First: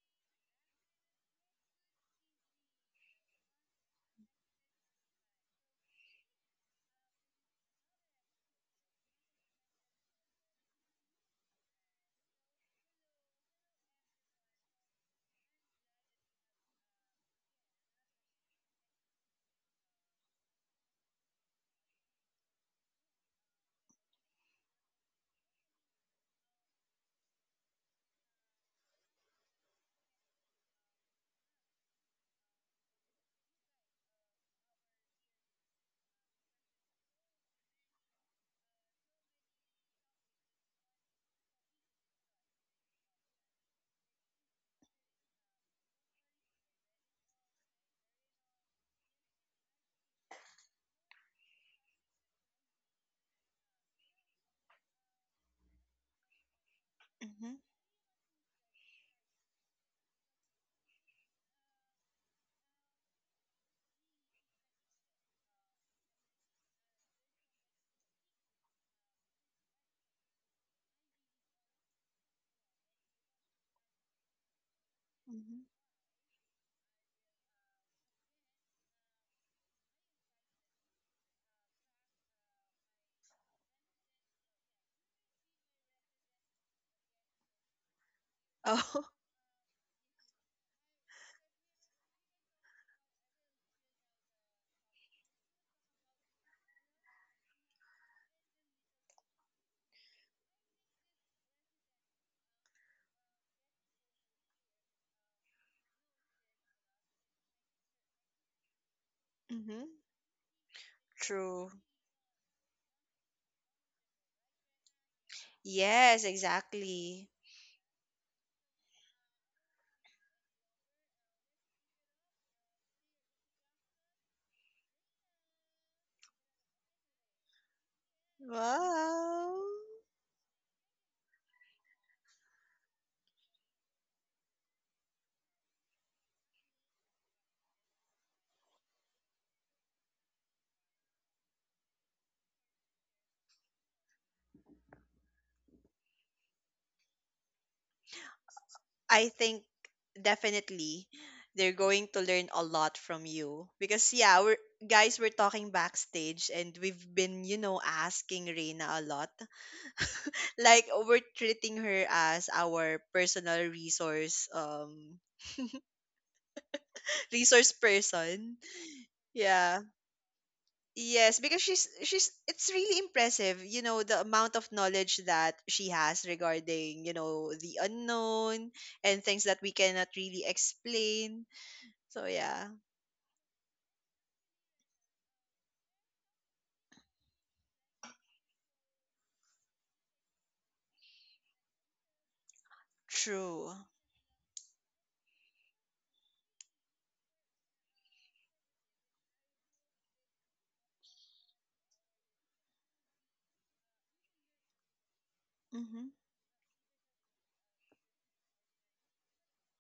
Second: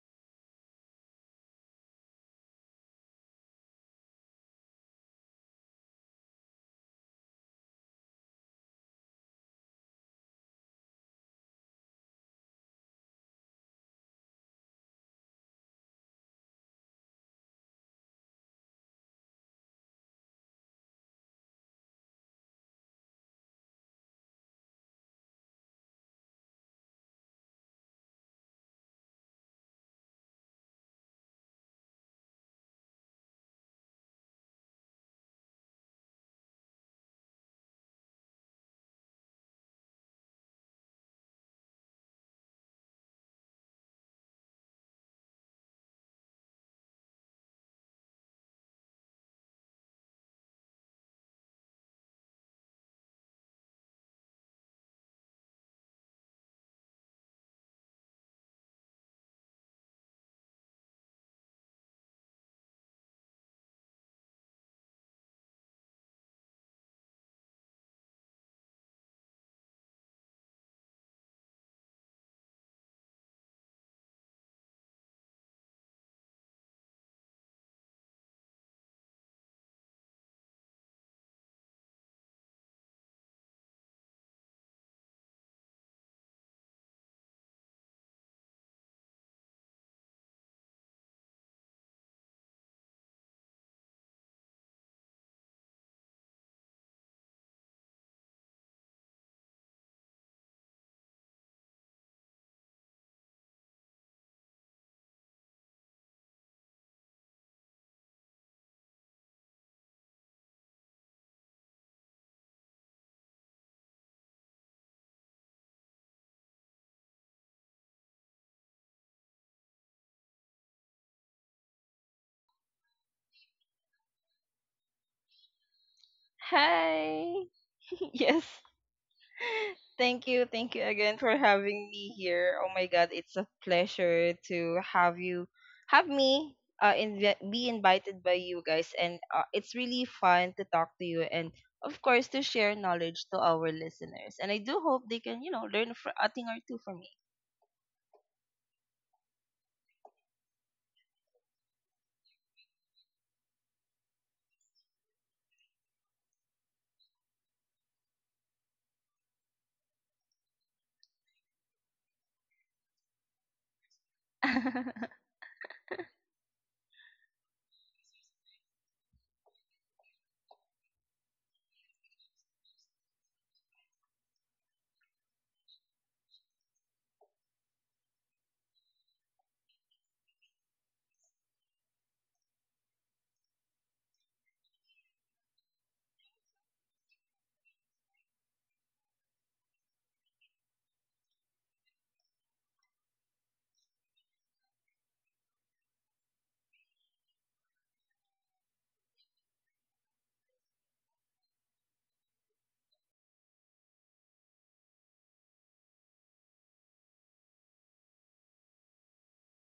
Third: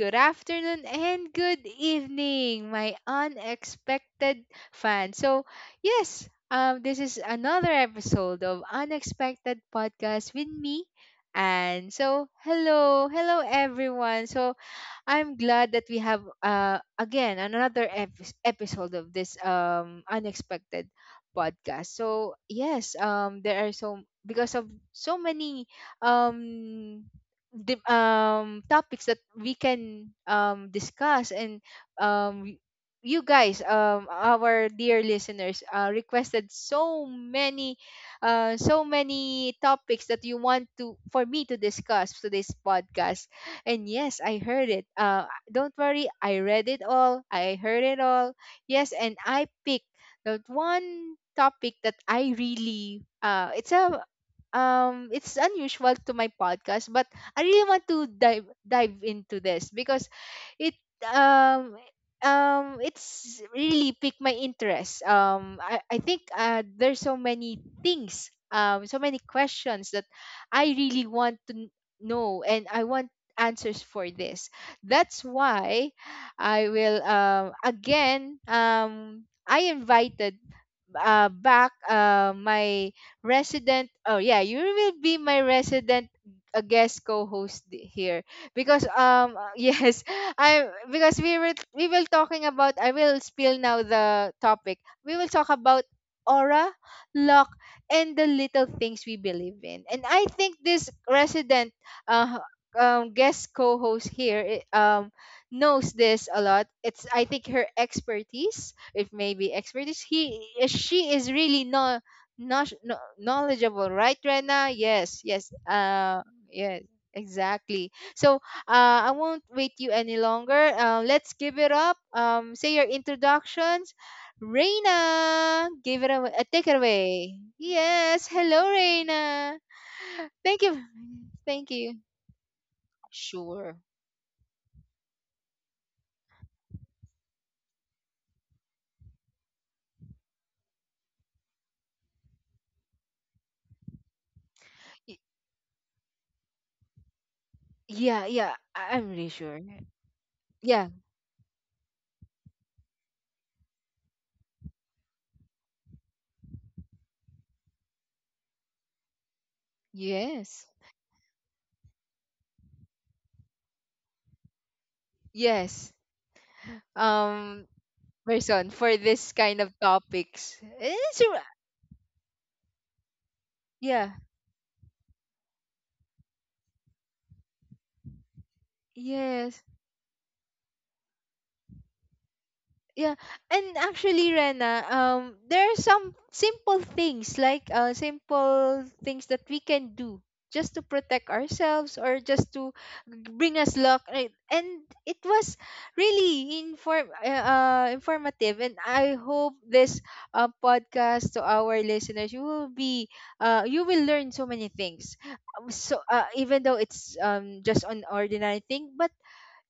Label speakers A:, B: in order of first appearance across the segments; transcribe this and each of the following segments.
A: good afternoon, and good evening, my unexpected fan. So, yes, this is another episode of Unexpected Podcast with me. And so, hello, hello everyone. So, I'm glad that we have again another episode of this unexpected podcast. So yes, there are because of so many um, topics that we can discuss and um, you guys, our dear listeners, requested so many topics that you want to for me to discuss today's podcast. And yes, I heard it. Don't worry, I read it all. I heard it all. Yes, and I picked that one topic that I really it's a it's unusual to my podcast, but I
B: Mm-hmm.
A: really want to dive into this because it um it's really piqued my interest. I think, there's so many things, so many questions that I really want to know, and I want answers for this. That's
B: Mm-hmm.
A: why I will again I invited, back, my resident— oh yeah, you will be my resident, a guest co-host here, because
B: Oh,
A: yes. I Because we will talking about— I will spill now the topic we will talk about: aura, luck, and the little things we believe in. And I think this resident uh guest co-host here, knows this a lot. It's, I think, her expertise, if maybe
B: mm-hmm.
A: expertise, he she is really—
B: True.
A: no, no, no, knowledgeable, right, Rena? Yes, yes,
B: Yes,
A: yes,
B: exactly.
A: exactly. So, I won't wait you any longer. Let's give it up, say your introductions. Reina, give it away. Take it away.
C: Hi.
A: Yes.
C: Yes.
A: Hello,
B: Wow.
A: Reina.
C: Thank you.
A: Thank
C: Thank you
A: you.
C: again for
A: Thank
C: having
A: you.
C: me here. Oh my God, it's a
A: Sure.
C: pleasure to have you have me invi- be invited by you guys, and it's really fun to talk to you, and of course to share knowledge to our listeners. And I do hope they
A: Y-
C: can, learn for a thing or two from me.
A: Yeah, yeah. I'm
B: I
A: really
B: think
A: sure. Yeah.
B: definitely they're going to learn a lot from you because yeah, we're guys, we're talking backstage and we've been, you know, asking Reina a lot.
A: Yes.
B: Like we're treating her as our personal resource
A: Yes.
B: resource
A: Um.
B: person.
A: Person for this kind of
B: Yeah.
A: topics.
B: Yes, because she's it's really impressive, you know,
A: Yeah.
B: the amount of knowledge that she has regarding, you know, the unknown and things that
A: Yes.
B: we cannot really explain. So yeah,
A: Yeah, and actually, Rena, there are some simple things, that we can do just to protect ourselves or just to bring
B: true.
A: us luck, right? And it was really informative, and I hope this podcast— to our listeners, you will learn so many things. Um, So
B: Mhm.
A: uh, even though it's just an ordinary thing, but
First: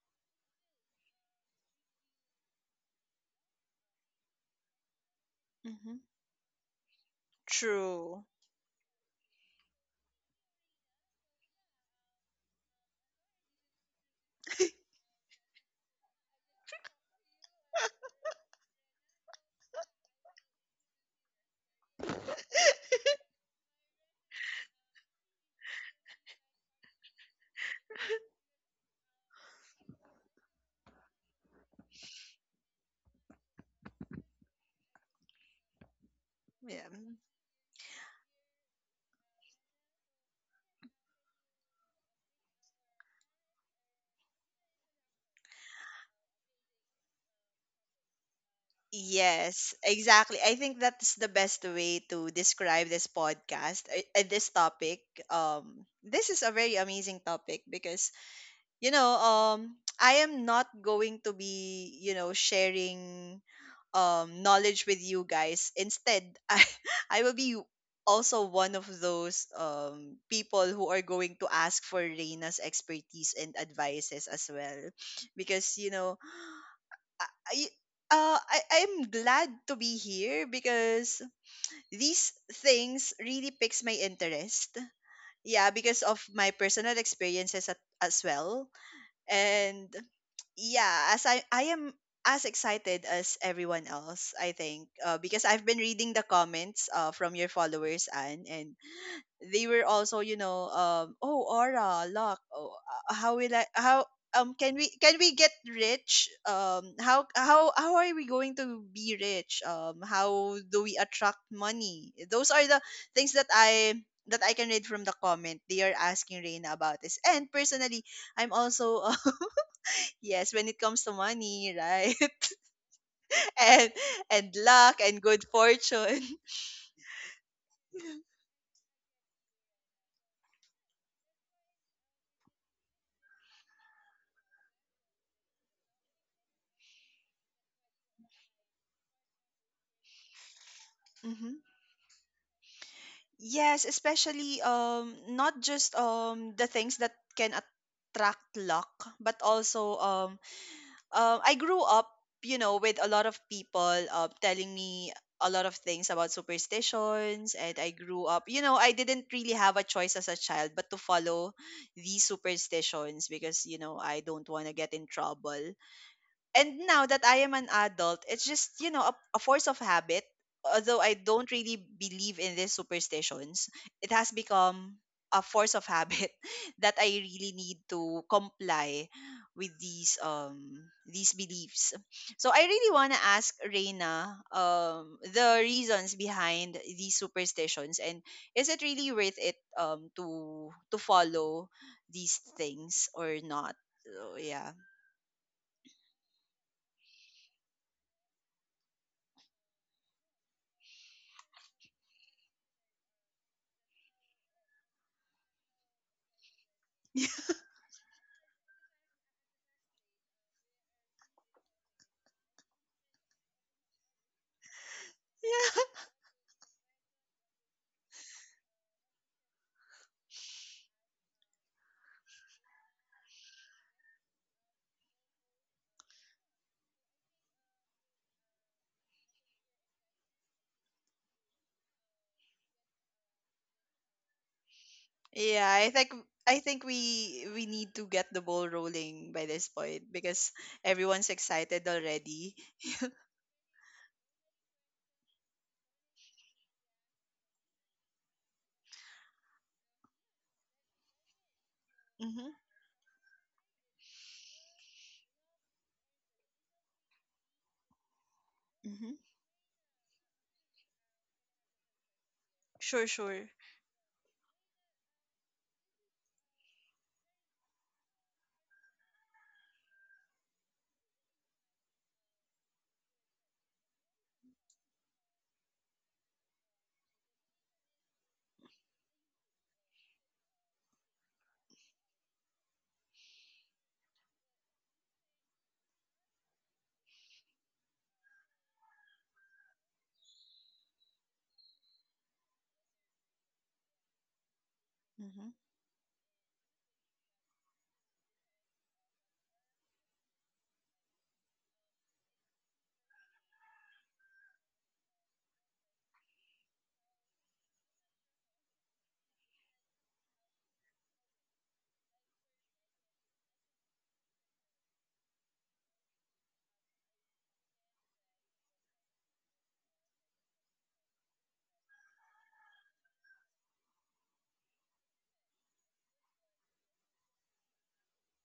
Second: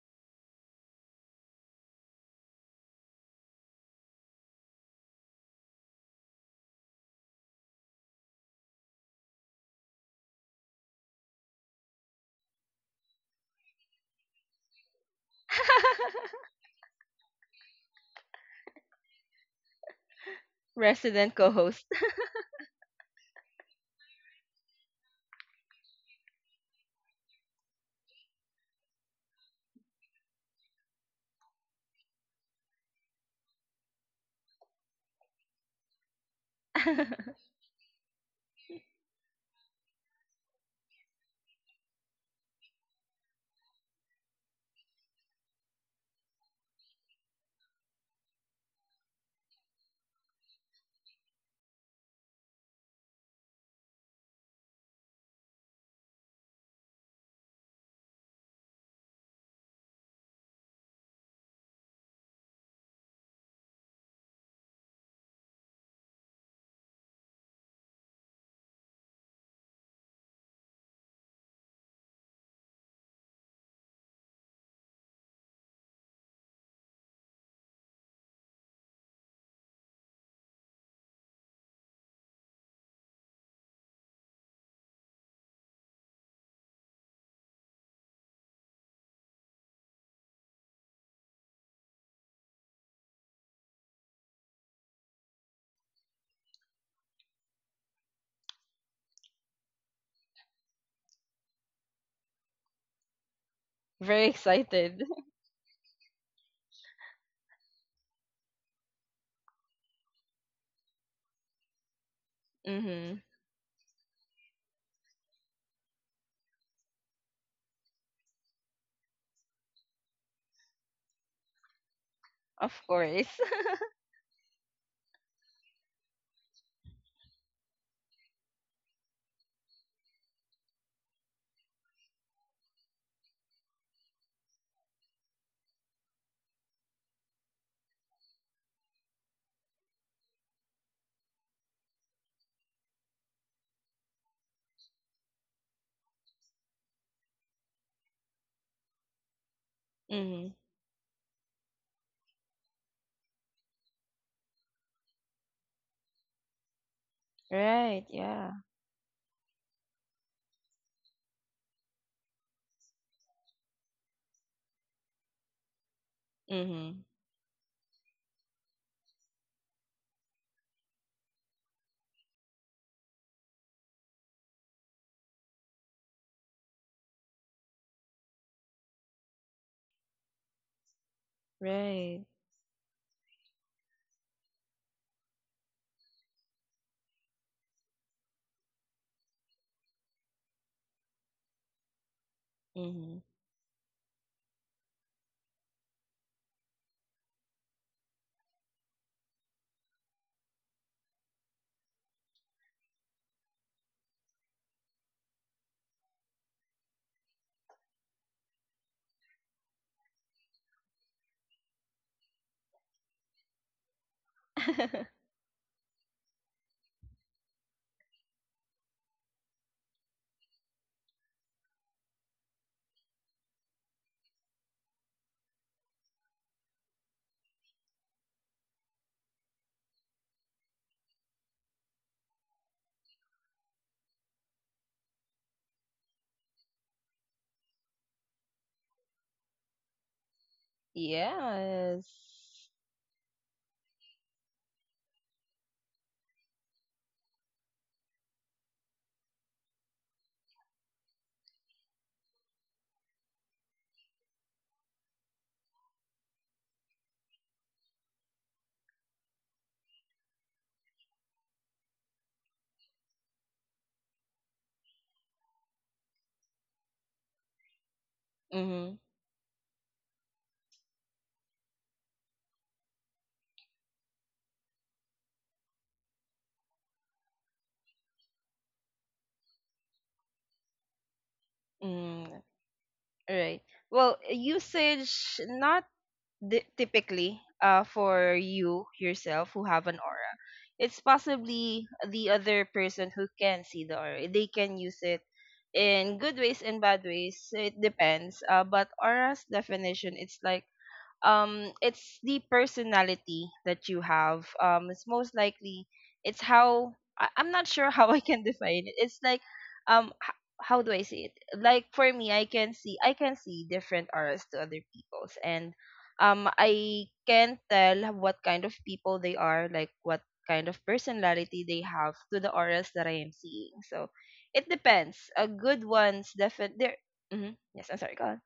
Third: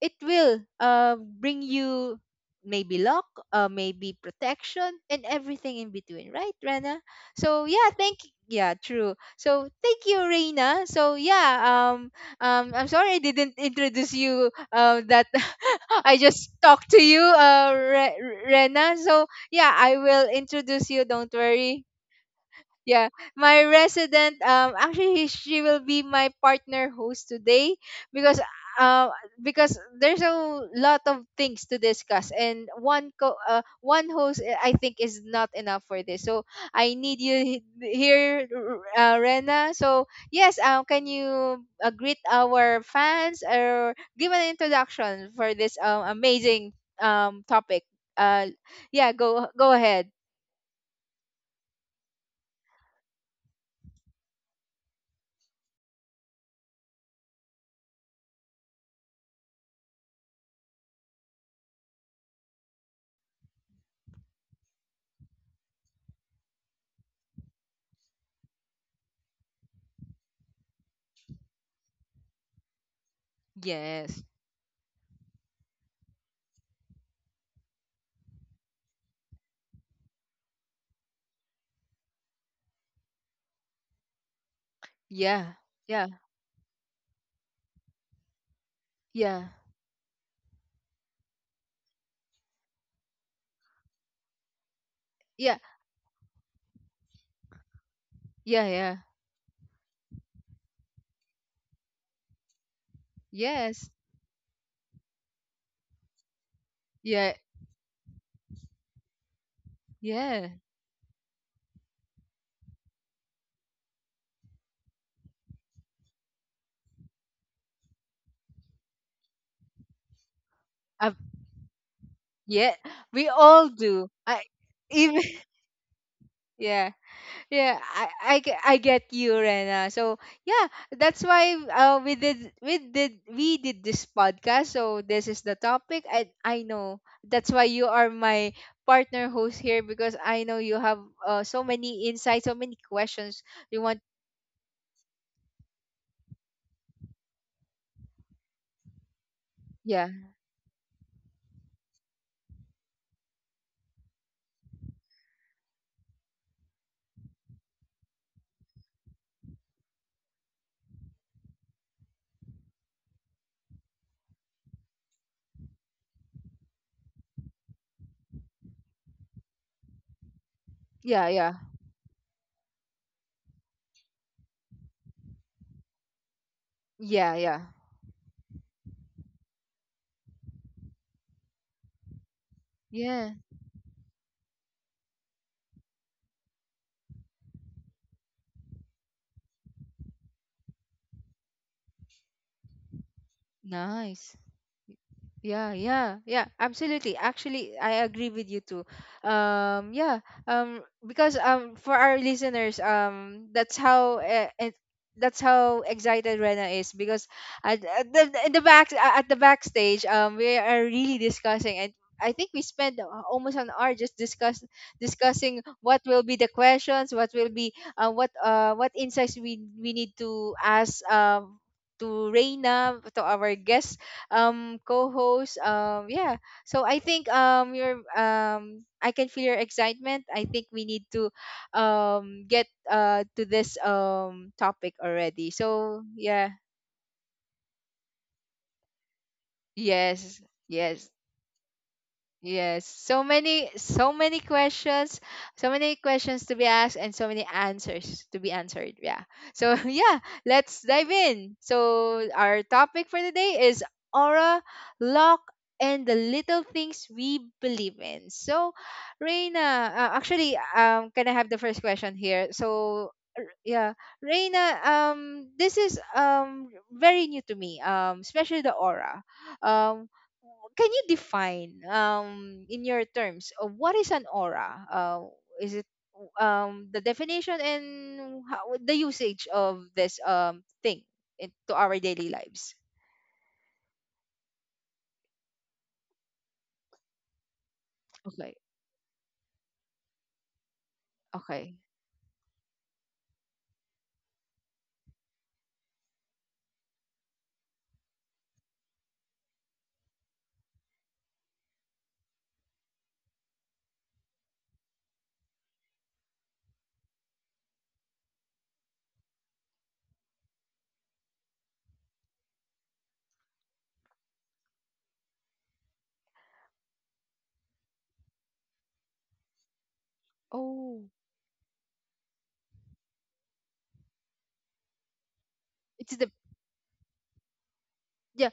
A: it will, bring you maybe luck, maybe protection, and everything in
B: Mhm.
A: between, right, Rena? So yeah, thank
B: True.
A: yeah, true. So thank you, Reina. So yeah, um, I'm sorry I didn't introduce you. That I just talked to you, Rena. So yeah, I will introduce you. Don't
C: Resident
A: worry.
C: co-host.
A: Yeah, my resident— actually she will be my partner host today, because uh because there's a lot of things to discuss, and one host, I think, is not enough for this. So
B: Yeah.
A: I need you here, Rena. So yes, can you, greet our fans or give an introduction for this amazing topic? Uh yeah, go
B: Yes,
A: ahead.
B: exactly. I think that's the best way to describe this podcast, this topic. This is a very amazing topic because you know, I am not going to be, you know, sharing knowledge with you guys. Instead, I I will be also one of those people who are going to ask for Reina's expertise and
A: Yes.
B: advices as well, because you know, I I- I I'm glad to be here because these things really piques my interest.
A: Yeah.
B: Yeah,
A: Yeah.
B: because of my personal experiences at, as well
A: Yeah.
B: and yeah, as I am as excited as everyone else. I think because
A: Yeah.
B: I've been reading the comments from your followers. And
A: Yeah. Yeah.
B: they were also, you know, oh, aura, luck. Oh, how will I
A: Yes.
B: how
C: Very
B: can
C: excited.
B: we get rich? How,
A: Yeah.
B: how are we going to be rich?
A: Yeah.
B: How do we attract money? Those are the
C: Mhm.
B: things that I can read from the comment. They are asking Reina about this. And personally, I'm also yes, when it comes
A: I
B: to money, right?
A: Yeah.
C: Of
A: We
C: course.
A: all
B: And
A: do. I
B: luck
A: even
B: and good fortune.
A: yeah. Yeah. I get you, Rena. So yeah, that's why we did this podcast. So this is the topic. I know that's why you are my partner host here, because I know you have,
B: hmm.
A: so many insights, so many questions you
B: Yes,
A: want.
B: especially not just the things that can attract luck, but also
A: Yeah.
C: Mhm.
B: I grew up, you know, with a lot of people telling me a lot of things about superstitions. And I
C: Right,
B: grew up,
C: yeah.
B: you know, I didn't really have a choice as a child but to follow these superstitions because, you know, I don't want to get in trouble. And
C: Mhm.
B: now that I am an adult, it's just, you know, a force of habit. Although I
A: Yeah. Yeah.
B: don't really believe in these superstitions, it has become a force of habit that I
A: Yeah. Yeah.
B: really need to comply with these beliefs.
C: Right.
B: So I really want to
A: Yeah.
B: ask Reina the reasons behind these superstitions, and is it really worth it to follow these things
C: Mm-hmm.
B: or not?
A: Nice.
B: So yeah.
A: Yeah, yeah, yeah, absolutely. Actually, I agree with you too. Yeah, because, for our listeners, that's how excited Rena is, because at the backstage, we are really discussing, and I think we spent almost an hour just discussing what will be the questions, what will be what insights we need to ask, to Reina, to our guest co-host. Yeah. So I think, your I can feel your excitement. I think we need to get to this topic already.
B: Yeah,
A: So yeah.
B: I think we need to get the ball rolling by this point
A: Yes.
B: because
A: Yes.
B: everyone's excited
C: Yes.
B: already.
A: Yes, so many questions to be asked, and so many answers to be answered. Yeah. So yeah, let's dive in. So
B: Mhm.
A: our topic for today is aura, luck, and the little things we believe in. So,
B: Mhm.
A: Reina, actually, can I have the first question here? So,
B: Sure, sure.
A: yeah, Reina, this is very new to me, especially the
C: Mm-hmm.
A: aura. um can you define in your terms, what is an aura? Is it, the definition, and the usage of this thing into our daily
C: Mm,
A: lives?
C: right. Well, usage not typically for
A: Okay.
C: you yourself who have an aura. It's
A: Okay.
C: possibly the other person who can see the aura. They can use it
B: Mhm.
C: in good ways and bad ways. It depends. But aura's definition, it's like, it's the personality that you have. It's most likely, it's how, I'm not sure how I can define it. It's like, how do I say it? Like, for me, I can see different auras to other people's, and I can tell what kind of people they are, like what kind of
A: Oh.
C: personality they have, to the auras that I am seeing. So it depends. A good
A: it's the
C: ones, definitely. Yes, I'm sorry, go on.
A: Yeah,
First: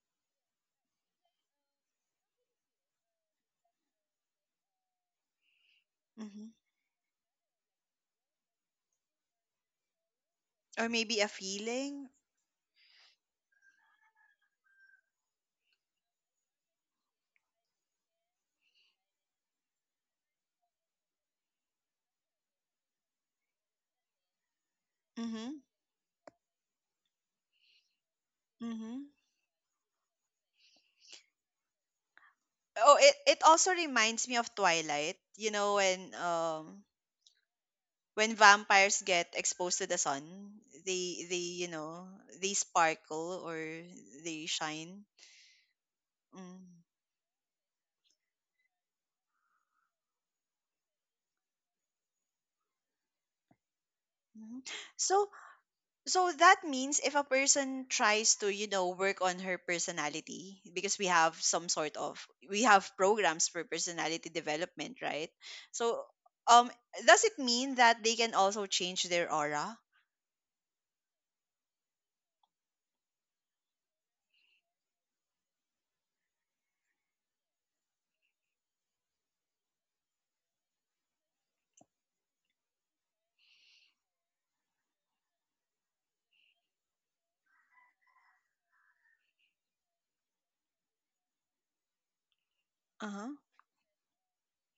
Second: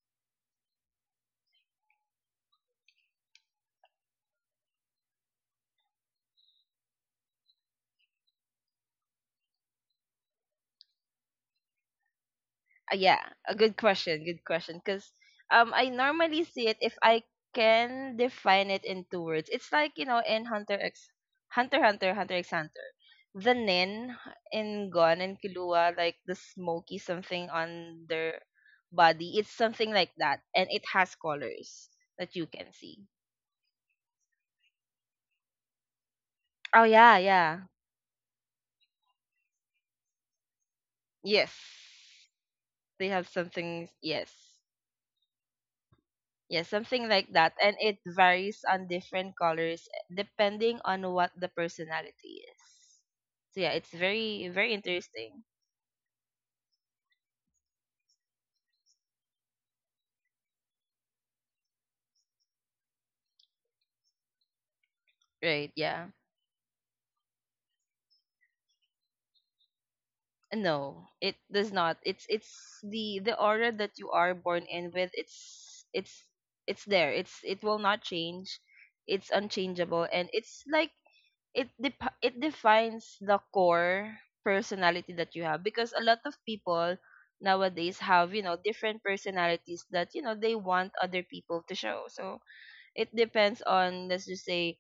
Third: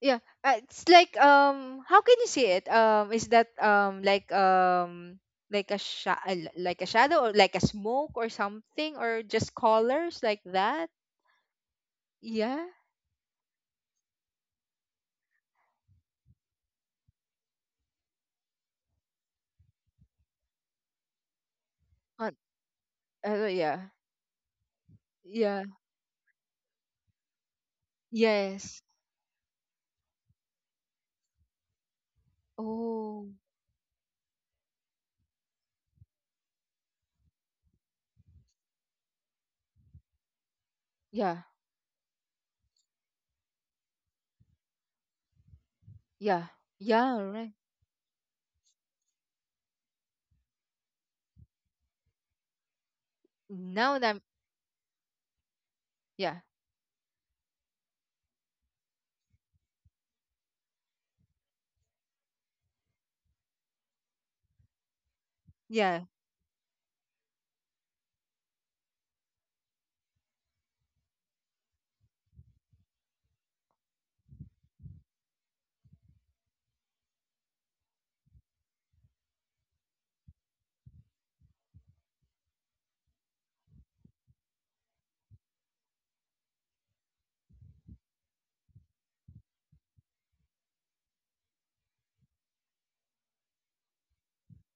A: yeah, it's like, how can you see it? Is that,
B: Mhm.
A: like a shadow, or like a smoke, or something, or just colors like
B: Or
A: that,
B: maybe a feeling.
A: yeah?
C: Yeah, a good question. Good question. Because I normally see it if I can define it in two words. It's like, in Hunter X,
A: uh,
C: Hunter X Hunter. The
A: yeah,
C: Nin in Gon and
A: yeah.
B: Mhm.
C: Killua, like the smoky something on their
A: Yes.
B: Mhm.
C: body. It's something like that, and it has colors that you can
B: Oh,
C: see.
B: it
A: Oh,
B: it also reminds me of Twilight. You know when
C: Oh yeah, yeah.
B: vampires get exposed to the sun, they
A: yeah,
C: Yes,
B: they
C: they have
B: sparkle, or
C: something. Yes.
B: they shine.
A: yeah,
C: Yeah,
B: Mm.
C: something
A: yeah,
C: like
A: right.
C: that. And it varies on different colors depending on what the personality is. So yeah, it's
A: Now that I'm,
C: very,
B: Mhm.
C: very
B: So,
C: interesting.
B: So
A: yeah,
B: that means if a person tries to, you know, work on her personality, because we have some sort of we have programs for personality development, right?
C: Right,
B: So
A: yeah.
C: yeah.
B: um does it mean that they can also change their aura?
C: No, it does not. It's the aura that you are born in with. It's there. It will not change. It's unchangeable, and it's like, it defines the core personality that you have, because a lot of people nowadays have, different personalities that, they want other people to show. So it
B: Uh-huh.
C: depends on, let's just say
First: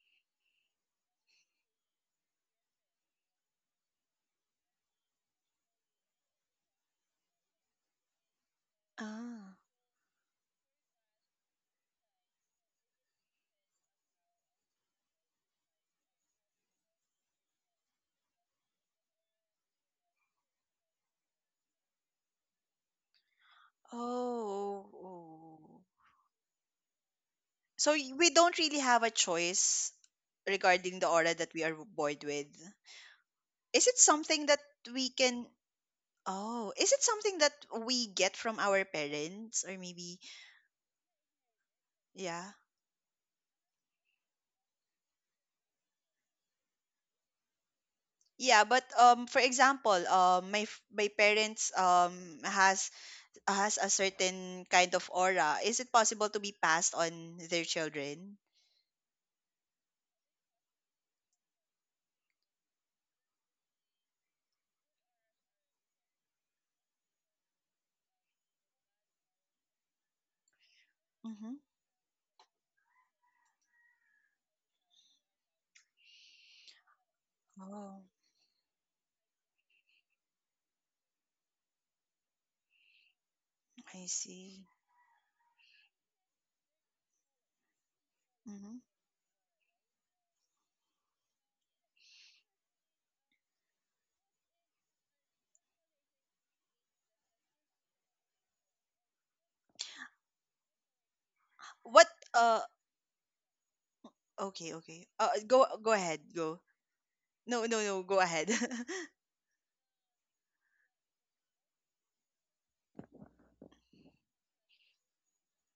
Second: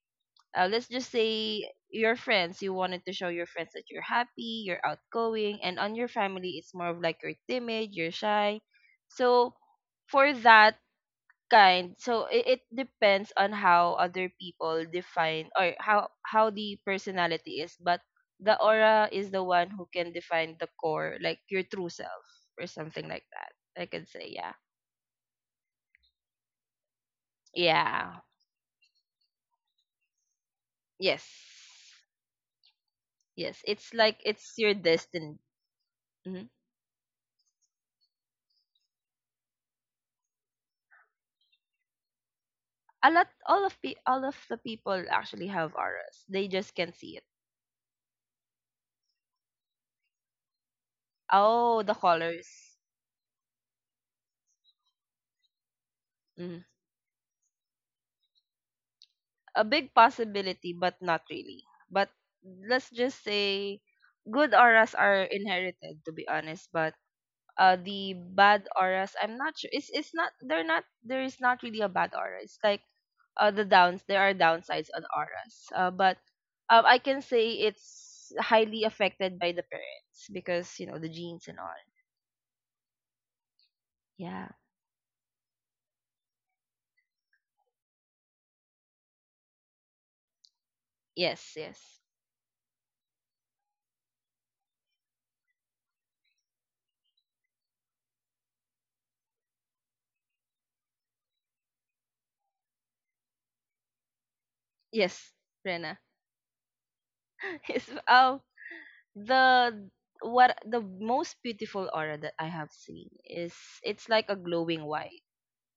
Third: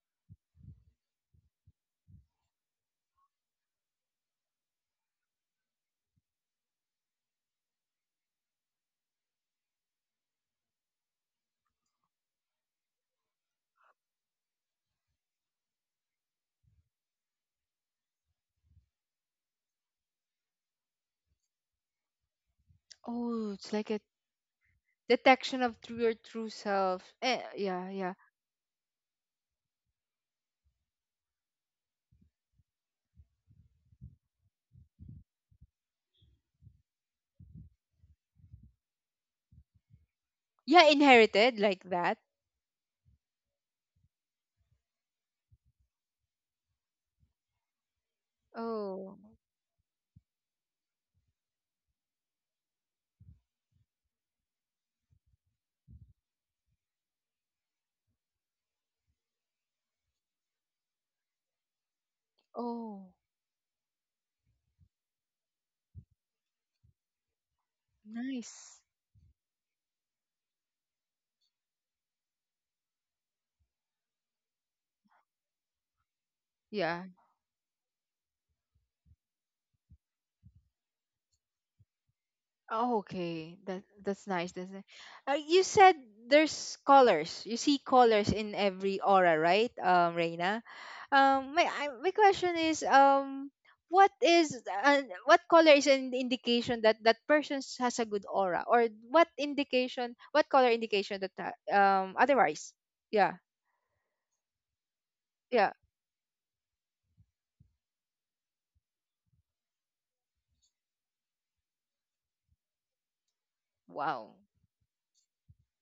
C: uh, let's just say your friends. You wanted to show your friends that you're happy, you're outgoing, and on your family it's more of like you're timid, you're shy. So
B: Ah.
C: for that kind, so it depends on how other people define, or how the personality is. But the aura is the one who can define the core, like your true self or something like that,
A: Oh, it's
C: I
A: like a
C: could say, yeah.
B: Oh.
A: detection of
B: Oh.
A: true your true self. Yeah,
B: So
C: Yeah,
A: yeah.
B: we don't really have a choice regarding the
C: yes,
B: aura that we are born with.
C: yes,
B: Is
C: it's
B: it
C: like,
B: something
C: it's
B: that
C: your
B: we
C: destiny.
B: can—
C: hmm
B: Oh, is it something that we get from our parents, or maybe
A: Yeah, inherited like that.
B: yeah.
C: a lot all of pe- All of the people actually have auras, they just can't see it.
B: Yeah, but
A: Oh,
B: for example, my my parents
C: Oh, the colors.
B: has a certain kind of aura. Is it possible to be
C: Mm-hmm.
B: passed on their children?
C: A big possibility, but not really. But let's
A: oh,
C: just say good auras are inherited, to be honest. But the bad
A: nice.
C: auras, I'm not sure. It's not. They're not. There is
B: Mhm.
C: not really a bad aura. It's like, the downs. There are downsides on auras. But I
A: Yeah.
C: can say
B: Oh,
C: it's highly affected by the parents, because you know the genes and all.
A: Oh, okay. That
B: I
A: that's
C: Yeah.
A: nice.
B: see.
A: That's nice. You said there's colors. You see colors in
B: Mhm.
A: every aura, right, Reina?
C: Yes.
A: My—
C: Yes.
A: question is, what is— what color is an indication that that person has a good aura, or what color indication that
B: What uh
A: otherwise? Yeah,
B: okay, okay. Uh,
C: Yes,
B: go
A: yeah.
B: go
C: Rena.
B: ahead. Go. No, no,
C: Yes.
B: no. Go
C: Oh.
B: ahead.
C: the the most beautiful aura that I have seen is, it's like
A: Wow,
C: a glowing white.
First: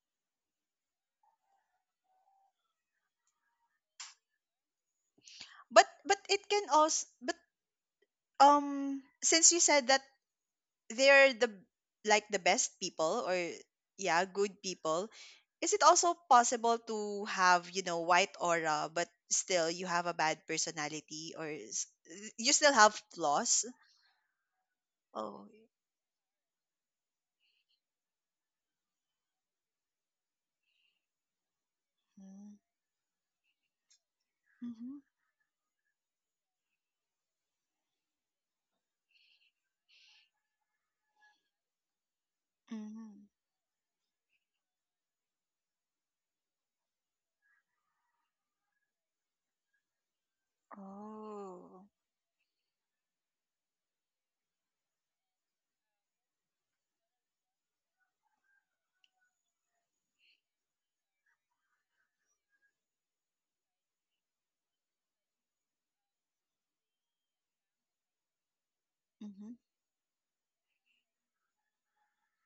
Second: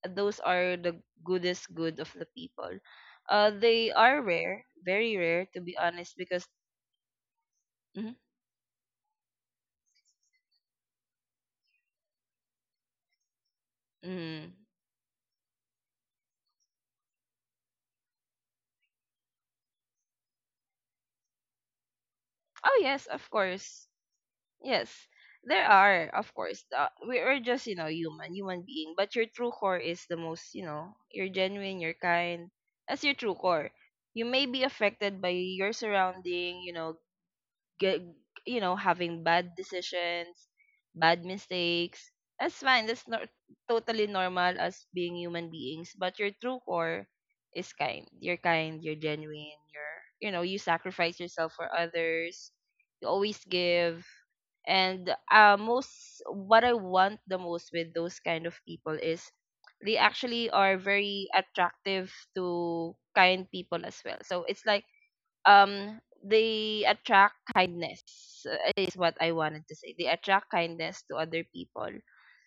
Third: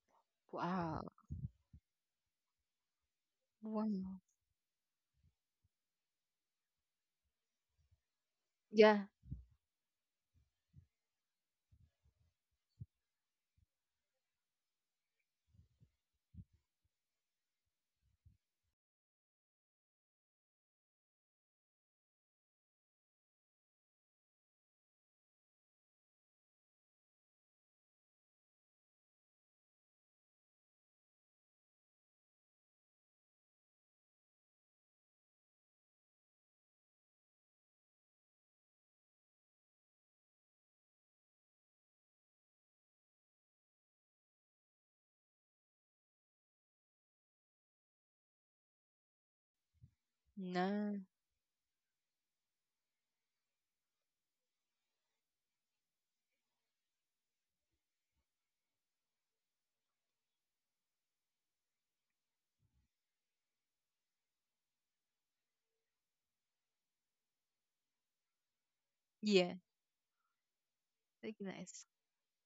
C: Those are the
A: wow,
C: goodest good of the people. They
A: wow.
C: are rare, very rare, to be
B: But
C: honest.
B: it
C: Because.
B: can also— But
C: Mhm,
A: Yeah,
B: since you said that they're the like the best people, or yeah good
C: mhm.
B: people, is it also possible to have, you know, white aura but still you have a bad personality, or you still
C: Oh
B: have
C: yes, of
B: flaws?
C: course, yes,
B: Oh.
C: there are, of course. We are just, you know, human being. But your true core is the most you know. You're genuine, you're kind. That's your true core. You may be
B: Mm-hmm.
C: affected by your surrounding, get having bad decisions, bad mistakes. That's fine.
B: Mm-hmm.
C: That's
B: Mm-hmm.
C: not totally normal as being human beings, but your true core is kind. You're kind, you're genuine, you're, you
A: no,
C: sacrifice yourself for
B: Oh.
C: others, you always give. And most what I want the most with those kind of people is, they actually are very attractive to kind people as well. So it's like, they attract kindness. Is what I
B: Mm-hmm.
A: yeah.
C: wanted to say. They attract kindness to
A: Like,
C: other
A: nice.
C: people.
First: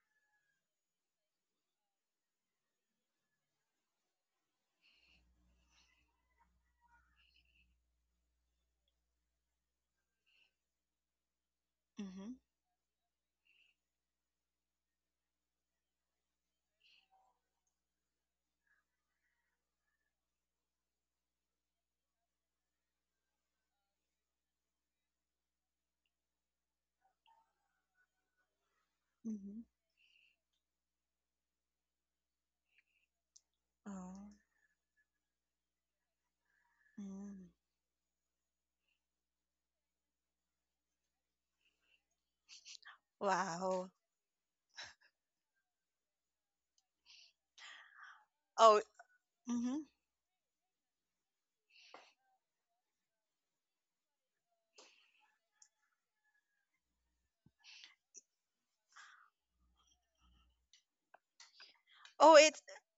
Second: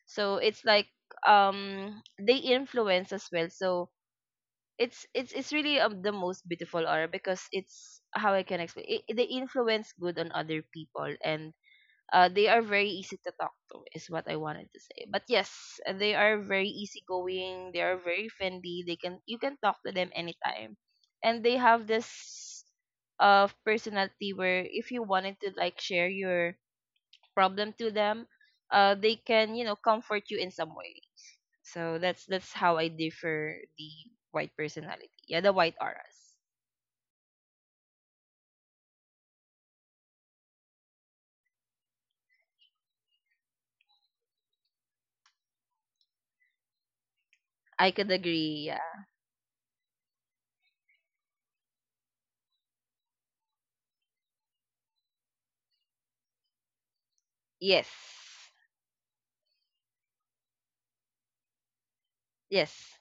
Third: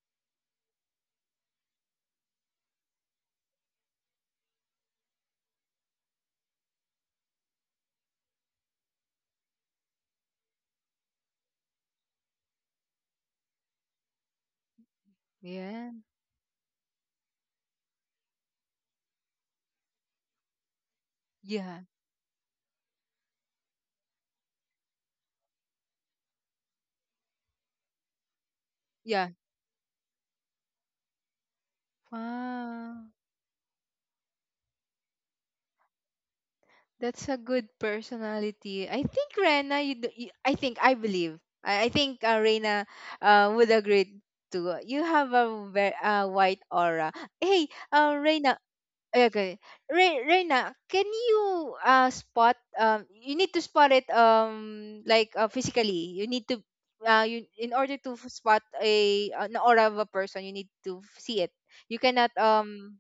C: So it's like, they influence as well. So it's really, the most beautiful aura, because it's how I can explain. They influence good on other people, and
B: Mm-hmm.
C: they are very easy to talk to, is what I wanted to say. But yes,
A: Yeah,
C: they are very easygoing, they are very friendly, they can you can talk to them anytime. And they
A: yeah,
C: have this personality where, if you wanted to like share your problem to them, they
A: yeah.
C: can,
B: Mm-hmm.
C: comfort you in some way. So that's how I
A: Wow.
C: differ the
B: Oh.
C: white personality, yeah, the white auras.
A: That's a
B: Mm.
A: good personality. I think, Rena, you, I think, I believe. I think, Rena, would
B: Wow.
A: agree too. You have a very, white aura. Hey,
C: I could
A: Rena.
C: agree,
B: Oh.
C: yeah.
A: Okay,
B: Mm-hmm.
A: Rena, can you spot you need to spot it, like, physically. You, in
C: Yes,
A: order to spot a an aura of a person, you need to see it. You cannot
B: Oh,
C: yes.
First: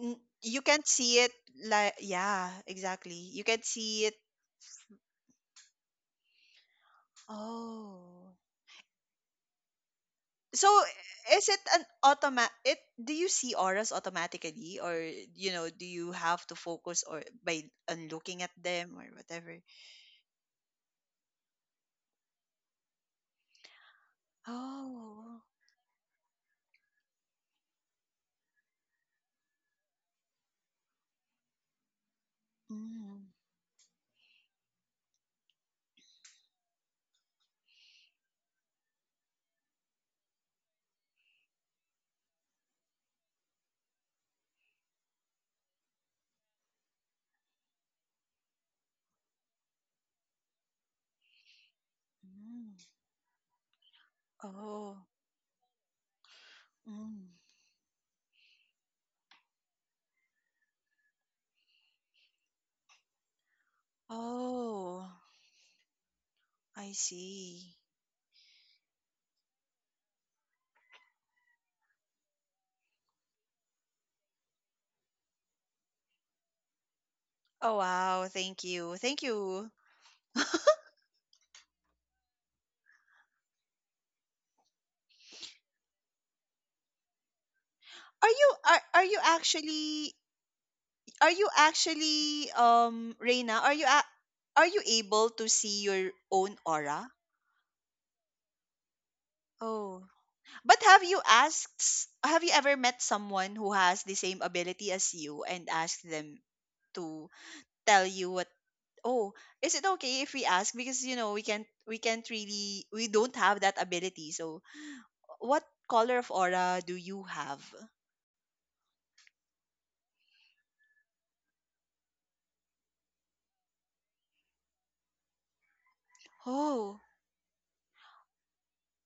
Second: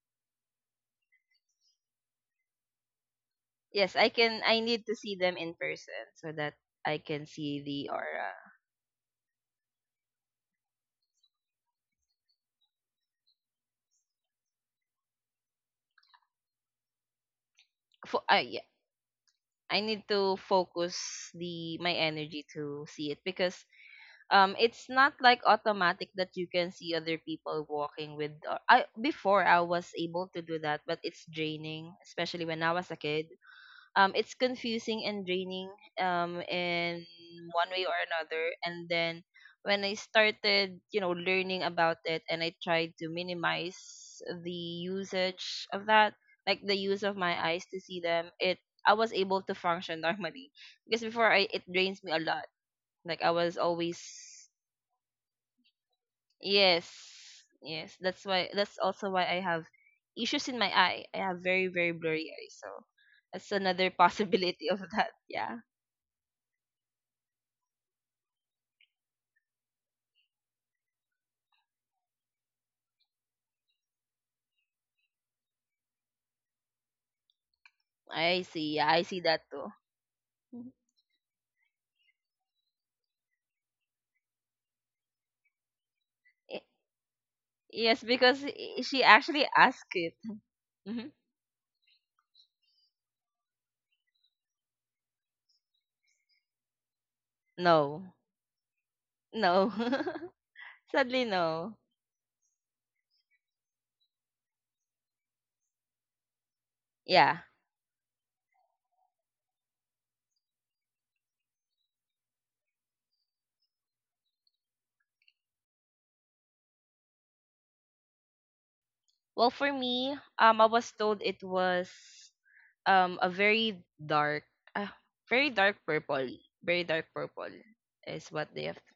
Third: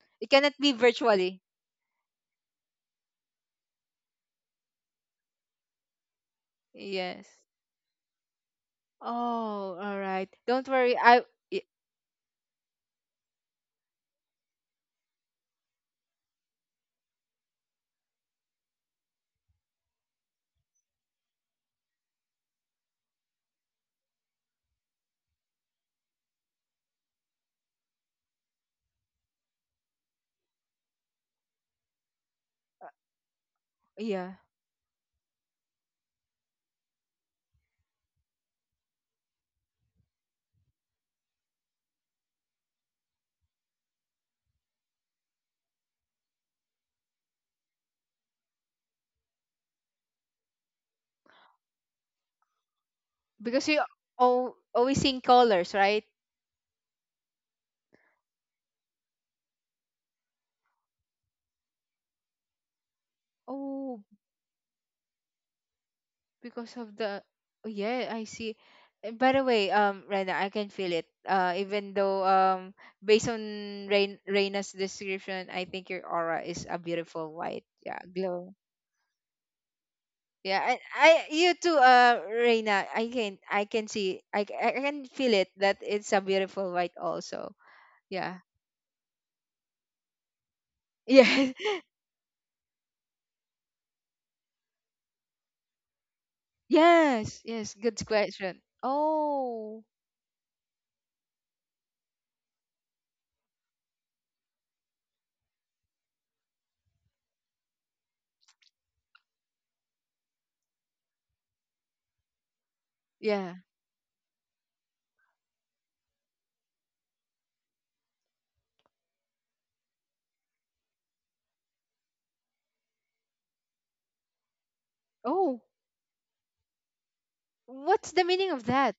A: It cannot
B: you
A: be
B: can't see it
A: virtually.
B: like yeah, exactly. You can
C: Yes,
B: see
C: I
B: it.
C: can. I need to see them in person so that I can
A: Yes.
C: see the
B: Oh.
C: aura.
A: Oh, all right. Don't
B: So
A: worry.
B: is it
A: Y-
B: an automatic— It do you see auras automatically, or you know, do you have to focus or by on looking at
C: Yeah,
B: them or whatever?
C: I need to focus the my energy to see it, because it's not
B: Oh.
C: like automatic that you can see other people walking with. Au- I Before I was able to do that, but it's draining, especially when I was a
B: Mm.
C: kid.
A: yeah,
C: It's confusing and draining, in one way or another. And then when I started, learning about it, and I tried to minimize the usage of that, like the use of my eyes to see them, it I was able to function normally, because before I it drains me a lot.
B: Mm.
C: Like I was
A: because you
C: always,
A: all always
B: Oh.
A: seeing colors, right?
C: yes,
B: Mm.
C: yes. That's also why I have issues in my eye. I have very, very blurry eyes, so that's another
A: Oh,
C: possibility of
B: Oh,
C: that. Yeah.
A: because
B: I
A: of the oh,
B: see.
A: yeah, I see. By the way, Rena, I can feel it. Even though based on Rain Reina's description, I think your aura is a beautiful white,
B: Oh
A: yeah,
B: wow,
C: I
A: glow.
B: thank
C: see.
B: you.
C: I see
B: Thank
C: that
B: you.
C: too.
A: Yeah,
C: Mhm.
A: and I you too, Reina. I can see I c- I can feel it that it's a
C: Y-
A: beautiful white also.
C: Yes,
A: Yeah,
C: because she
B: Are you
C: actually asked it.
B: actually—
C: Mhm.
B: Are you
A: yeah.
B: actually Reina, are you are you able to see your own aura?
A: Yes, yes, good
C: No.
A: question.
C: No.
A: Oh,
B: Oh. But have you
C: Sadly,
B: asked
C: no.
B: have you ever met someone who has the same ability as you and asked them to
C: Yeah.
B: tell you what— Oh, is it okay if we ask because you know we can't really, we don't
A: yeah.
B: have that ability. So what color of aura do you have?
C: Well, for me, I was told it was a uh, very
A: Oh,
C: dark purple, very
B: Oh.
C: dark purple
A: what's the
C: is what
A: meaning of
C: they have.
A: that?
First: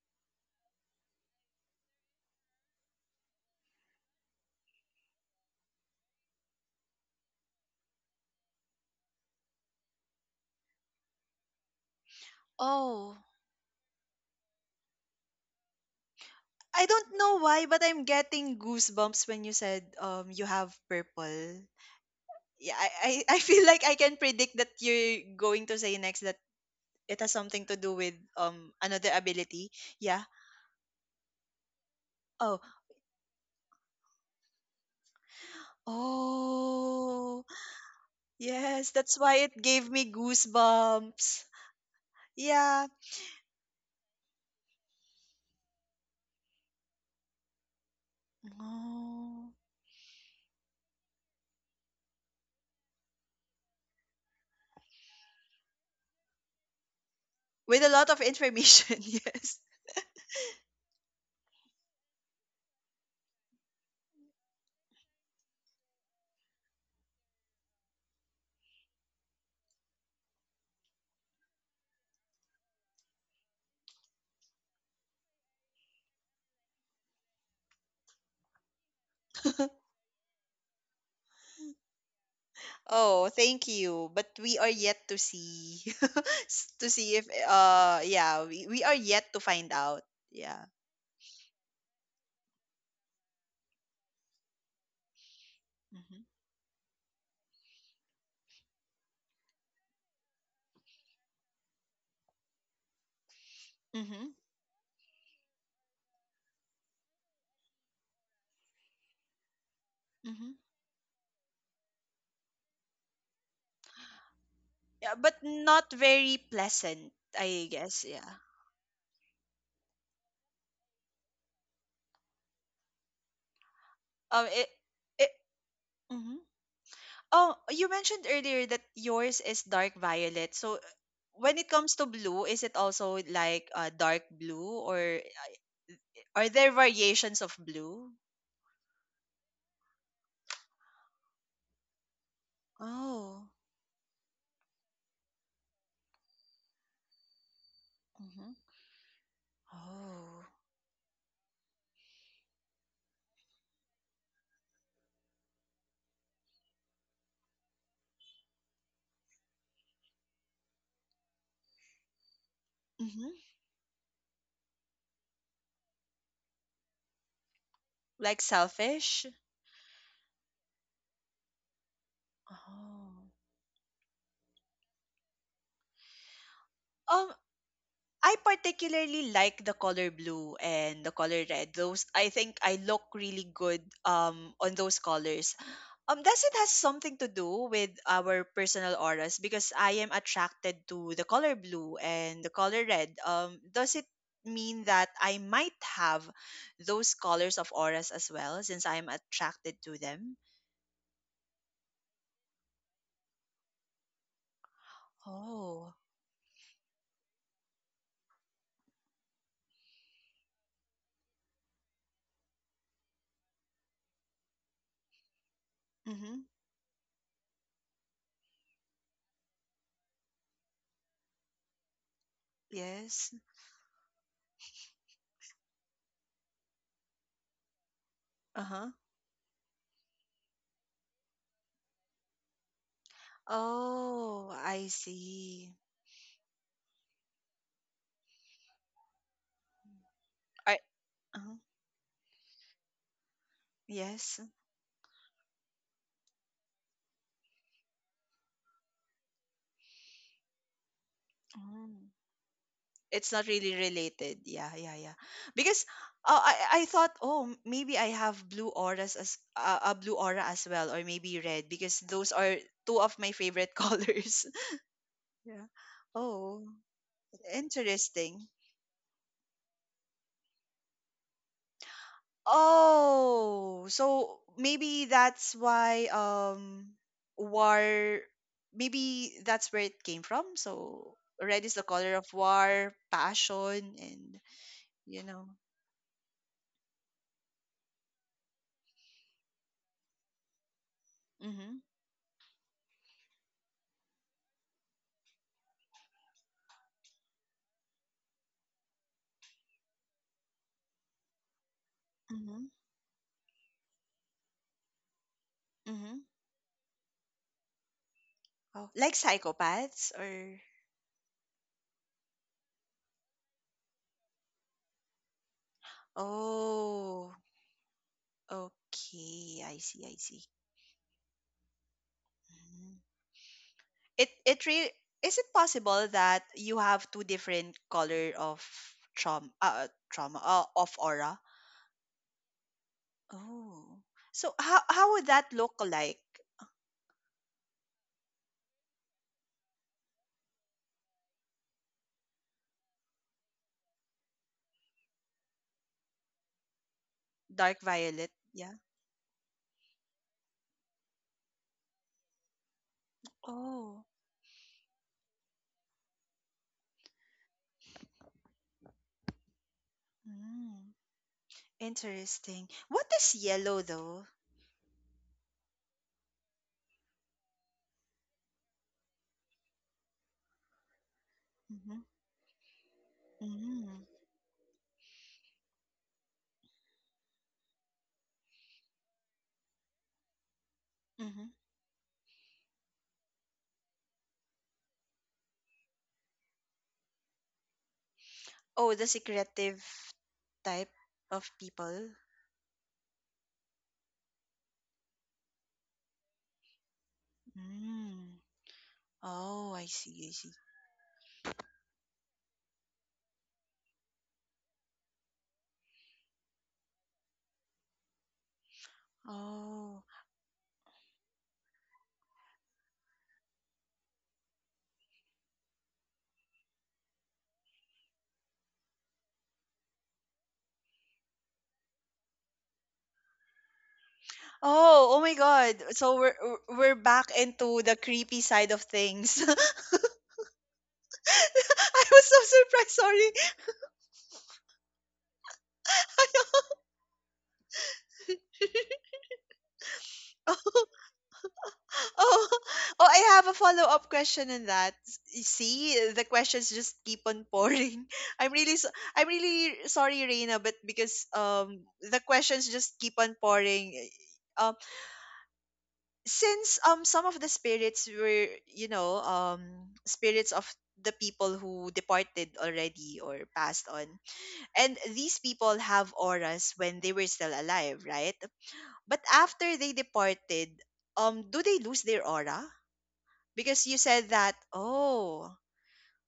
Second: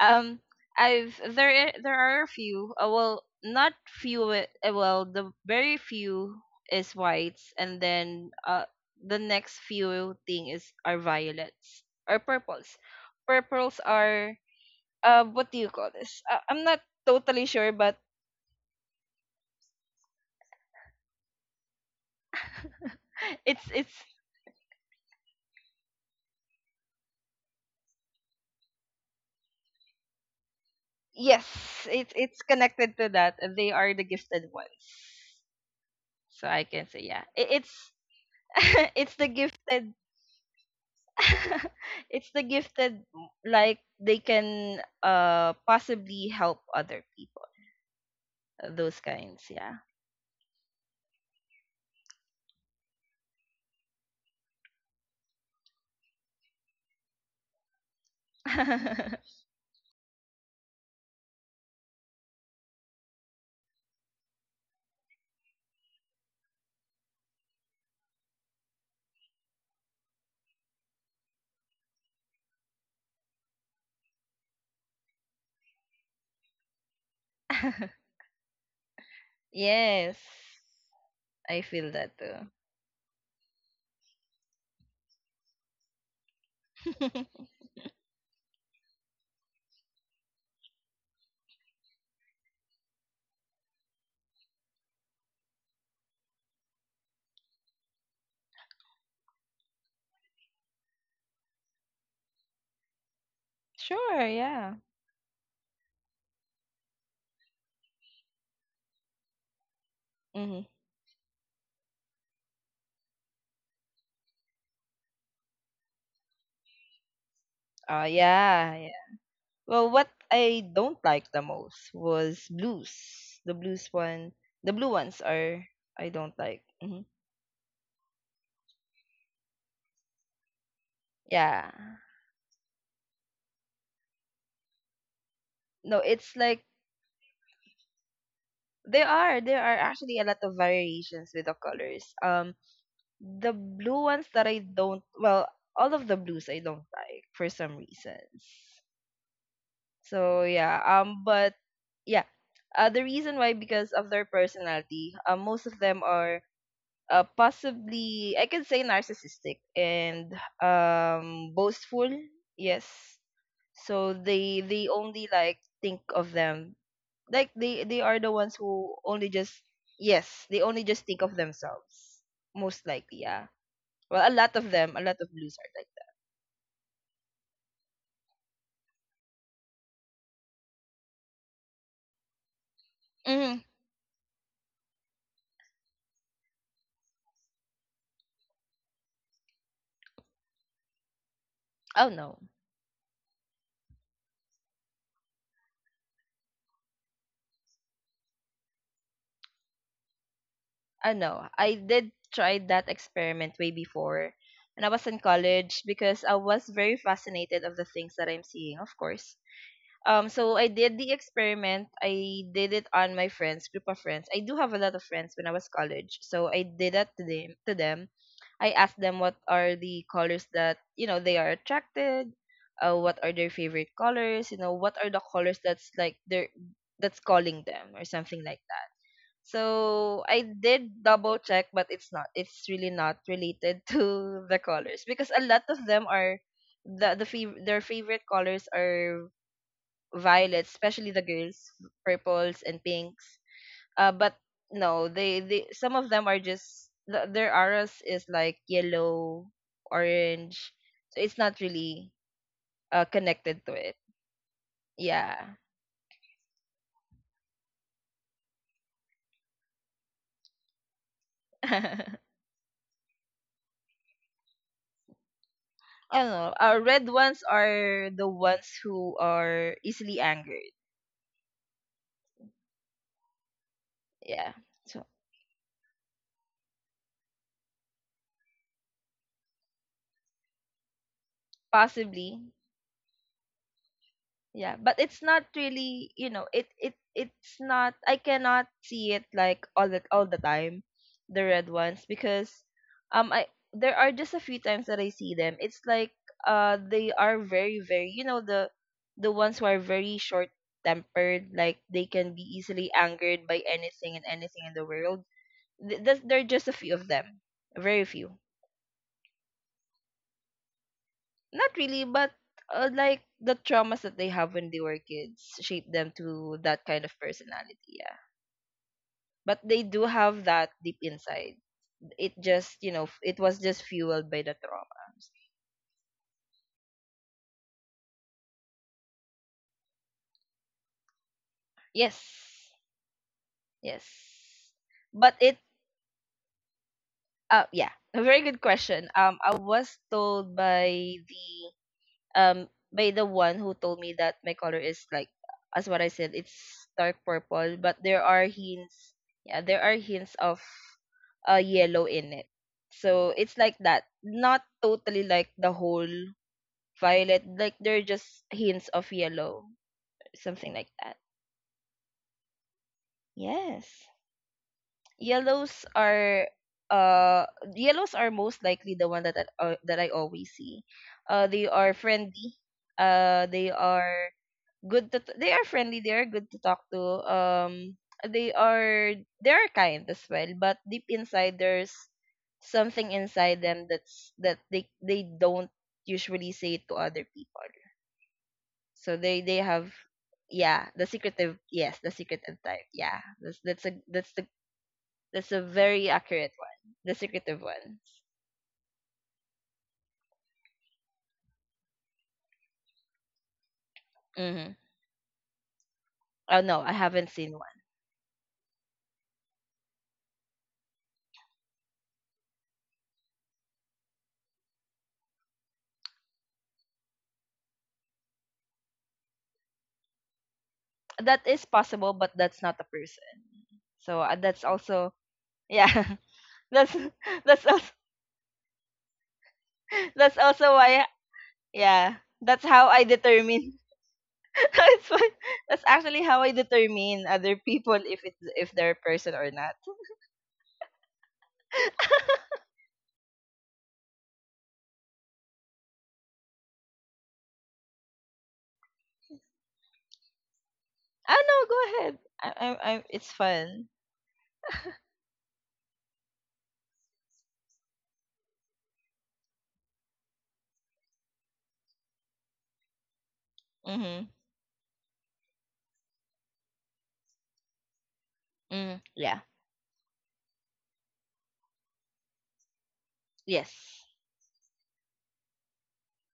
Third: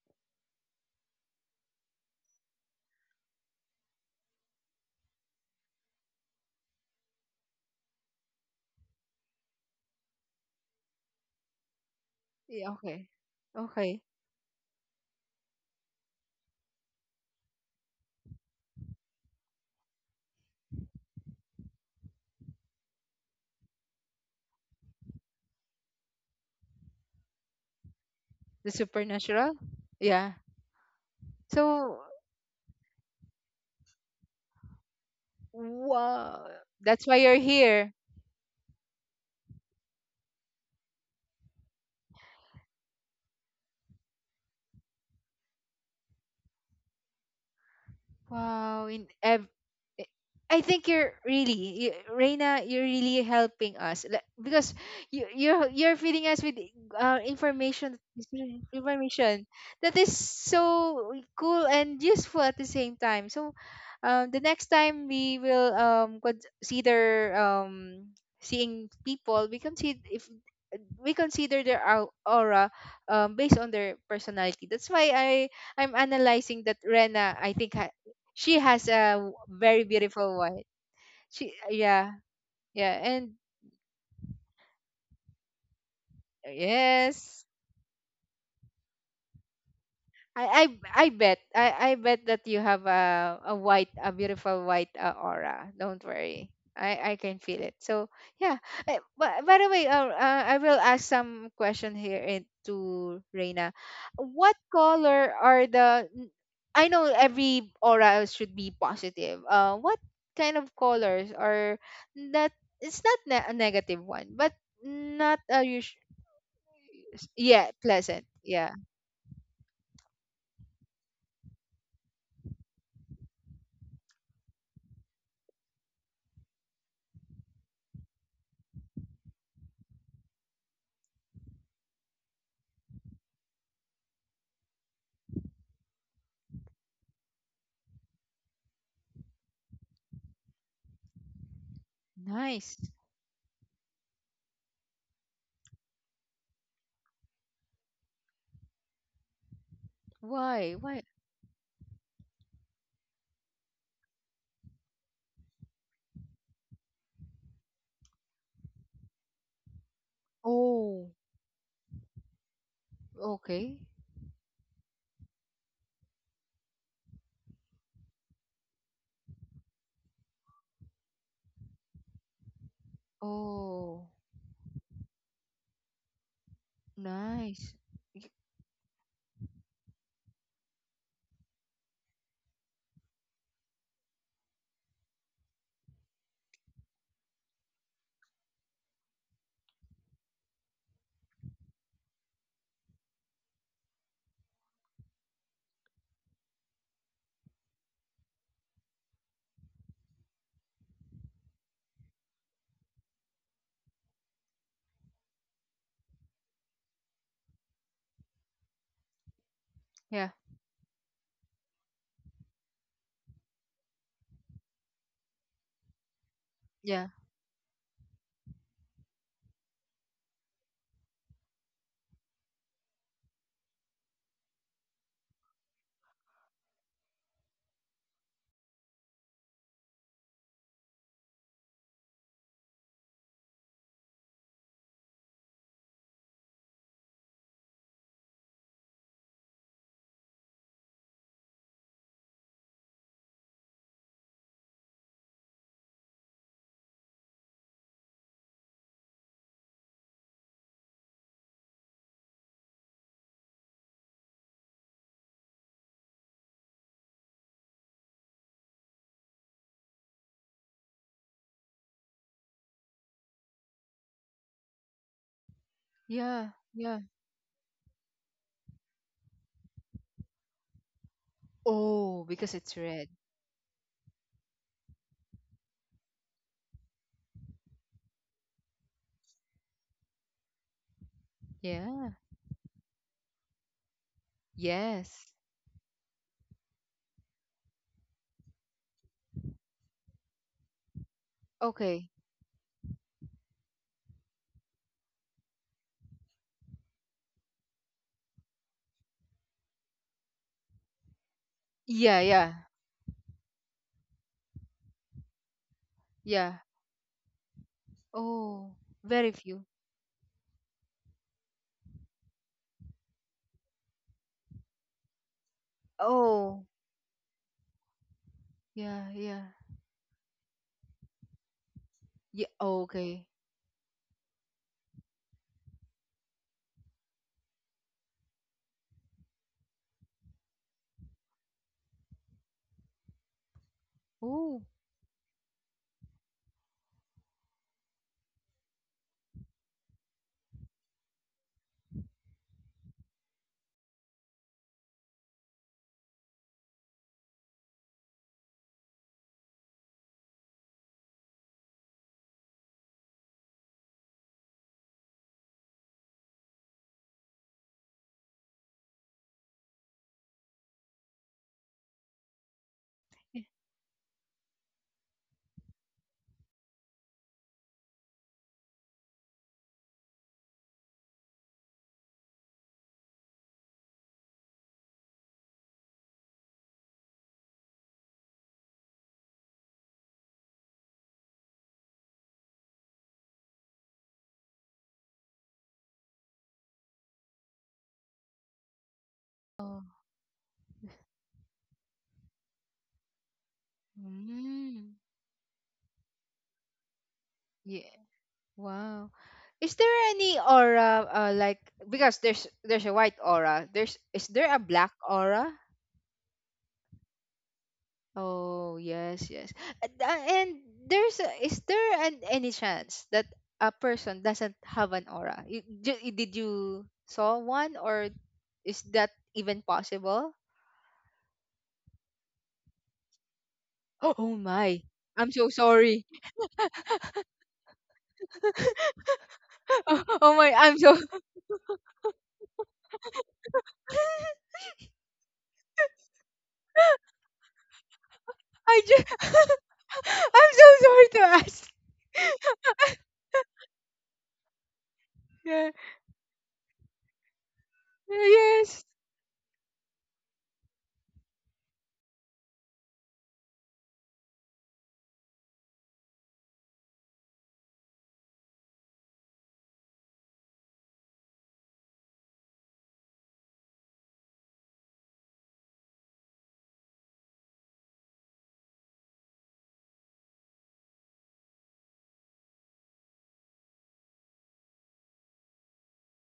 C: um there are a few, well, not few, well, the very few is whites, and then the next few thing is are violets or
A: Yeah,
C: purples.
A: okay.
B: Oh.
C: Purples
A: Okay.
C: are, what do you call this, I'm not
B: I don't know
C: totally
B: why,
C: sure,
B: but
C: but
B: I'm getting goosebumps when you said you have purple. Yeah, I I
C: it's
B: feel like
C: it's
B: I can predict that you're going to say next that it has something to do with
A: The
B: another
A: supernatural?
B: ability. Yeah.
A: Yeah.
C: yes,
A: So,
C: it's
B: Oh.
C: connected to that. They are the gifted ones,
A: wow.
C: so I can say,
A: That's why
C: yeah,
A: you're
B: Oh.
C: it,
A: here.
C: it's
B: Yes,
C: it's
B: that's
C: the
B: why it gave
C: gifted,
B: me goosebumps.
C: it's the
B: Yeah.
C: gifted, like they can possibly help other people,
A: Wow,
C: those
A: in ev
C: kinds,
B: Oh.
C: yeah.
A: I think you, Reina, you're really helping us, like, because you're feeding us with,
B: With a
A: information,
B: lot of information,
A: information
B: yes.
A: that is so cool and useful at the same time. So, the next time we will consider seeing people, we consider if we consider their aura based on their personality. That's why I'm analyzing that Rena, I think she has a very
C: Yes,
A: beautiful voice. She
C: I feel
A: Yeah,
C: that too.
A: yeah,
B: Oh,
A: and
B: thank you. But we are yet to see, to see if
A: yes.
B: yeah, we are yet to find out.
A: I I
B: Yeah.
A: I bet, I bet that you have a white, a beautiful white, aura. Don't worry. I can feel it. So yeah. But by the way, I will ask some question here, to Reina.
C: Sure,
B: Mhm.
A: What
C: yeah.
A: color are the? I know every aura should be positive. What kind
B: Mhm.
C: Mm-hmm.
A: of colors are that? It's not a negative one, but
B: Yeah, but
A: not a
B: not
A: usual.
B: very pleasant, I
A: Yeah,
C: Oh
B: guess.
A: pleasant.
B: Yeah.
A: Yeah,
C: yeah, yeah. Well, what I don't like the most was blues, the blues one
B: It.
C: the blue ones
B: It.
C: are, I don't
B: Mhm.
C: like,
B: Oh, you mentioned earlier that yours is dark violet. So, when
C: yeah,
B: it comes to blue, is it also like dark blue, or
C: no, it's
B: are
C: like,
B: there variations of blue?
C: there are actually a lot of variations with the colors.
A: nice.
B: Oh.
C: The blue ones that I don't, well, all of the blues I don't like for some reasons.
B: Mm-hmm.
C: So
B: Oh.
A: Why?
C: yeah,
A: Why?
C: but yeah, the reason why, because of their personality. Most of them are, possibly I can say, narcissistic and
A: Oh,
C: boastful. Yes,
B: Mm-hmm.
A: okay.
C: so they only, like, think of them, like they are the
B: Like
C: ones who only
B: selfish.
C: just, yes, they only just think of themselves, most likely,
B: Oh.
C: yeah.
A: Oh,
C: Well, a lot of them, a lot of blues are like that.
B: Um,
A: nice.
B: I particularly like the color blue and the color red. Those I think I look really
C: Mm,
B: good on those colors. Does it has something to do with our personal auras? Because I am attracted to the color blue
C: oh no,
B: and the color red. Does it mean that I might have those colors of auras as well, since I am attracted to them?
C: I know. I did try that experiment way before, and I was in college,
B: Oh.
C: because I was very fascinated of the things that I'm seeing, of course.
A: Yeah,
C: So I did the experiment. I did it on my friends, group of friends. I do have a lot of friends when I was college,
B: Mm-hmm.
C: so I did
A: yeah,
C: that to them. To them, I ask them, what are the colors that, you know, they are attracted, what are
B: Yes.
C: their favorite colors? What are the colors that's like their that's calling them or something like
B: Uh
C: that?
B: huh.
C: So I did double check, but it's not. It's really not related to
B: Oh,
C: the
B: I
C: colors, because a lot
B: see.
C: of them are their favorite colors are violets,
B: I.
C: especially the
B: Uh huh.
C: girls, purples and pinks. But
B: Yes.
C: no, they some of them are just their auras is like yellow, orange, so it's not really,
B: Mm. It's not
C: connected to
B: really
C: it.
B: related. Yeah, yeah, yeah.
C: Yeah.
B: Because I I thought oh maybe I have blue auras as a blue aura as well, or maybe red, because
C: I
B: those are two of my favorite colors. Yeah.
C: don't know.
A: yeah,
B: Oh,
A: yeah.
C: Red ones are the
B: interesting.
C: ones who are easily angered.
A: Oh, because it's red.
B: Oh, so
C: Yeah. So
B: maybe that's why war maybe that's where it came from. So red is the
A: Yeah.
B: color of
C: possibly.
B: war, passion, and
C: Yeah, but it's
B: you
A: Yes.
C: not
B: know.
C: really, it's not, I cannot see it like all the time the red
B: Mhm.
C: ones,
A: Okay.
C: because I there are just a few times that I see them. It's like, they are very, very, the ones who are very short tempered, like they
A: Yeah,
C: can be
A: yeah,
B: Mhm.
C: easily angered by anything and anything in the world.
B: Mhm.
C: There are
A: yeah.
C: just a few of them, very few.
A: Oh,
B: Oh, like
A: very few.
B: psychopaths or—
C: Not really, but like the traumas that they have when they were kids shape them to
A: Oh,
C: that kind of
B: Oh,
C: personality. Yeah,
A: yeah, yeah.
C: but
B: okay. I
C: they do
B: see, I
C: have
B: see.
C: that deep inside. It
A: Yeah,
C: just,
B: Mm.
A: okay.
C: it was just fueled
B: It
C: by the
B: it really—
C: traumas.
B: Is it possible that you have two different color of trauma trauma of aura?
C: Yes,
B: Oh. So
A: Oh,
C: yes.
B: how would
C: But
B: that
C: it
B: look like?
C: Yeah, a very good question. I was told by the one who told me that my color is, like, as what I said, it's dark purple,
B: Dark
C: but there
B: violet,
C: are
B: yeah.
C: hints— yeah, there are hints of yellow in it. So it's like that.
B: Oh.
C: Not totally like the whole violet, like there are just hints of yellow. Something like
B: Mm.
C: that.
B: Interesting. What is yellow
C: Yes.
B: though?
C: Yellows are uh yellows are most likely the one that I always see. They are
B: Mm-hmm.
C: friendly. Uh they
B: Mm-hmm.
C: are they are friendly, they are good to talk to. They are they are kind as well, but deep inside
B: Mm-hmm.
C: there's something inside them that they don't usually say to other people.
B: Oh, the
C: So they
A: oh.
B: secretive
C: have— yeah,
B: type
C: the
B: of
C: secretive— yes, the
B: people.
C: secretive type. Yeah,
A: Mm.
C: that's a very accurate one, the secretive
A: Yeah.
C: ones.
B: Mm.
A: Wow. Is
B: Oh, I
A: there
B: see,
A: any
B: I see.
A: aura, like, because there's a white aura. There's Is there a
C: Mm-hmm.
A: black aura?
C: Oh, no, I haven't seen one.
A: Oh, yes, yes. And
B: Oh.
A: uh, and there's a, is there an, any chance that a person doesn't have an aura? Did you saw one, or is that even possible?
C: That is possible, but that's not a person.
A: Oh,
C: So
A: oh
C: that's
A: my.
C: also—
B: Oh, oh
A: I'm
B: my
A: so
B: God.
C: yeah.
A: sorry.
B: So we're
C: That's—
B: we're back
C: that's also—
B: into the creepy side of things.
A: Oh, oh
C: that's
A: my,
C: also
A: I'm so
C: why.
B: I
C: Yeah.
B: was so
C: That's how
B: surprised.
C: I
B: Sorry.
C: determine. that's why, that's actually how I determine other people, if it's if
A: I
C: they're a
A: just
C: person or not.
A: I'm so sorry to ask.
B: Oh, oh, I have a follow-up question on that. You
A: yeah.
B: see, the questions just keep on pouring. I'm really
A: Yes.
B: so, I'm really sorry, Reina, but because
C: Ah, no, go ahead.
B: the questions just
C: I
B: keep
C: It's
B: on
C: fun.
B: pouring. Eh, since some of the spirits were you know spirits of the people who departed already or passed on,
C: Mhm.
B: and these people have auras when they were still alive, right?
C: Mm,
B: But
C: yeah.
B: after they departed, do they lose their aura? Because you
C: Yes.
B: said that oh—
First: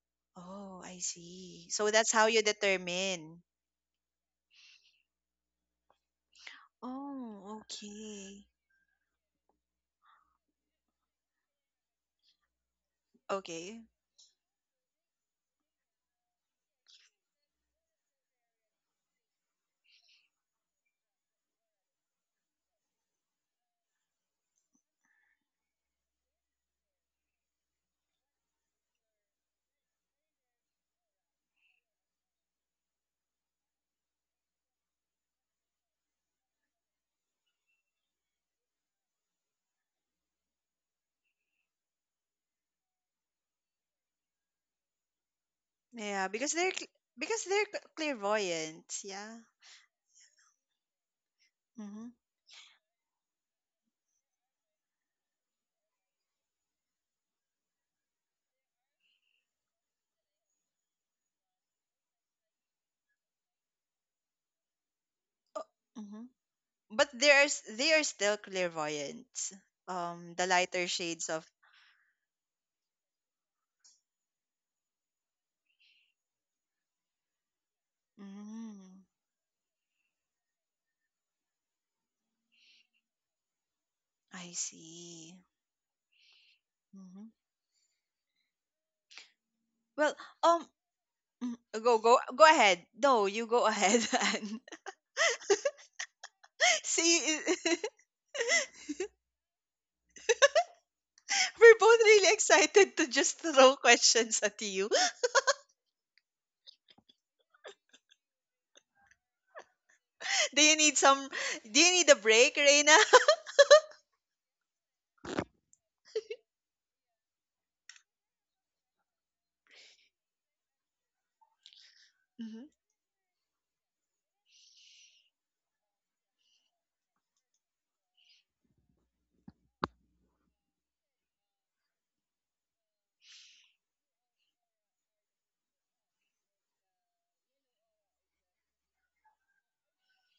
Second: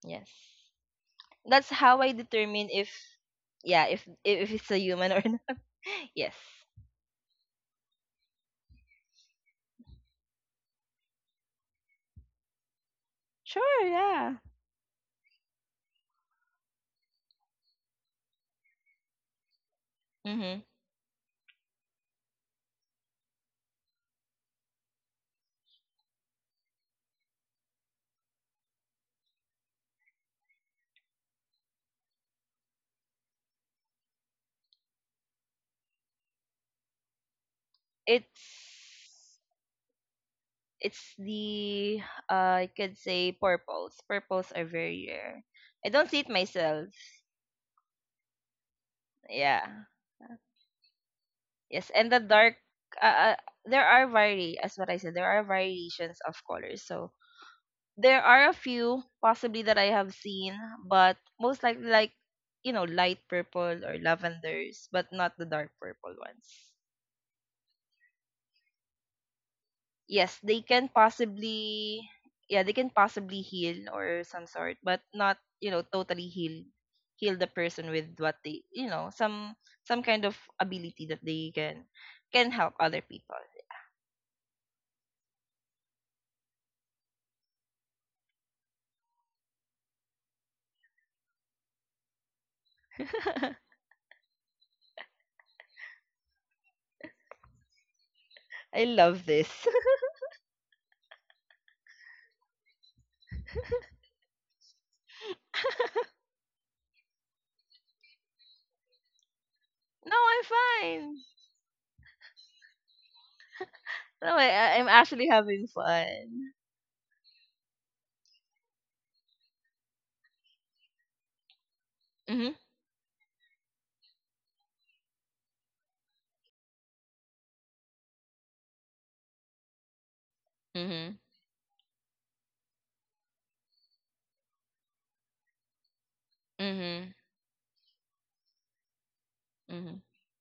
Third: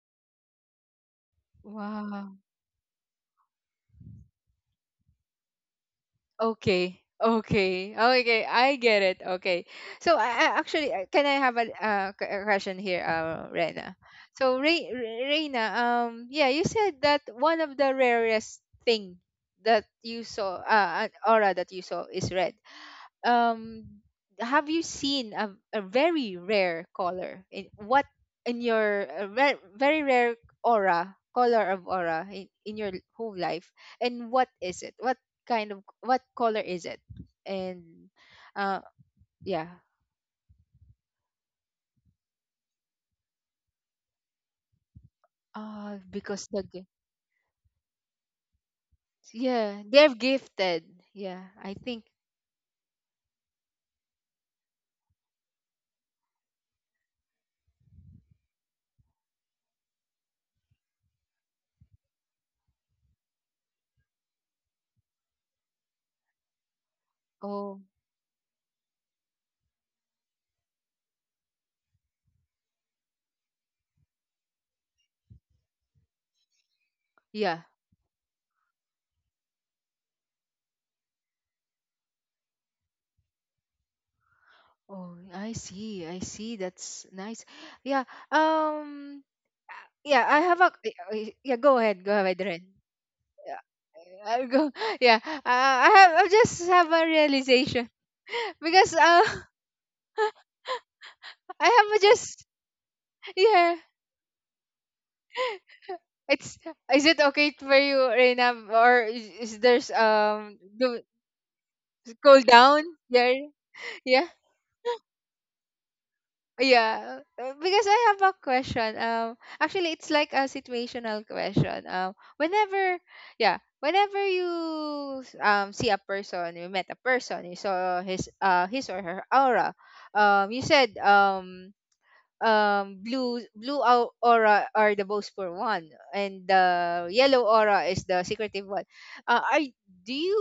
C: Yes.
B: Oh, I see,
C: That's
B: so
C: how
B: that's
C: I
B: how
A: Wow.
B: you
C: determine if—
B: determine.
C: yeah— if it's a human or not. yes.
A: Okay.
B: Oh,
A: Okay. Oh, okay.
B: okay,
A: I get it. Okay. So I actually, can I have a question here,
B: okay.
C: Sure,
A: Rena?
C: yeah.
A: So Reina, yeah, you said that one of the rarest thing that you saw,
C: Mhm.
A: an aura that you saw is red. um have you seen a very rare color in— what in your, very rare aura— color of aura in, your whole life? And what is it, what kind of what color is it, and
C: It's
A: uh yeah.
C: it's the I could say purples. Purples are very rare. I
A: uh
C: don't see
B: Yeah,
C: it
A: because
B: because
A: the gi-
C: myself.
B: because they're clairvoyant, yeah.
C: Yeah.
A: yeah, they're gifted. Yeah, I
C: Yes,
A: think.
C: and
B: Mm-hmm,
C: the dark uh, uh there are vari as what I said, there are variations of colors. So there are a few possibly that I have seen, but most likely, like, light purple or lavenders, but not the dark purple
B: mm-hmm.
C: ones.
B: But there's—
A: Oh,
B: they are still clairvoyant.
C: Yes,
B: The
C: they can
B: lighter shades of.
C: possibly— yeah, they can possibly heal or some sort, but not, totally heal, the
A: yeah.
C: person with what they,
B: Mm,
C: some kind of ability that they can help other people.
B: I
A: Oh,
B: see.
A: I see. I see. That's
B: Mhm.
A: nice. Yeah. Um. uh,
B: Well,
A: Yeah, I have
B: um,
A: a.
B: mm,
A: Yeah, go ahead. Go
B: go
A: ahead, Ren.
B: ahead. No, you
A: Yeah,
B: go ahead.
A: I'll
B: Anne.
A: go. Yeah. I just have a
B: See,
A: realization.
C: I
A: Because
C: love this.
A: I
B: we're both
A: have a
B: really
A: just.
B: excited to just throw
A: Yeah.
B: questions at you.
A: It's. Is it okay for you, Reina, or is there's
C: No, I'm
B: Do you need
A: do
C: fine.
B: some? Do you need a
A: cool
B: break,
A: down?
B: Reina?
A: Yeah. Yeah.
C: No, I'm actually having fun.
A: Yeah, because I have a question. Actually, it's like a situational question. Um,
C: Mhm.
A: whenever, yeah, whenever you see a person, you met a person, you saw his or her aura. You said
C: Mhm.
A: blue aura are the most for one, and the
C: Mhm.
A: yellow aura is the secretive one. uh, i
C: Mhm.
A: do you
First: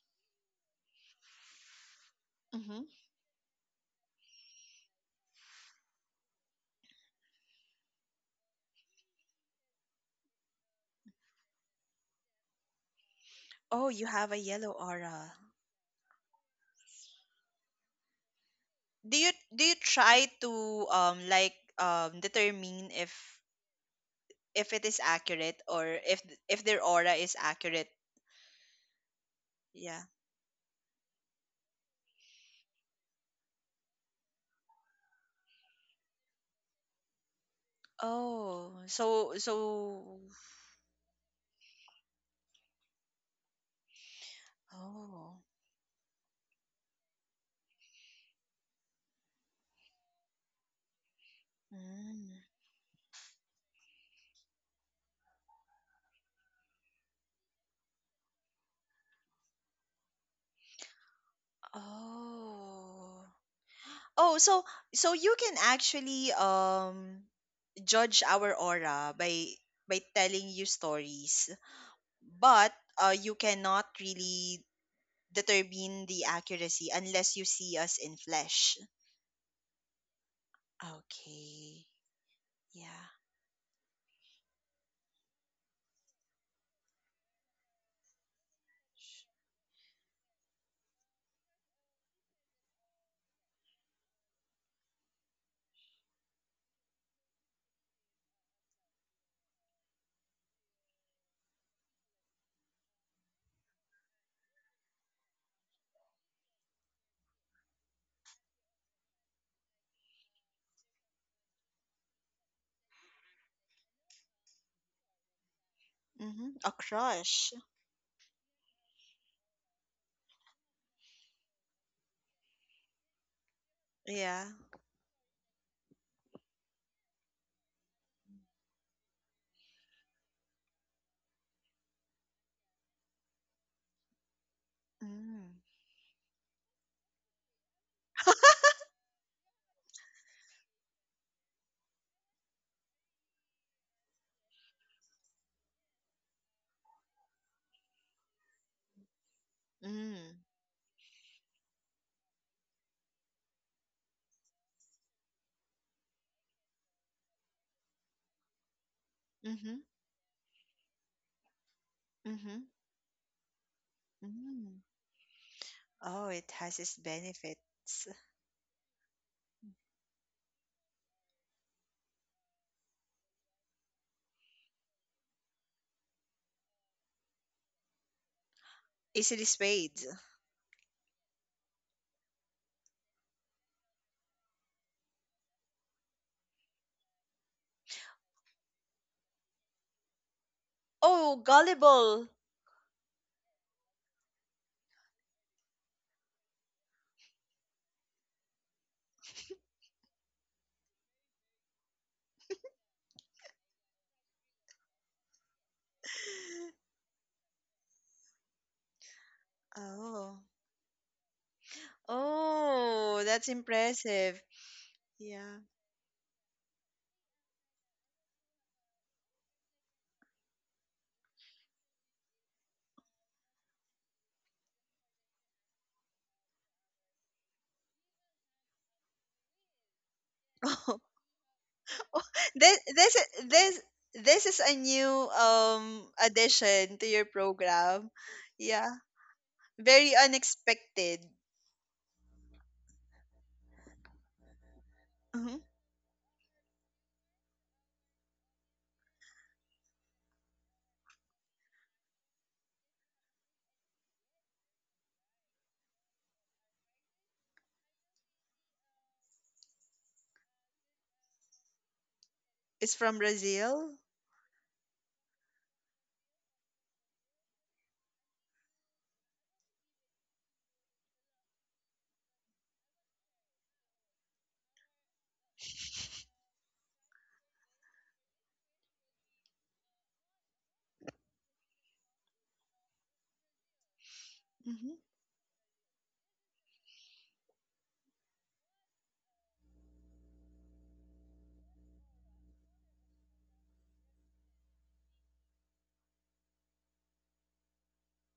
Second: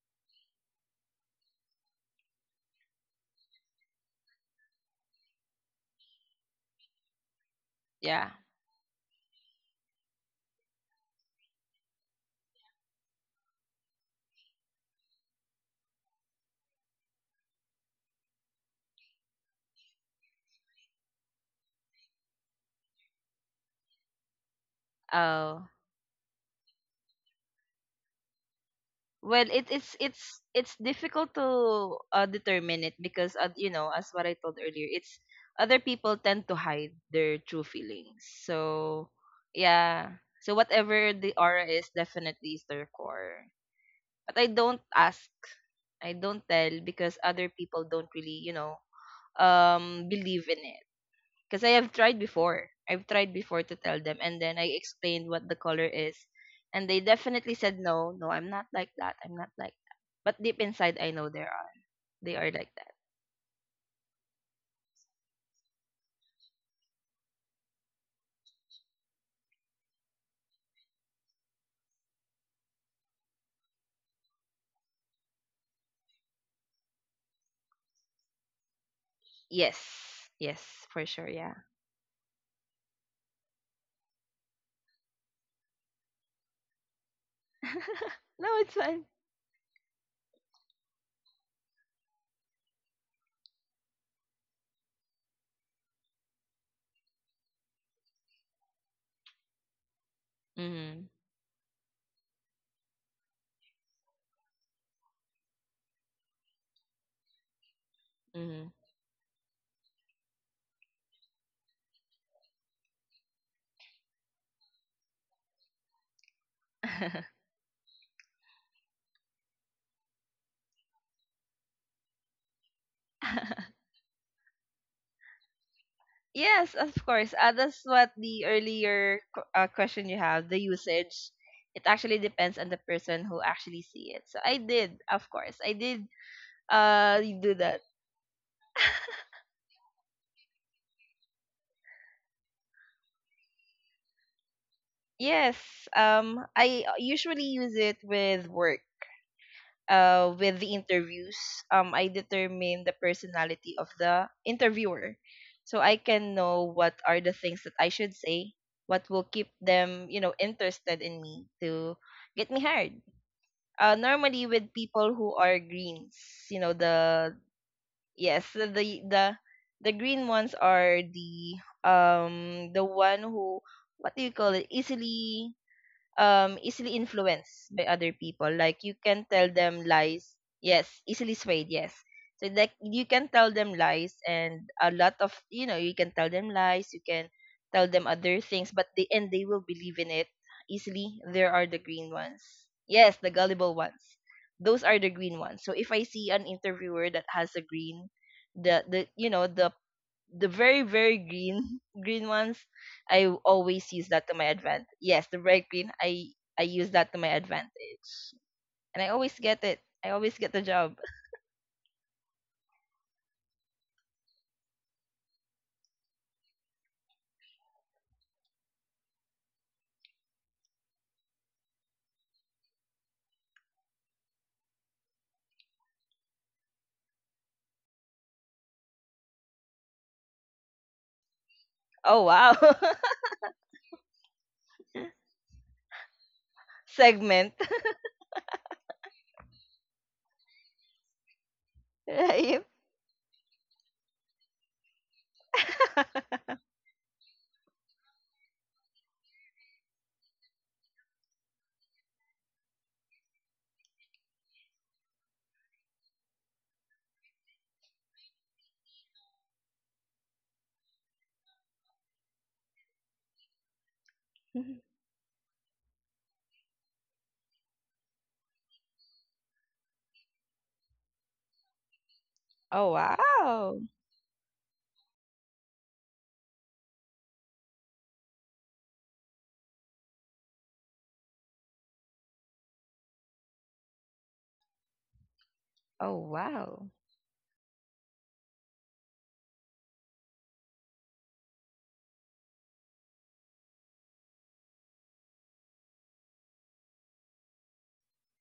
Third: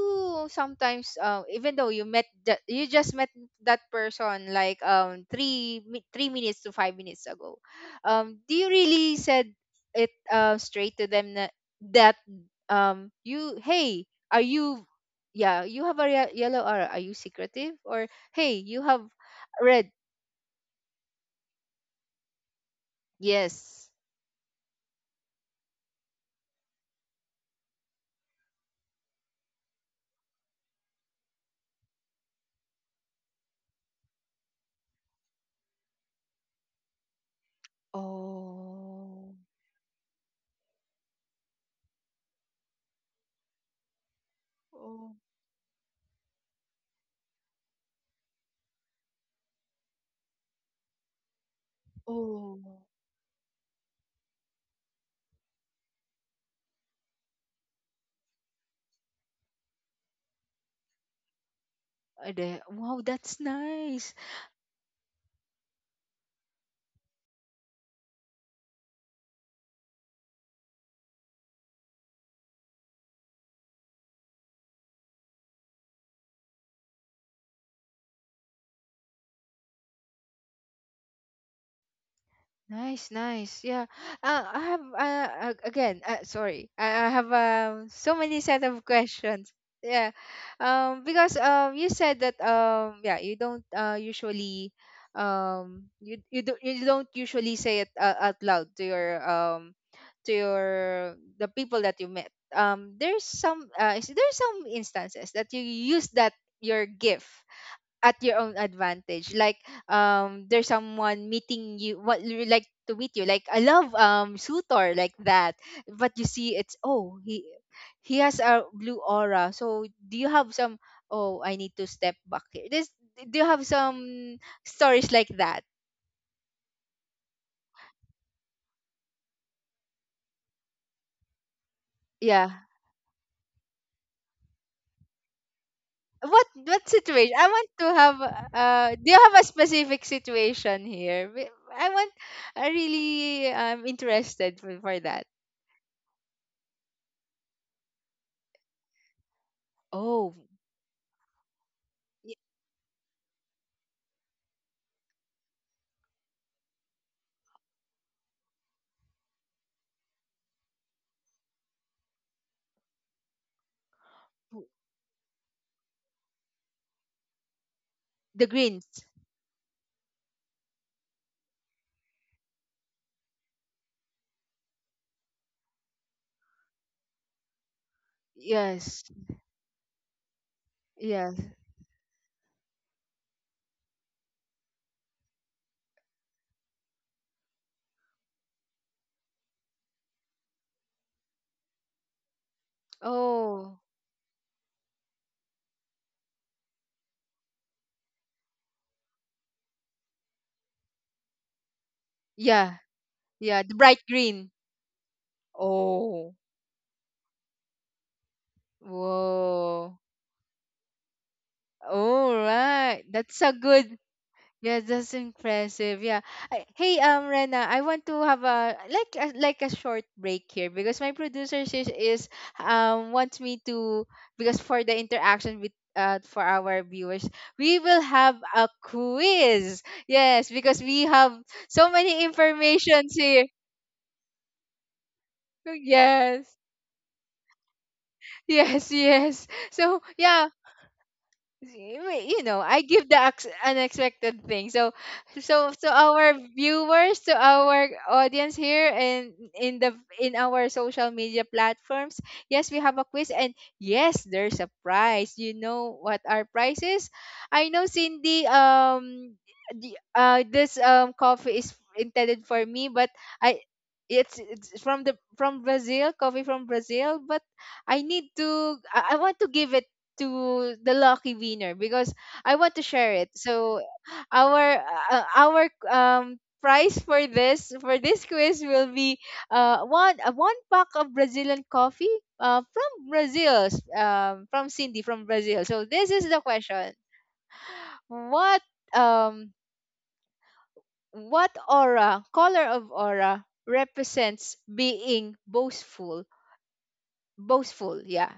A: sometimes, even though you met
B: hmm hmm.
A: you just met that person like 3 minutes to 5 minutes ago,
C: Yeah.
A: do you really said it, straight to them, that, that you
B: Oh,
A: hey,
B: you have a
A: are
B: yellow
A: you,
B: aura.
A: yeah, you have a yellow aura, are you secretive, or hey, you have
B: Do you
A: red?
B: try to like determine
A: Yes.
B: if it is accurate,
C: Oh.
B: or if if their aura is accurate.
C: Well, it, it's
B: Yeah.
C: it's it's difficult to determine it, because, as what I told earlier, it's— other people tend to hide their true feelings.
B: Oh,
C: So,
A: Oh,
B: so
C: yeah,
B: so—
C: so whatever the aura is, definitely is their core. But I don't
A: oh,
C: ask,
B: Oh.
C: I don't tell, because other people don't really, believe in it. Because I have tried
B: Mm.
C: before.
A: oh,
C: I've tried before to tell them, and then I explained what the color is, and they definitely said no, no, I'm not like that. I'm not like that. But deep inside, I know they are. They are
A: ade.
C: like that.
A: Wow,
B: Oh.
A: that's nice.
B: Oh, so so you can actually judge our aura by telling you stories, but you cannot really determine the accuracy unless you see us in flesh.
C: Yes, yes, for sure. Yeah.
B: Okay. Yeah.
A: Nice, nice. Yeah. Uh, I have uh, Again, sorry. I have so many
C: no,
A: set
C: it's
A: of
C: fine.
A: questions. Yeah. Because you said that yeah, you don't usually, you don't usually say it, out loud to your, to your
C: Mm-hmm.
A: the people that you met. There's some instances that you use that your gift at your own
C: Mm-hmm.
A: advantage, like there's someone meeting you, what you like, to meet you, like I love sutor like that, but you
B: Mm-hmm.
A: see
B: A
A: it's, oh, he
B: crush.
A: he has a blue aura. So do you have some, oh, I need to step back here. This, do you have some
B: Yeah.
A: stories like that?
C: yes, of course. That's what the earlier question you have, the usage. It actually
A: Yeah.
C: depends on the person who actually see it. So I did, of
B: Mm.
C: course, I did
A: What situation I
C: do
A: want
C: that.
A: to have, do you have a specific situation here? I really, I'm interested for that.
C: Yes, I usually use it with work.
A: Oh.
B: Mm.
C: With the interviews, I determine the personality of the interviewer, so I can know what are the things that I should say, what will keep
B: Mhm.
C: them, interested in me to get me
B: Mhm.
C: hired. Normally with
B: Mm.
C: people who are greens,
B: Oh, it
C: you know,
B: has its
C: the—
B: benefits.
A: The
C: yes,
A: greens.
C: the the green ones are the one who— what do you call it— easily, easily influenced by other people. Like you
A: Yes.
C: can
B: Easily
C: tell them
B: swayed.
C: lies— yes, easily
A: Yes.
C: swayed, yes. So like you can tell them lies and a lot of you know you can tell them lies, you can tell them other things, but they will believe in it easily.
B: Oh,
C: There are the green
B: gullible.
C: ones— yes, the gullible
A: Oh.
C: ones. Those are the green ones. So if I see an interviewer that has a green, the the very, very green, green ones,
A: Yeah.
C: I
A: Yeah. The
C: always
A: bright
C: use that to my
A: green.
C: advantage— yes, the bright green. i
A: Oh.
C: i use that to my advantage, and I always get it.
A: Whoa.
C: I always
B: Oh.
C: get the job.
A: All right.
B: Oh,
A: That's
B: that's
A: a good.
B: impressive.
A: Yeah, that's
B: Yeah.
A: impressive. Yeah. I- Hey, Rena, I want to have a like a, like a short break here because my producer is wants me to, because for the interaction with for our viewers, we will have a quiz. Yes, because
B: Oh,
A: we have so
C: Oh,
A: many
C: wow.
B: This
A: informations
B: this
A: here.
B: this is a new
A: Yes.
B: addition to your
C: segment.
B: program.
A: Yes,
B: Yeah,
A: yes. So,
B: very
A: yeah,
B: unexpected.
A: you know,
C: right.
A: I give the unexpected thing. So,
B: Mhm.
A: so to our viewers, to our audience here and in the, in our social media platforms, yes, we have a quiz. And yes, there's a prize. You know what our prize is? I know Cindy, the, this coffee is intended for me,
B: It's
A: but
B: from
A: I,
B: Brazil.
A: it's from the, from Brazil, coffee from Brazil, but I need to, I want to give it to the lucky winner because I want to
C: oh
A: share it.
C: wow.
A: So our, our prize for this, for this quiz, will be one, one pack of Brazilian coffee, from Brazil, from
B: Mhm.
A: Cindy from Brazil. So this
C: Oh
A: is the
C: wow.
A: question. What, um what aura, color of aura, represents being boastful? Boastful, yeah.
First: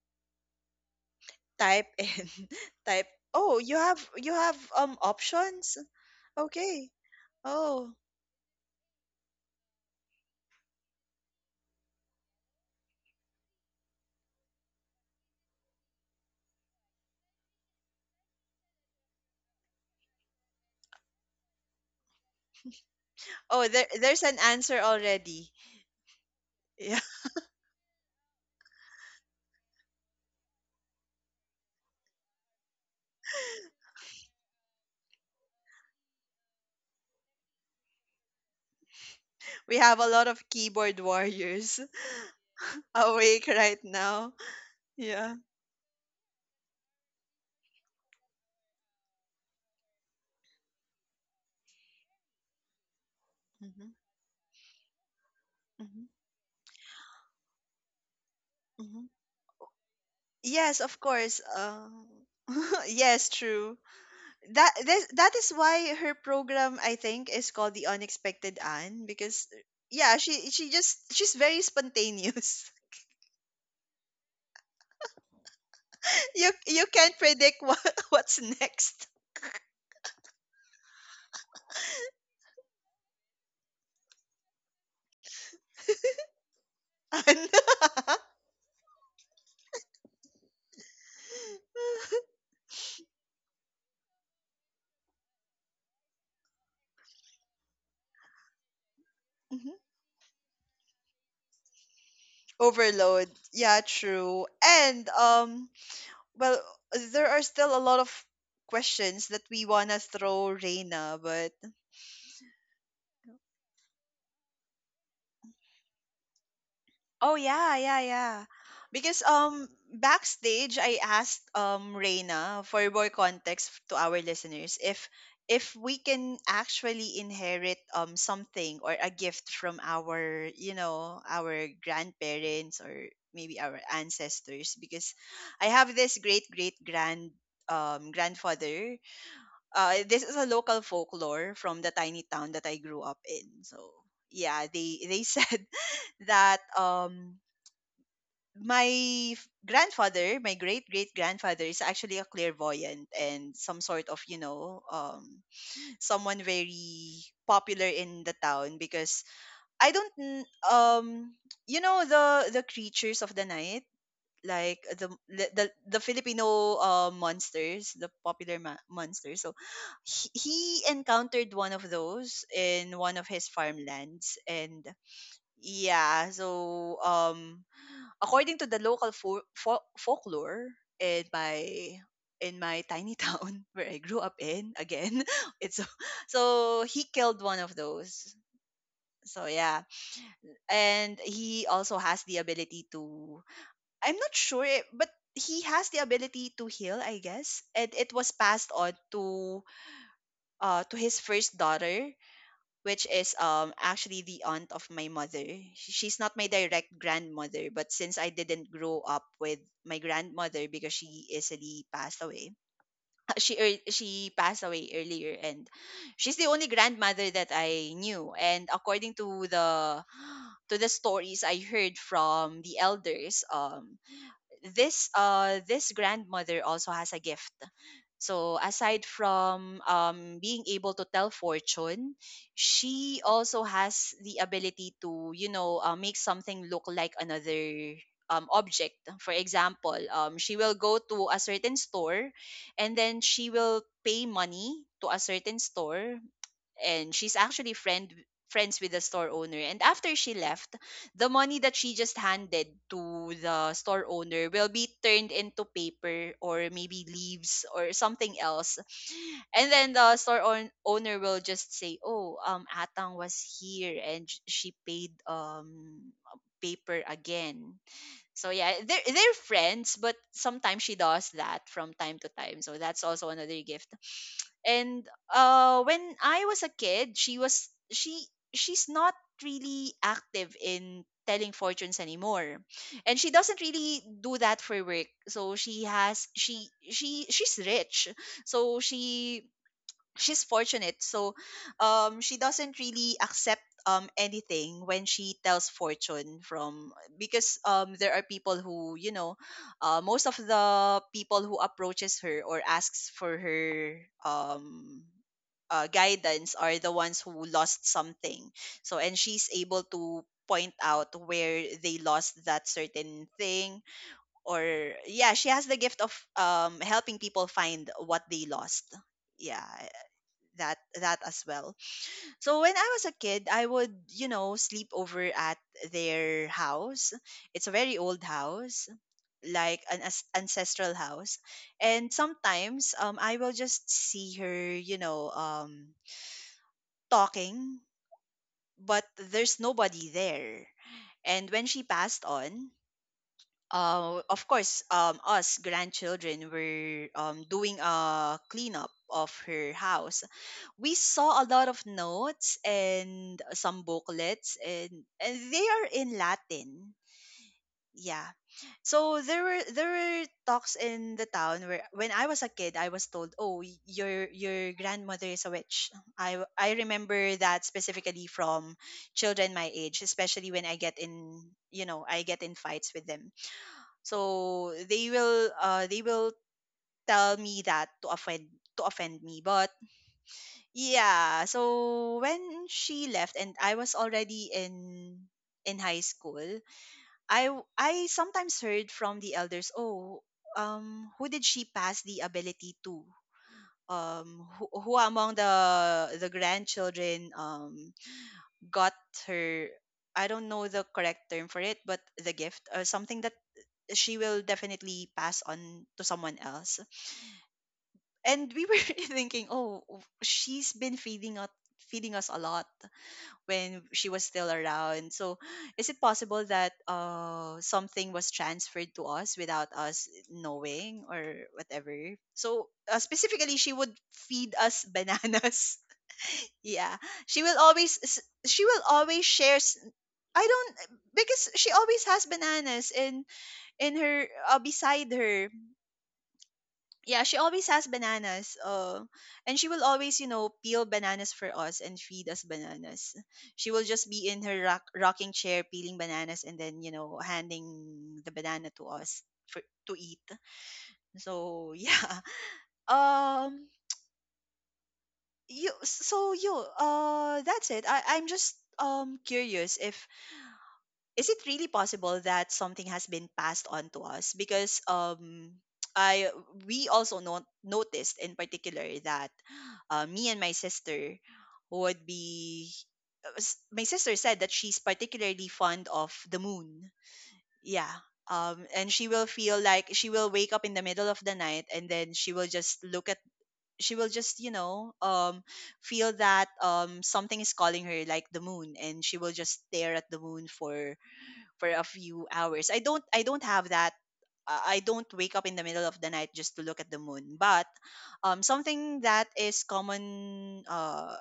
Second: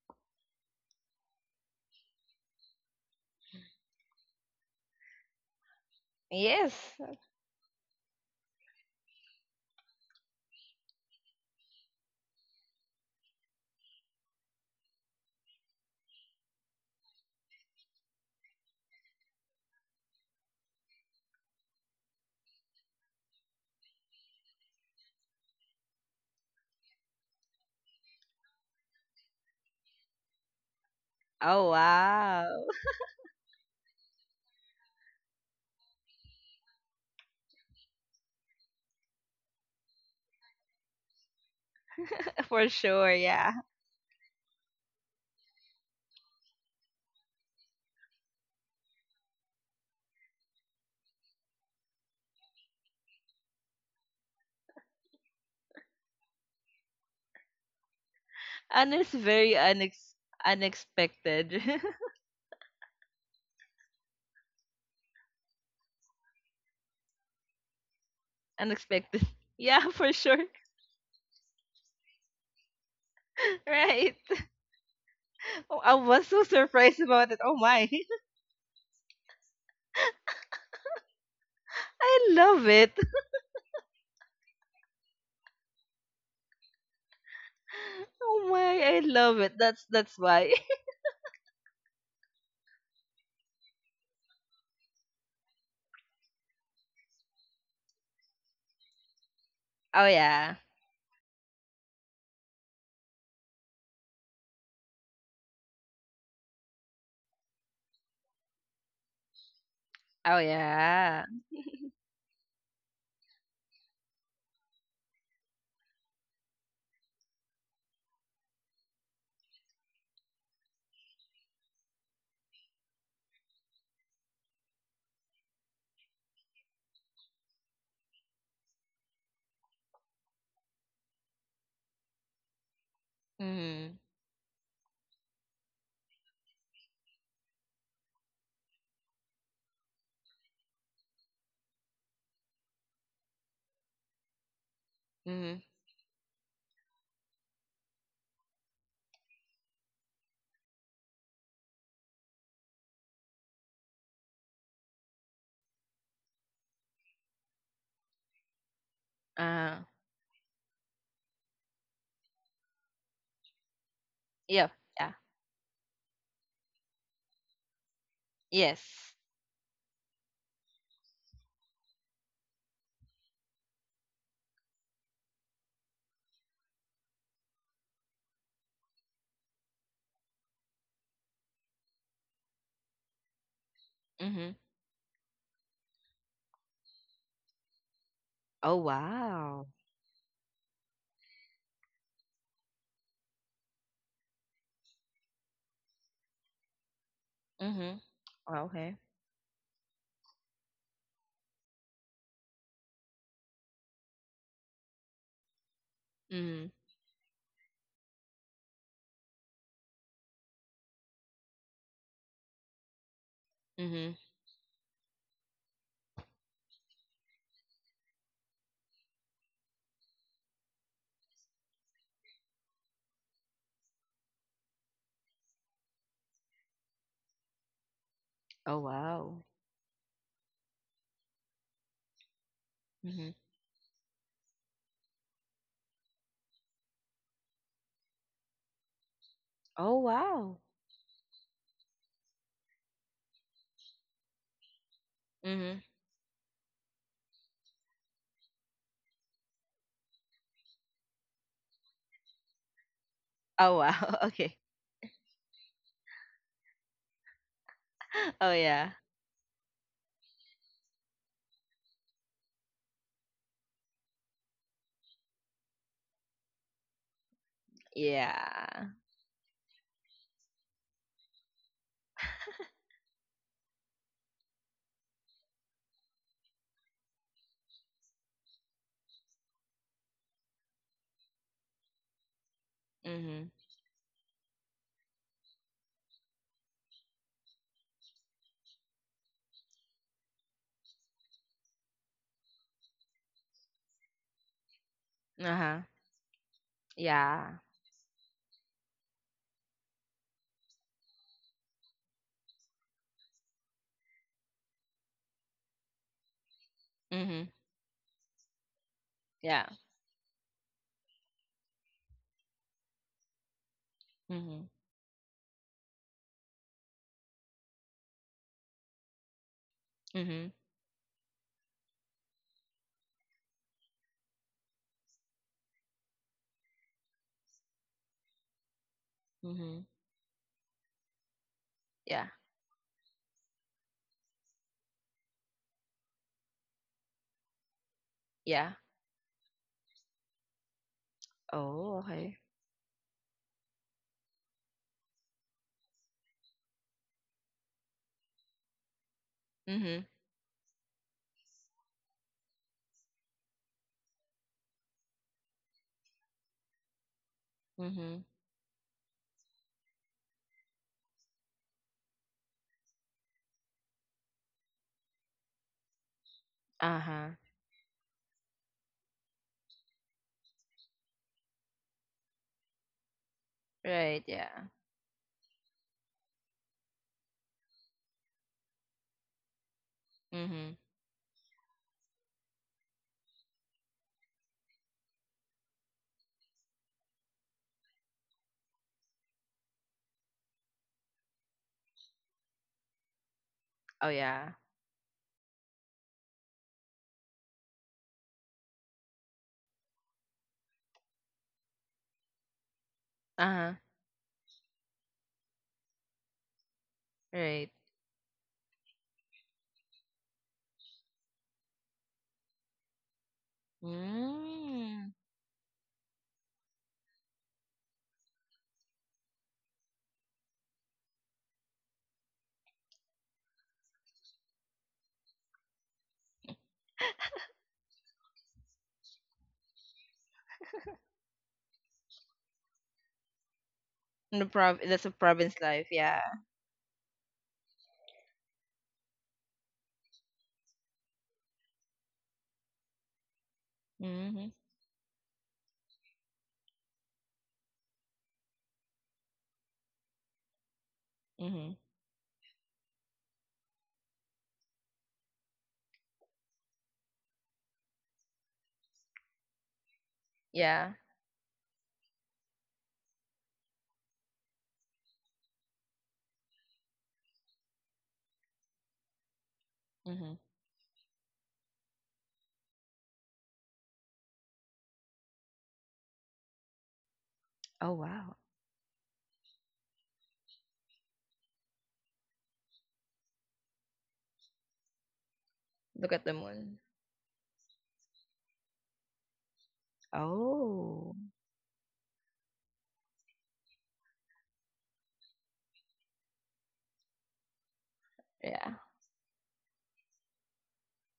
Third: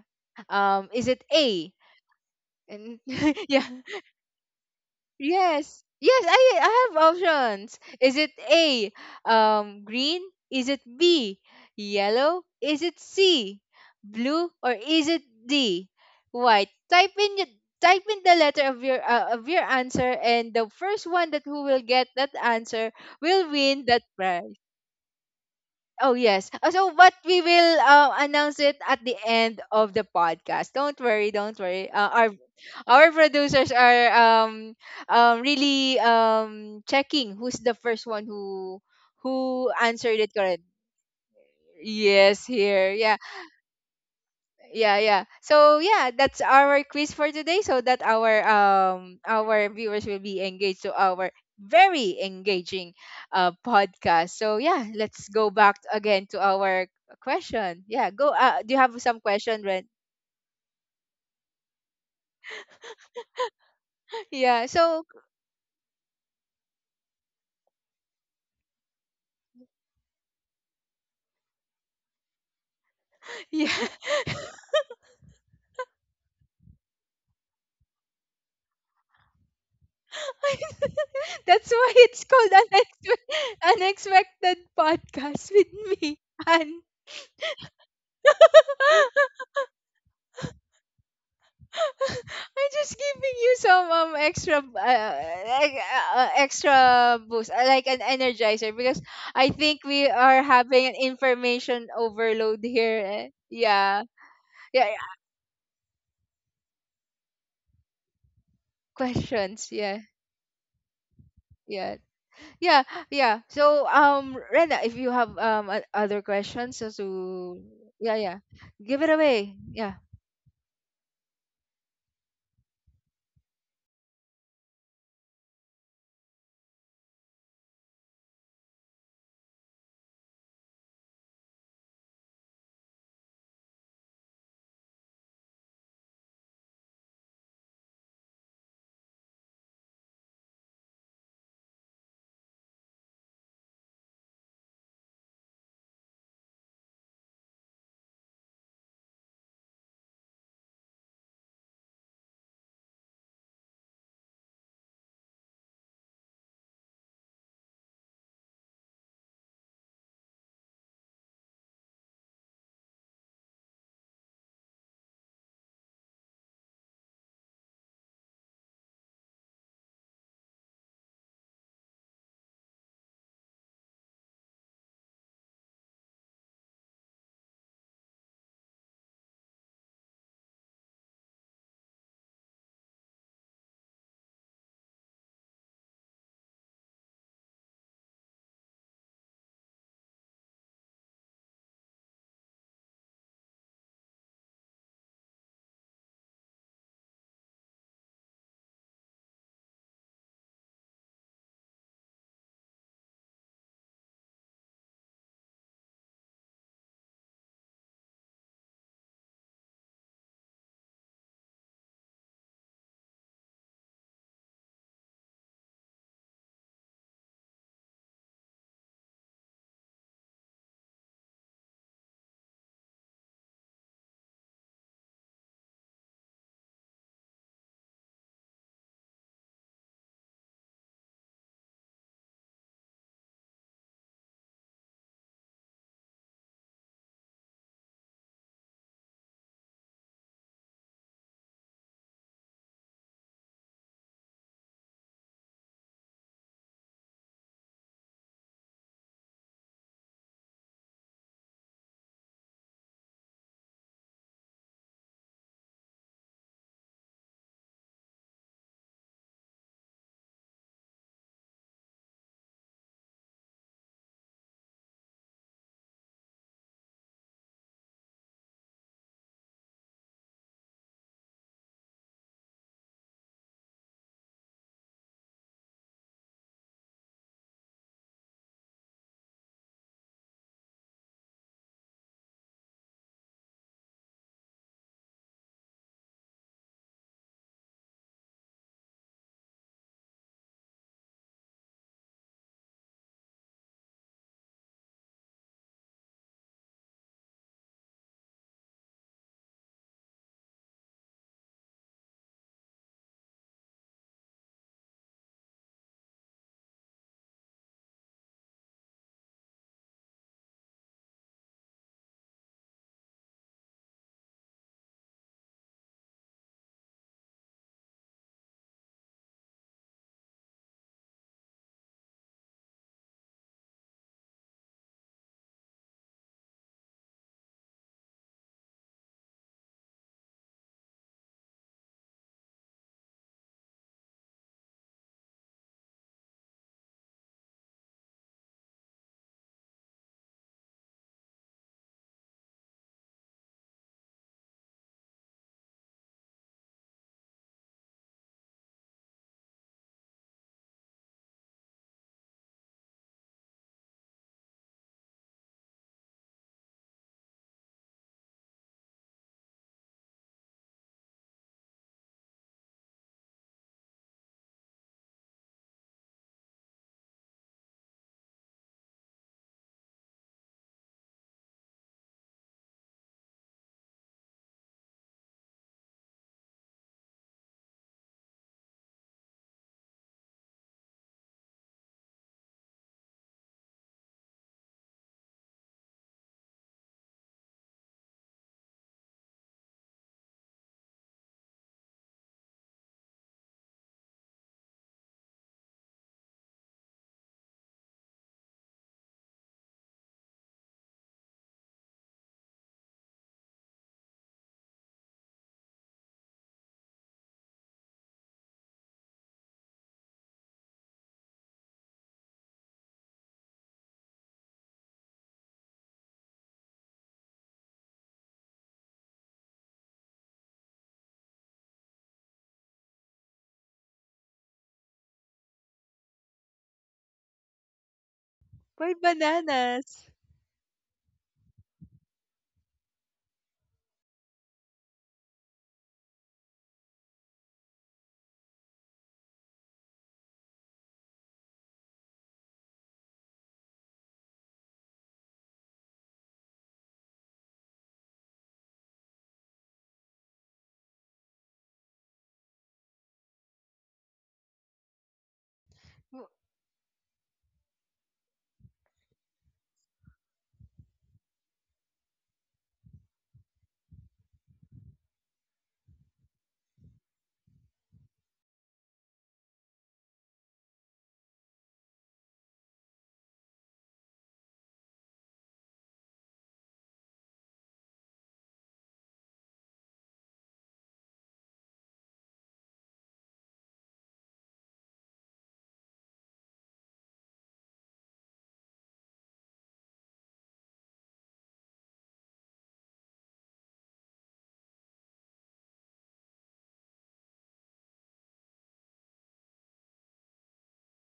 A: Is it a,
B: Type in
A: and
B: type. Oh,
A: yeah?
B: you have options.
A: Yes. Yes, I
C: Yes.
B: Okay.
A: have options.
B: Oh.
A: Is it A, green? Is it B, yellow? Is it C, blue? Or is it D, white? Type in, type in the letter of your, of your answer, and the first one that who will get that answer will
B: Oh,
A: win
B: there
A: that
B: there's an
A: prize.
B: answer already.
A: Oh, yes. So,
B: Yeah.
A: but we will, announce it at the end of the podcast. Don't worry, don't
C: Oh
A: worry. Our
C: wow.
A: our producers are, really, checking who's the first one who
B: We have a
A: answered
B: lot
A: it
B: of
A: correct.
B: keyboard warriors
A: Yes,
C: for
A: here.
C: sure,
A: Yeah.
B: awake
C: yeah.
B: right now.
A: Yeah, yeah.
B: Yeah.
A: So yeah, that's our quiz for today, so that our, our viewers will be engaged to our very engaging,
B: hmm
A: podcast. So yeah, let's go back
B: hmm
A: again to our question. Yeah, go, do you have
C: And
B: hmm.
C: it's
A: some
C: very
A: question, Ren?
B: Yes, of course.
C: unexpected.
B: Yes, true.
A: Yeah.
B: That
A: So
B: that is why her program, I think, is called The Unexpected Anne
C: unexpected,
B: because
C: yeah, for
B: yeah,
C: sure.
B: she's very spontaneous.
A: yeah.
C: right. Oh, I was so
B: You
C: surprised
B: can't
C: about it. Oh
B: predict
C: my.
B: what's next.
A: That's why it's
C: I
A: called
C: love it.
A: unexpected, unexpected podcast with me. And
B: Anne.
C: Oh my, I love it. That's why.
A: I'm just giving you some, extra, like, extra boost, like an energizer, because I think
C: Oh
A: we are
C: yeah.
A: having an information overload here.
B: Overload.
A: Eh.
B: Yeah,
A: Yeah,
B: true.
A: yeah,
B: And
A: yeah.
B: well, there are still a lot of questions that we
A: Questions,
B: wanna
A: yeah,
C: Oh
B: throw Reina,
C: yeah.
B: but
A: yeah, yeah, yeah. So, Rena, if you have, other questions, so
B: oh
A: to,
B: yeah, yeah,
A: yeah,
B: yeah.
A: yeah, give it
B: Because
A: away. Yeah,
B: backstage I asked Reina for more context to our listeners, if we can actually inherit something or a gift from our grandparents or maybe our
C: Mhm.
B: ancestors, because I have this great great grandfather. This is a local folklore from the tiny town that I grew up in. So yeah, they said
C: Mhm.
B: that my grandfather, my great great grandfather, is actually a clairvoyant and some sort of, someone very popular in the town, because
C: Uh.
B: I don't, um, the creatures of the night,
C: Yeah.
B: like the
C: Yeah.
B: the the, the Filipino monsters, the popular
C: Yes.
B: monsters. So he encountered one of those in one of his farmlands, and yeah, so according to the local folklore in my in my tiny town, where I grew up
C: Mhm.
B: in, again. it's So he killed one of those.
C: Oh
B: So
C: wow.
B: yeah, and he also has the ability to. I'm not sure, but he has the ability to heal, I guess, and
C: Mhm.
B: it was
C: Oh,
B: passed on
C: okay.
B: to his first daughter, which is actually the aunt of my mother. She's not my
C: Mhm.
B: direct grandmother, but since I didn't grow up with my grandmother because she easily passed away,
C: Mhm.
B: she passed away earlier, and she's the only grandmother that I knew. And according to the to the stories I heard from the elders, this this grandmother also has a gift. So
C: Oh
B: aside
C: wow.
B: from being able to tell fortune, she
C: Mhm.
B: also has the ability to, you know, make something look like another object. For example,
C: Oh
B: she
C: wow.
B: will go to a certain store, and then she will pay money to a certain
C: Mhm.
B: store, and she's actually friends with the store owner, and after she left, the money that she just handed to the
C: Oh
B: store
C: wow.
B: owner
C: Okay.
B: will be turned into paper or maybe leaves or something
C: Oh
B: else,
C: yeah.
B: and then the store owner will just say, "Oh, Atang was here and she paid paper again." So yeah,
C: Yeah.
B: they're friends, but sometimes she does that from time to time. So that's also another gift. And when I was a kid, she was she she's not really active in telling fortunes anymore, and she
C: Mhm.
B: doesn't really do that for work. So she's rich, so she's fortunate. So she doesn't really accept anything when she
C: Uh
B: tells
C: huh.
B: fortune, from because
C: Yeah.
B: there are people who, you know, most of the people who approaches her or asks for her um guidance, are the ones who
C: Mhm.
B: lost something. So and she's
C: Yeah.
B: able to point out where they lost that certain thing.
C: Mhm.
B: Or, yeah, she has the gift of helping people find what they lost. Yeah,
C: Mhm.
B: that as well. So when I was a kid, I would, you know, sleep over at their house. It's a very old house, like
C: Mhm.
B: an ancestral house. And
C: Yeah.
B: sometimes I will just see her, you know, talking,
C: Yeah.
B: but there's nobody there. And when she
C: Oh,
B: passed
C: okay.
B: on, of course, us grandchildren were, doing a cleanup of her
C: Mm-hmm.
B: house. We saw a lot of notes and some booklets, and they are in Latin. Yeah.
C: Mhm.
B: So there were talks in the town where, when I was a kid, I was told, "Oh, your grandmother is a witch." I remember
C: Uh-huh.
B: that specifically from children my age, especially when I get in fights with them.
C: Right, yeah.
B: So they will tell me that, to offend me. But
C: Mhm.
B: yeah, so when she left and I was already in high school, I sometimes heard from the elders, "Oh, um, who did she pass the ability to?
C: Oh
B: Um,
C: yeah.
B: who among the grandchildren got her, I don't know the correct term for it, but the gift, or something that
C: Uh-huh.
B: she will definitely pass on to someone else."
C: Right.
B: And we were thinking, "Oh, she's been feeding us a lot when she was still around.
C: Mm.
B: So, is it possible that, something was transferred to us without us knowing or whatever? So, specifically, she would feed us bananas." Yeah, she will
A: why
B: always share.
A: bananas?
B: I don't, because she always has bananas in her,
C: In the prov That's
B: beside
C: a
B: her.
C: province life, yeah.
B: Yeah, she always has bananas. And she will always, you know, peel bananas for us and feed us bananas. She will just be in
C: Mhm.
B: her rocking chair peeling bananas and then, you know, handing the banana to us for to eat.
C: Mhm.
B: So yeah. Um. You.
A: W-
B: That's it. I'm just curious, if
C: Yeah.
B: is it really possible that something has been passed on to us, because I we also not noticed in particular that, me and
C: Mhm.
B: my sister would be my sister said that she's particularly fond of the moon. Yeah,
C: Oh wow.
B: and she will feel like she will wake up in the middle of the night, and then she will just, feel
C: Look at the
B: that
C: moon.
B: something is calling her, like the moon, and she will just stare at the moon for
C: Oh.
B: for a few hours. I don't have that. I don't wake up in the middle of the night just to look at the moon. But
C: Yeah.
B: something that is common uh,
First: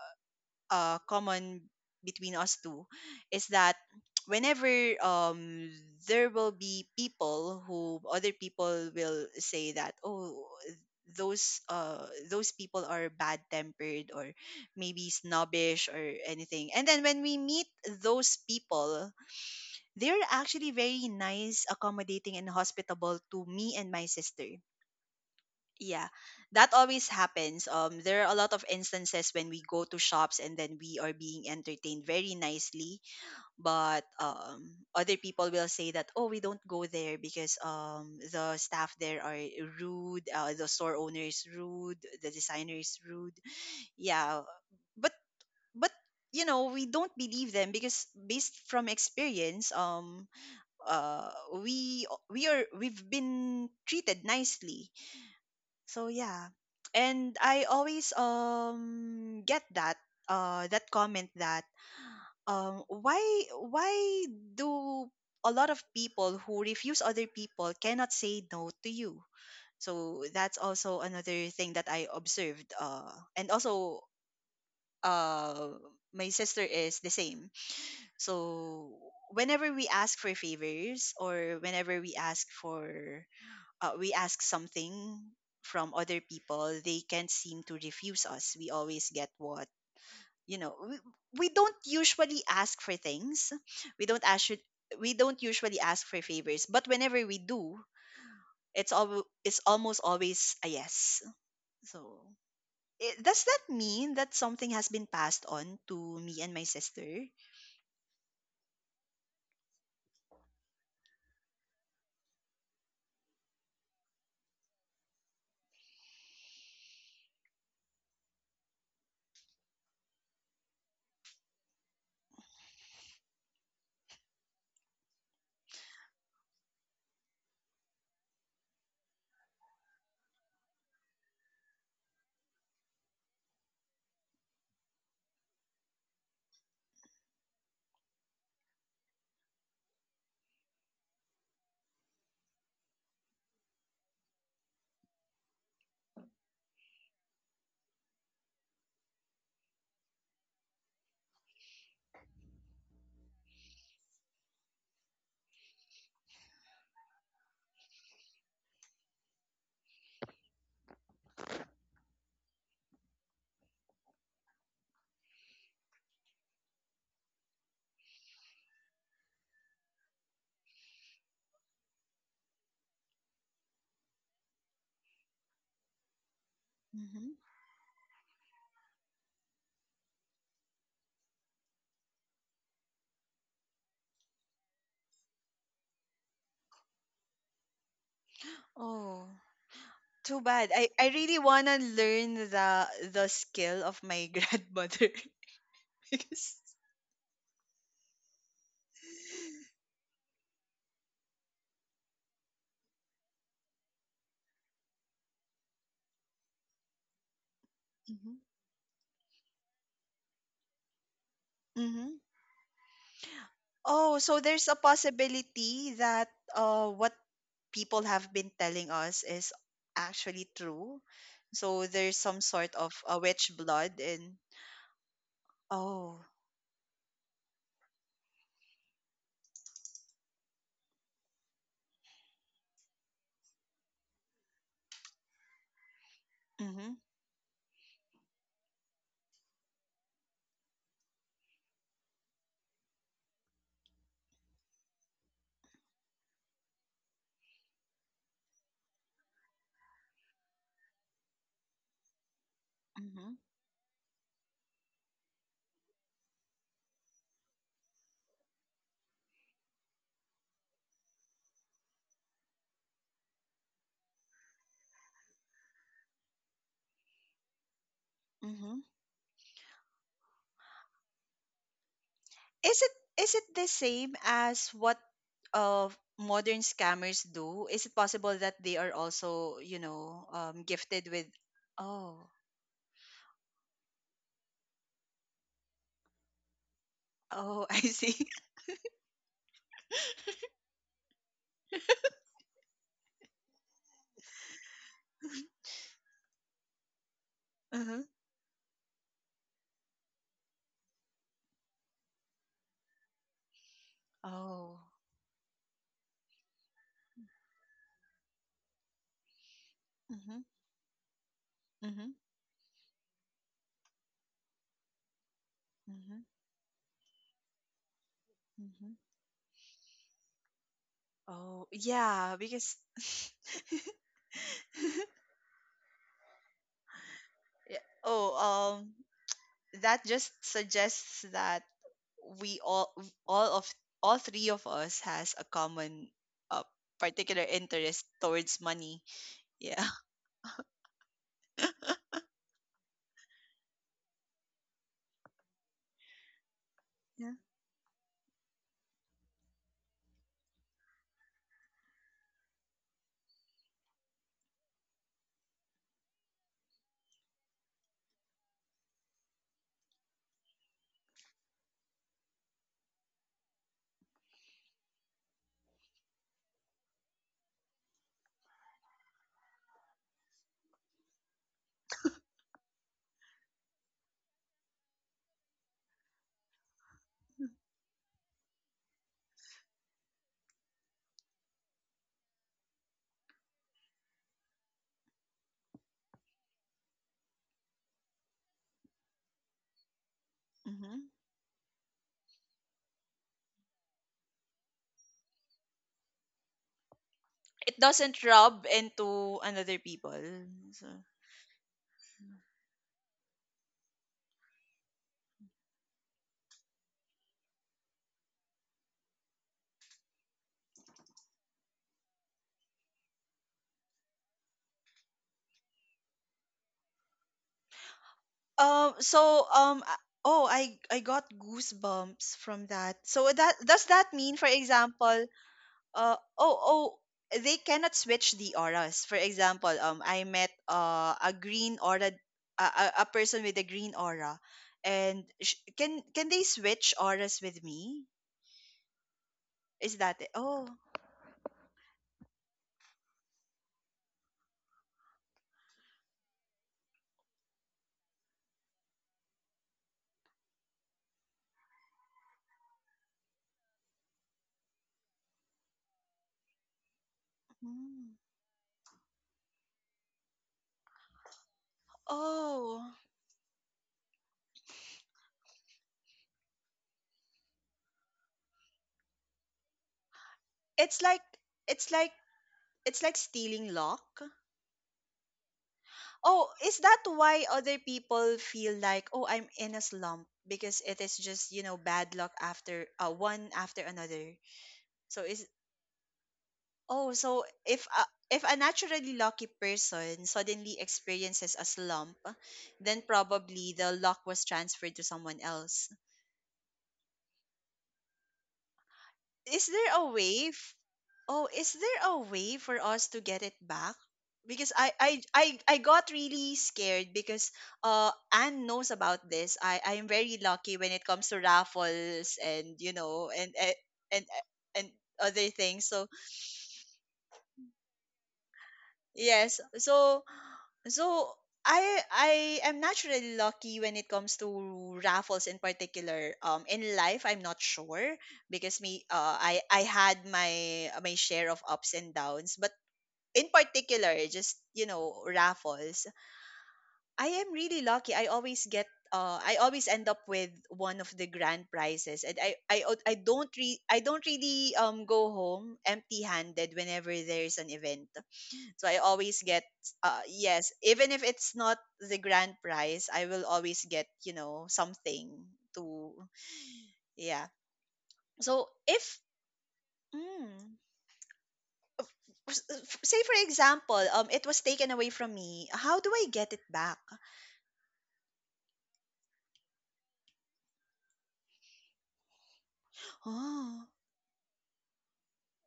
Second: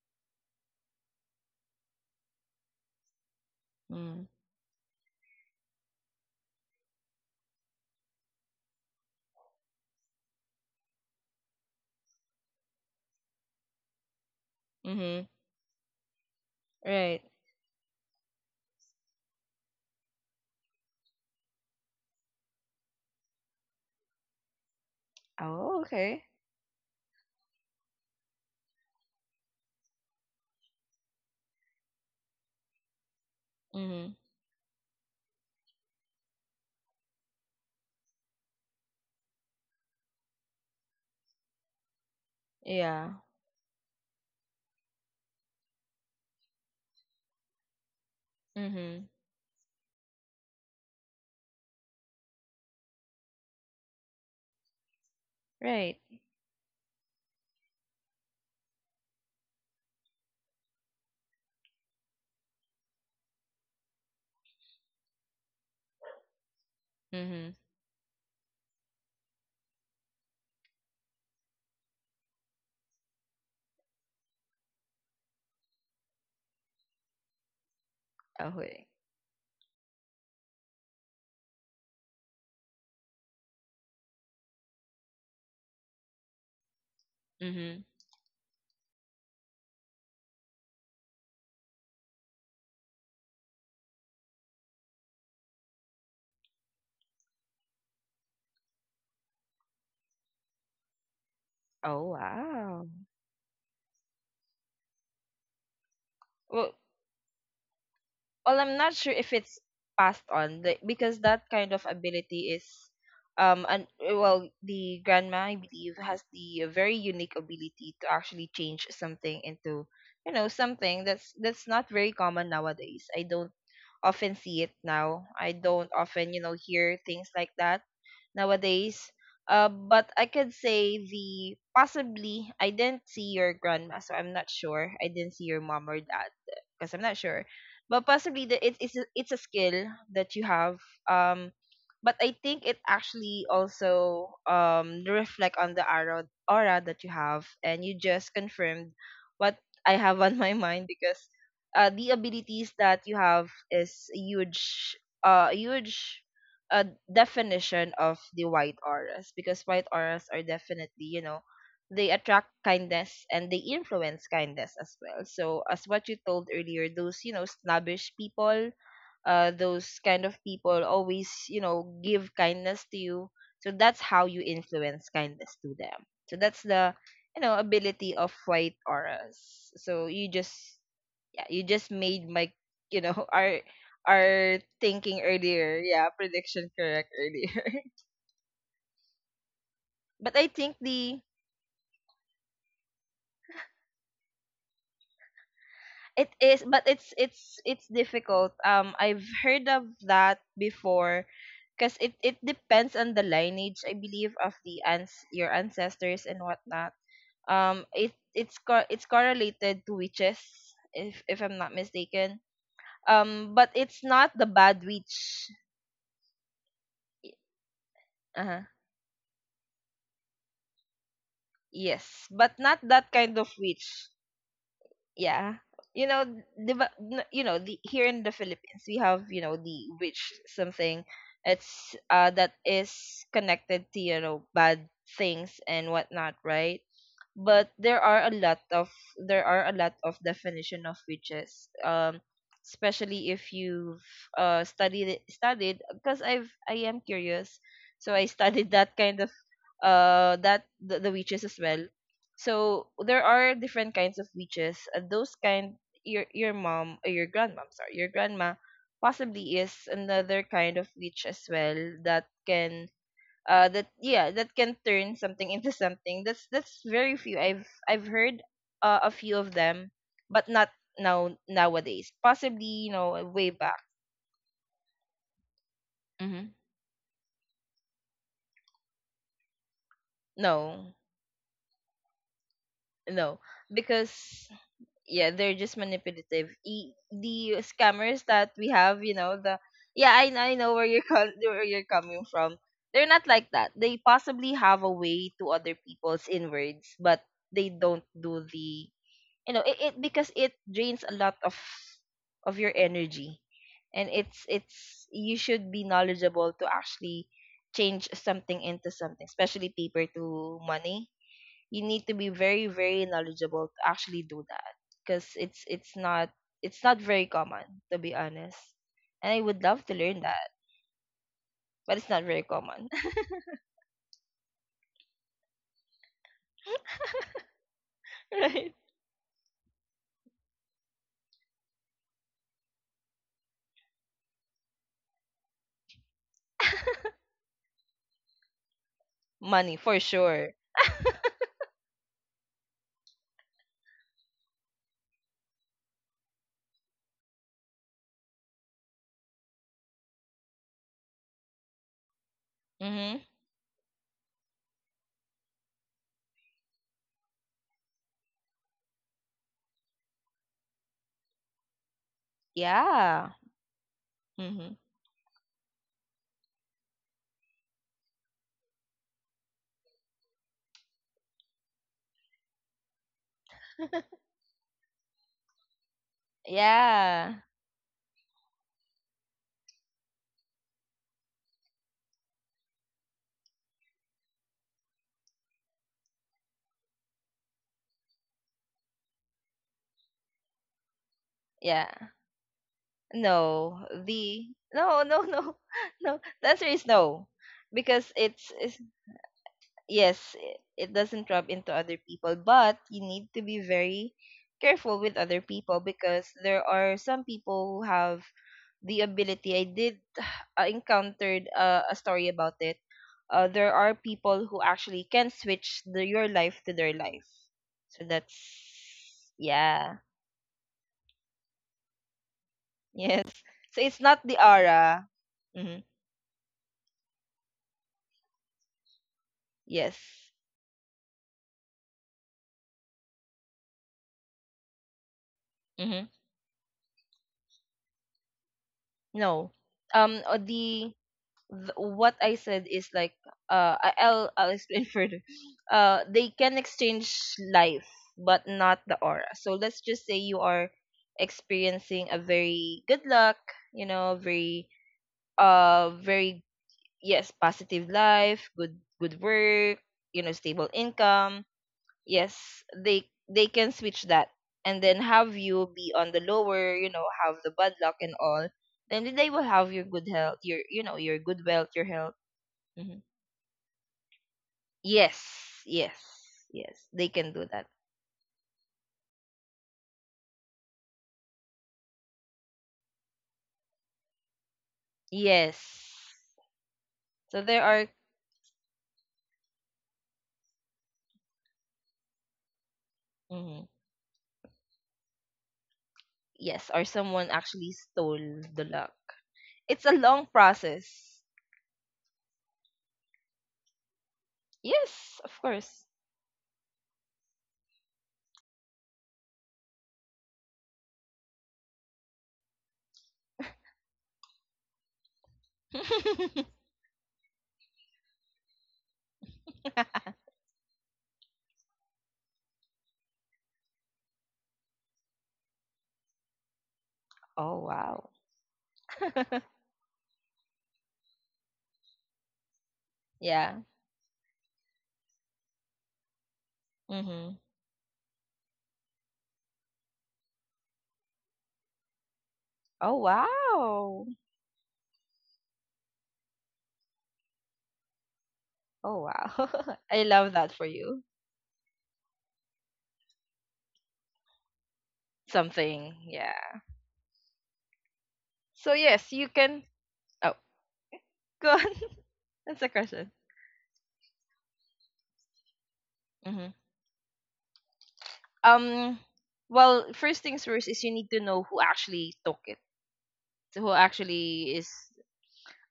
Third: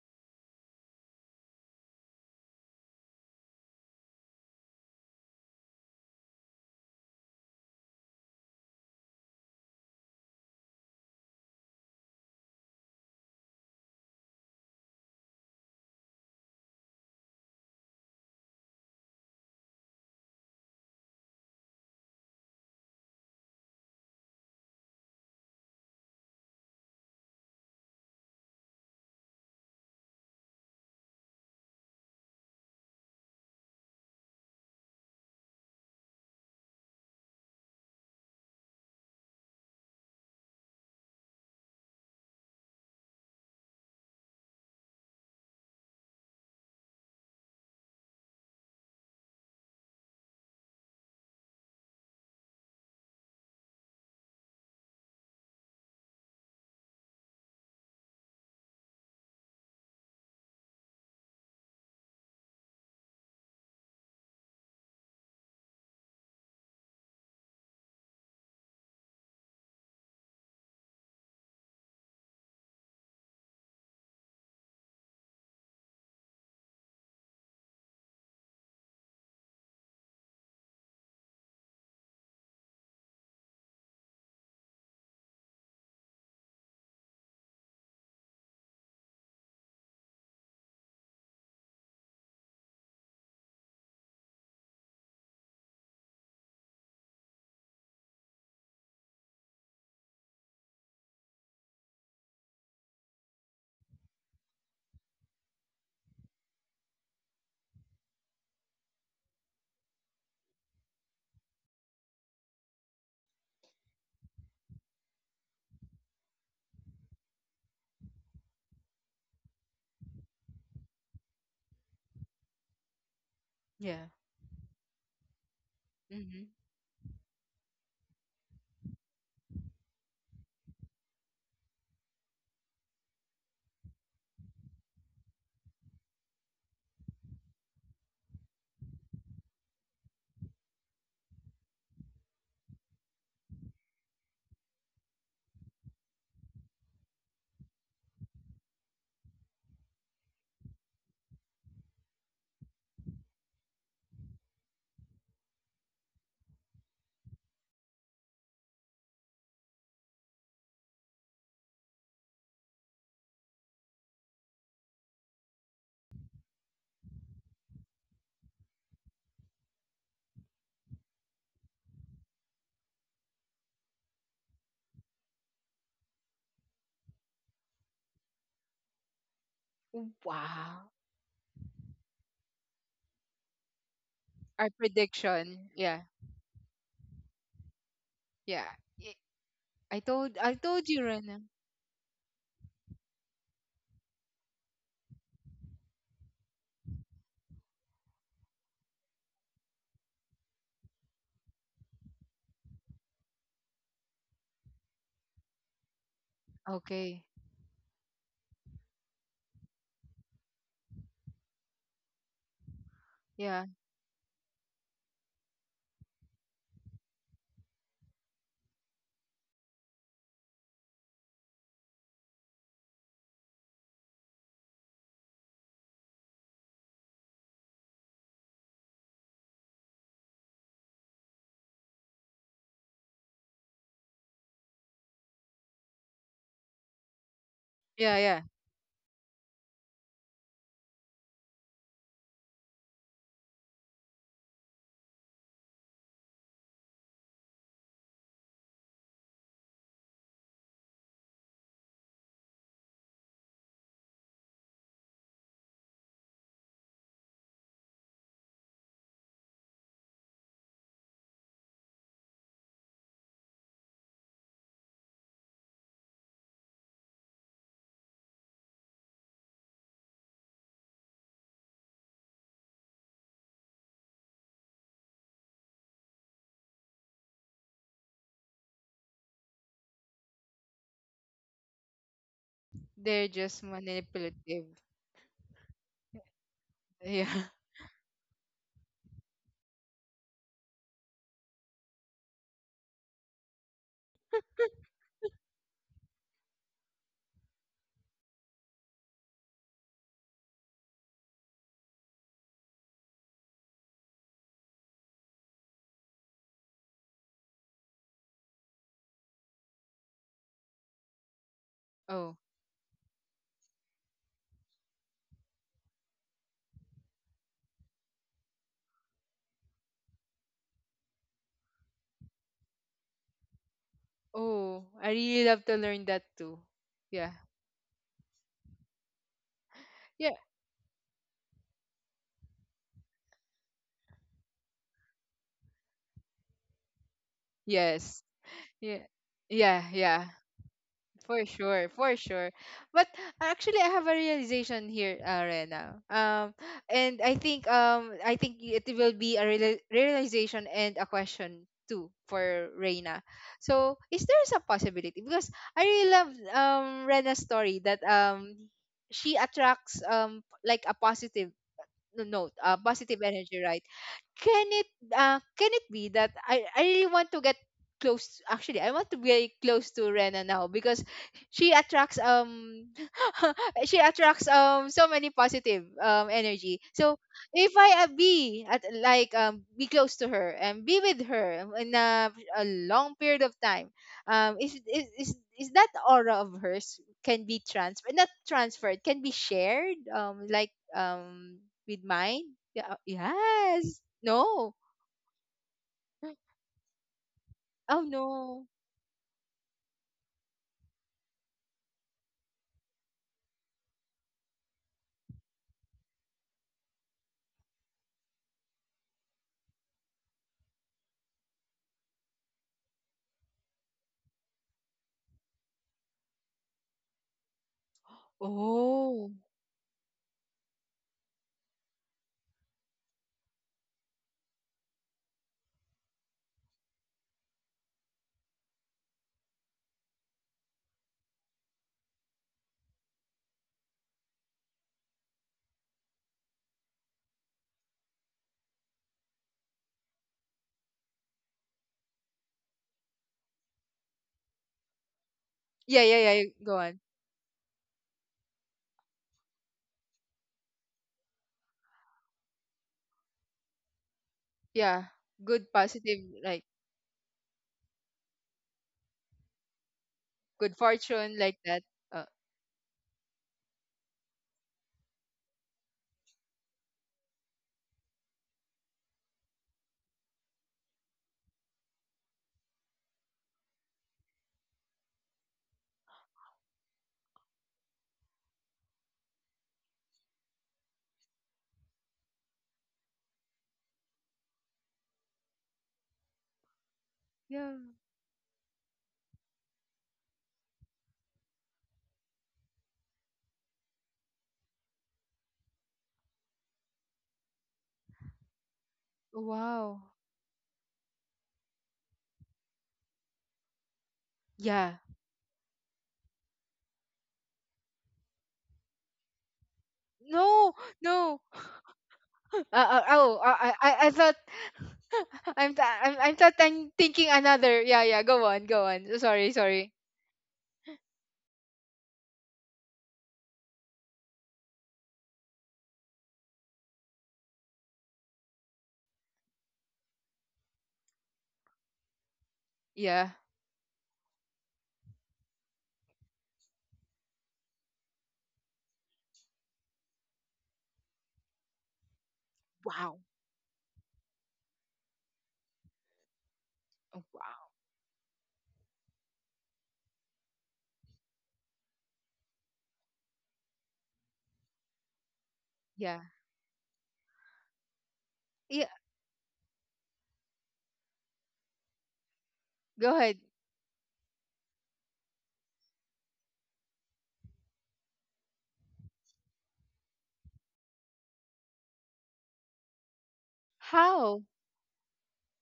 B: uh, common between us two, is that
C: Mm.
B: whenever, um, there will be people who other people will say that, oh, those uh those people are bad tempered or maybe
C: Mhm.
B: snobbish or anything, and then when
C: Right.
B: we meet those people, they're actually very nice, accommodating, and hospitable to me and my sister.
C: Oh,
B: Yeah,
C: okay.
B: that always happens. There are a lot of instances when we go to shops, and then we are being entertained very nicely, but
C: Mhm.
B: other people will say that, oh, we don't go there because, the staff there are rude, the store owner is rude, the designer is
C: Yeah.
B: rude. Yeah, but but you know, we don't believe them because, based from
C: Mhm.
B: experience, uh we've been treated nicely.
C: Right.
B: So yeah. And I always get that, comment, that um why why do a lot of people who refuse other
C: Mhm.
B: people cannot say no to you. So that's also another thing that I observed, and also, uh my sister is the same.
C: Okay.
B: So whenever we ask for favors, or whenever we ask for, we ask something from other people, they can't seem to
C: Mhm.
B: refuse us. We always get what, you know. We don't usually ask for things. We don't ask. We don't usually ask for favors, but whenever we do, it's almost always a yes.
C: Oh
B: So.
C: wow.
B: Does that mean that something has been passed on to me and my
C: Well,
B: sister?
C: well, I'm not sure if it's passed on, like, because that kind of ability is— and, well, the grandma, I believe, has the very unique ability to actually change something into, something that's not very common nowadays. I don't
A: Yeah.
C: often see it now. I don't often,
A: Mm-hmm.
C: hear things like that nowadays. But I could say the— possibly. I didn't see your grandma, so I'm not sure. I didn't see your mom or dad, because I'm not sure, but possibly the, it, it's a skill that you have. um but I think it actually also reflect on the aura that you have, and you just confirmed what I have on my mind, because the abilities that you have is a huge uh, definition of the white auras, because white auras are definitely, they attract kindness and they influence kindness as well. So as what you told earlier, those, snobbish people, those kind of people always, give kindness to you. So that's how you influence kindness to them. So that's the,
B: Hmm.
C: ability of white auras. So you just—
A: Wow.
C: yeah, you just made my, you know our our
A: Our
C: thinking
A: prediction.
C: earlier—
A: Yeah,
C: yeah, prediction correct earlier.
A: yeah.
B: Oh,
A: I told,
C: But
B: too
C: I
A: I
B: bad.
C: think
A: told
B: I,
A: you
B: I
C: the
A: right now.
B: really wanna learn the skill of my grandmother,
C: it
B: because.
C: is, but it's difficult. I've heard of that before, because it depends on the lineage, I believe, of the ans your ancestors and whatnot.
A: Okay.
C: It
B: Mhm.
C: it's co- it's correlated to witches, if I'm not
B: Mhm.
C: mistaken.
A: Yeah.
C: But it's
B: Oh,
C: not
B: so
C: the
B: there's a
C: bad witch.
B: possibility that what people have
C: Uh
B: been
C: huh.
B: telling us is actually true. So there's
C: Yes,
B: some
C: but
B: sort
C: not
B: of
C: that
B: a
C: kind
B: witch
C: of
B: blood
C: witch.
B: in.
C: Yeah, you know
B: Oh.
C: the ba- n- you know the here in the Philippines, we have, the witch— something— it's that is connected to, bad things and whatnot, right?
B: Mhm.
C: But there
A: Yeah,
C: are a
A: yeah.
C: lot of there are a lot of definition of witches. Especially if you've studied, because I am curious, so I studied that kind of, the witches as well. So there
B: Mhm.
C: are different kinds of witches, and those kind— your mom or your grandma— I'm sorry, your grandma— possibly is another kind of witch as well, that can— that yeah, that can turn something into something that's very few, I've heard,
B: Mhm.
C: a few of them. But not now, nowadays.
B: Is
C: Possibly,
B: it is it
C: way
B: the
C: back.
B: same as what uh
C: Mm-hmm.
B: modern scammers do? Is it possible that they are also, you know,
C: No.
B: gifted with. Oh.
A: They're
C: no
A: just
C: because—
A: manipulative.
C: yeah, they're just manipulative.
A: Yeah.
C: The
B: Oh, I see.
C: scammers that we have, the— yeah, I know where you're where you're coming from. They're not like that. They possibly have a way to other people's inwards, but they don't
B: Uh-huh.
C: do the— it, it— because it drains a lot of your energy, and
B: Oh.
C: it's you should be knowledgeable to actually change something into something, especially paper
B: Mm-hmm.
C: to money. You need
B: Mm-hmm.
C: to be
A: Oh.
C: very, very knowledgeable to actually do that, because it's not very common, to be honest.
B: Mm-hmm.
C: And I would love to learn that,
B: Oh,
C: but it's not
B: yeah,
C: very
B: because.
C: common.
A: Oh, I really love to learn that too. Yeah.
B: Yeah. Oh,
C: Right.
B: um, that just
A: Yeah.
B: suggests that we all of, all three of us has a common, uh, particular interest
A: Yes.
B: towards
A: Yeah.
B: money.
C: Money,
A: Yeah,
B: Yeah.
C: for
A: yeah.
C: sure.
A: For sure, for sure. But actually, I have a realization here, Rena. And I
B: Yeah.
A: think, I think it will be a realization and a question too for Reina.
C: Mm-hmm.
A: So, is there some possibility? Because I really love, Rena's story that, she attracts, like a positive, no note, a positive
C: Yeah.
A: energy, right? Can
C: Mm-hmm.
A: it, can it be that I really want to get close, actually I want to be close to Rena now, because she attracts, she attracts, so many positive, energy. So
C: Yeah,
A: if I, be at, like, be close to her and be with her in a long period of time, is that aura of hers can be transferred, not transferred, can be shared,
B: hmm
C: yeah.
A: with mine? Yeah,
C: No,
A: yes.
C: the—
A: No.
C: no, no, no— no, the answer is no.
B: It
A: Oh,
C: Because
B: doesn't
C: it's,
A: no.
B: rub
C: it's
B: into another people.
C: yes,
B: So,
C: it doesn't rub into other people, but you need to be very careful with other people, because there are some people who have the ability. I did, encountered, a story about it. There are people who actually can switch your life to their life. So that's—
B: um,
A: Oh.
B: so,
C: yeah,
B: oh, I got goosebumps from that.
C: yes.
B: So
C: So
B: does
C: it's
B: that
C: not the
B: mean, for
C: aura.
B: example,
C: Hmm.
B: oh, oh, they cannot switch the auras, for example, I
C: Yes.
B: met a green aura, a person with a green aura, and can
C: Hmm.
B: can they switch auras with me,
C: No.
B: is
C: Um,
B: that it?
C: uh,
B: Oh.
C: the what I said is, like, I'll explain further.
A: Yeah, yeah,
C: They
A: yeah. Yeah,
C: can
A: go on.
C: exchange life but not the aura. So let's just say you are experiencing a very good luck, you know, very
A: Yeah. Good
C: uh
A: positive
C: very
A: like
C: yes, positive
B: Mm.
C: life, good work, you know, stable
A: good fortune
C: income.
A: like that. Uh,
C: Yes,
B: Oh.
C: they can switch that and then have you be on the lower, you know, have the bad luck and all. Then they will have your good health, your you know,
B: it's
C: your
B: like
C: good wealth, your
B: it's like
C: health. Mhm.
B: it's like stealing luck.
C: Yes, yes,
B: Oh, is
C: yes.
B: that
C: they can do
B: why
C: that.
B: other people feel like, oh, I'm in a slump, because it is just, you know, bad luck after, one after another. So is
C: Yes.
B: Oh,
C: So
B: so
A: yeah.
B: if a, naturally lucky person suddenly experiences a slump, then
C: mhm,
B: probably the luck was transferred to someone else.
C: yes, or someone actually stole the luck.
B: Is
C: It's a
B: there
A: Wow.
B: a
C: long
B: way?
C: process.
B: Oh, is there a way for us to get it back? Because
A: Yeah.
B: I
C: Yes,
B: I
C: of
B: I, I
C: course.
B: got really scared, because Anne knows about this. I am very
A: No,
B: lucky when it comes
A: no.
B: to raffles and
A: Oh, I
B: and,
A: thought
B: and other
A: I'm,
B: things. So
A: I'm thought, I'm thinking another. Yeah, yeah. Go on, go on. Sorry,
B: yes.
A: sorry.
B: So so I I am naturally lucky when it comes to raffles in particular. In life, I'm
C: Oh
B: not
C: wow.
B: sure because me I had my share of ups and downs, but
A: Yeah.
B: in
C: Yeah.
B: particular, just raffles. I
C: Mm-hmm.
B: am really lucky. I always get. I always end up with one of the grand prizes, and I,
C: Oh
B: o- I
A: Wow.
B: don't re- I
C: wow.
B: don't really go home empty-handed whenever
A: Oh,
B: there's
A: wow.
B: an event. So
C: Oh
B: I always get
C: wow. I love that for
B: yes,
C: you.
B: even if it's not the grand prize, I will always get, something
C: Something.
B: to
A: Yeah.
C: Yeah.
B: yeah.
C: So
B: So
A: Yeah.
C: yes,
B: if
C: you can. Oh,
B: mm,
C: go on. That's a question.
A: Go
B: say for
A: ahead.
B: example, it was taken away from me, how do I get it back?
C: um well, first things first is you need to know who actually took it, who
B: Oh.
A: How?
C: actually is.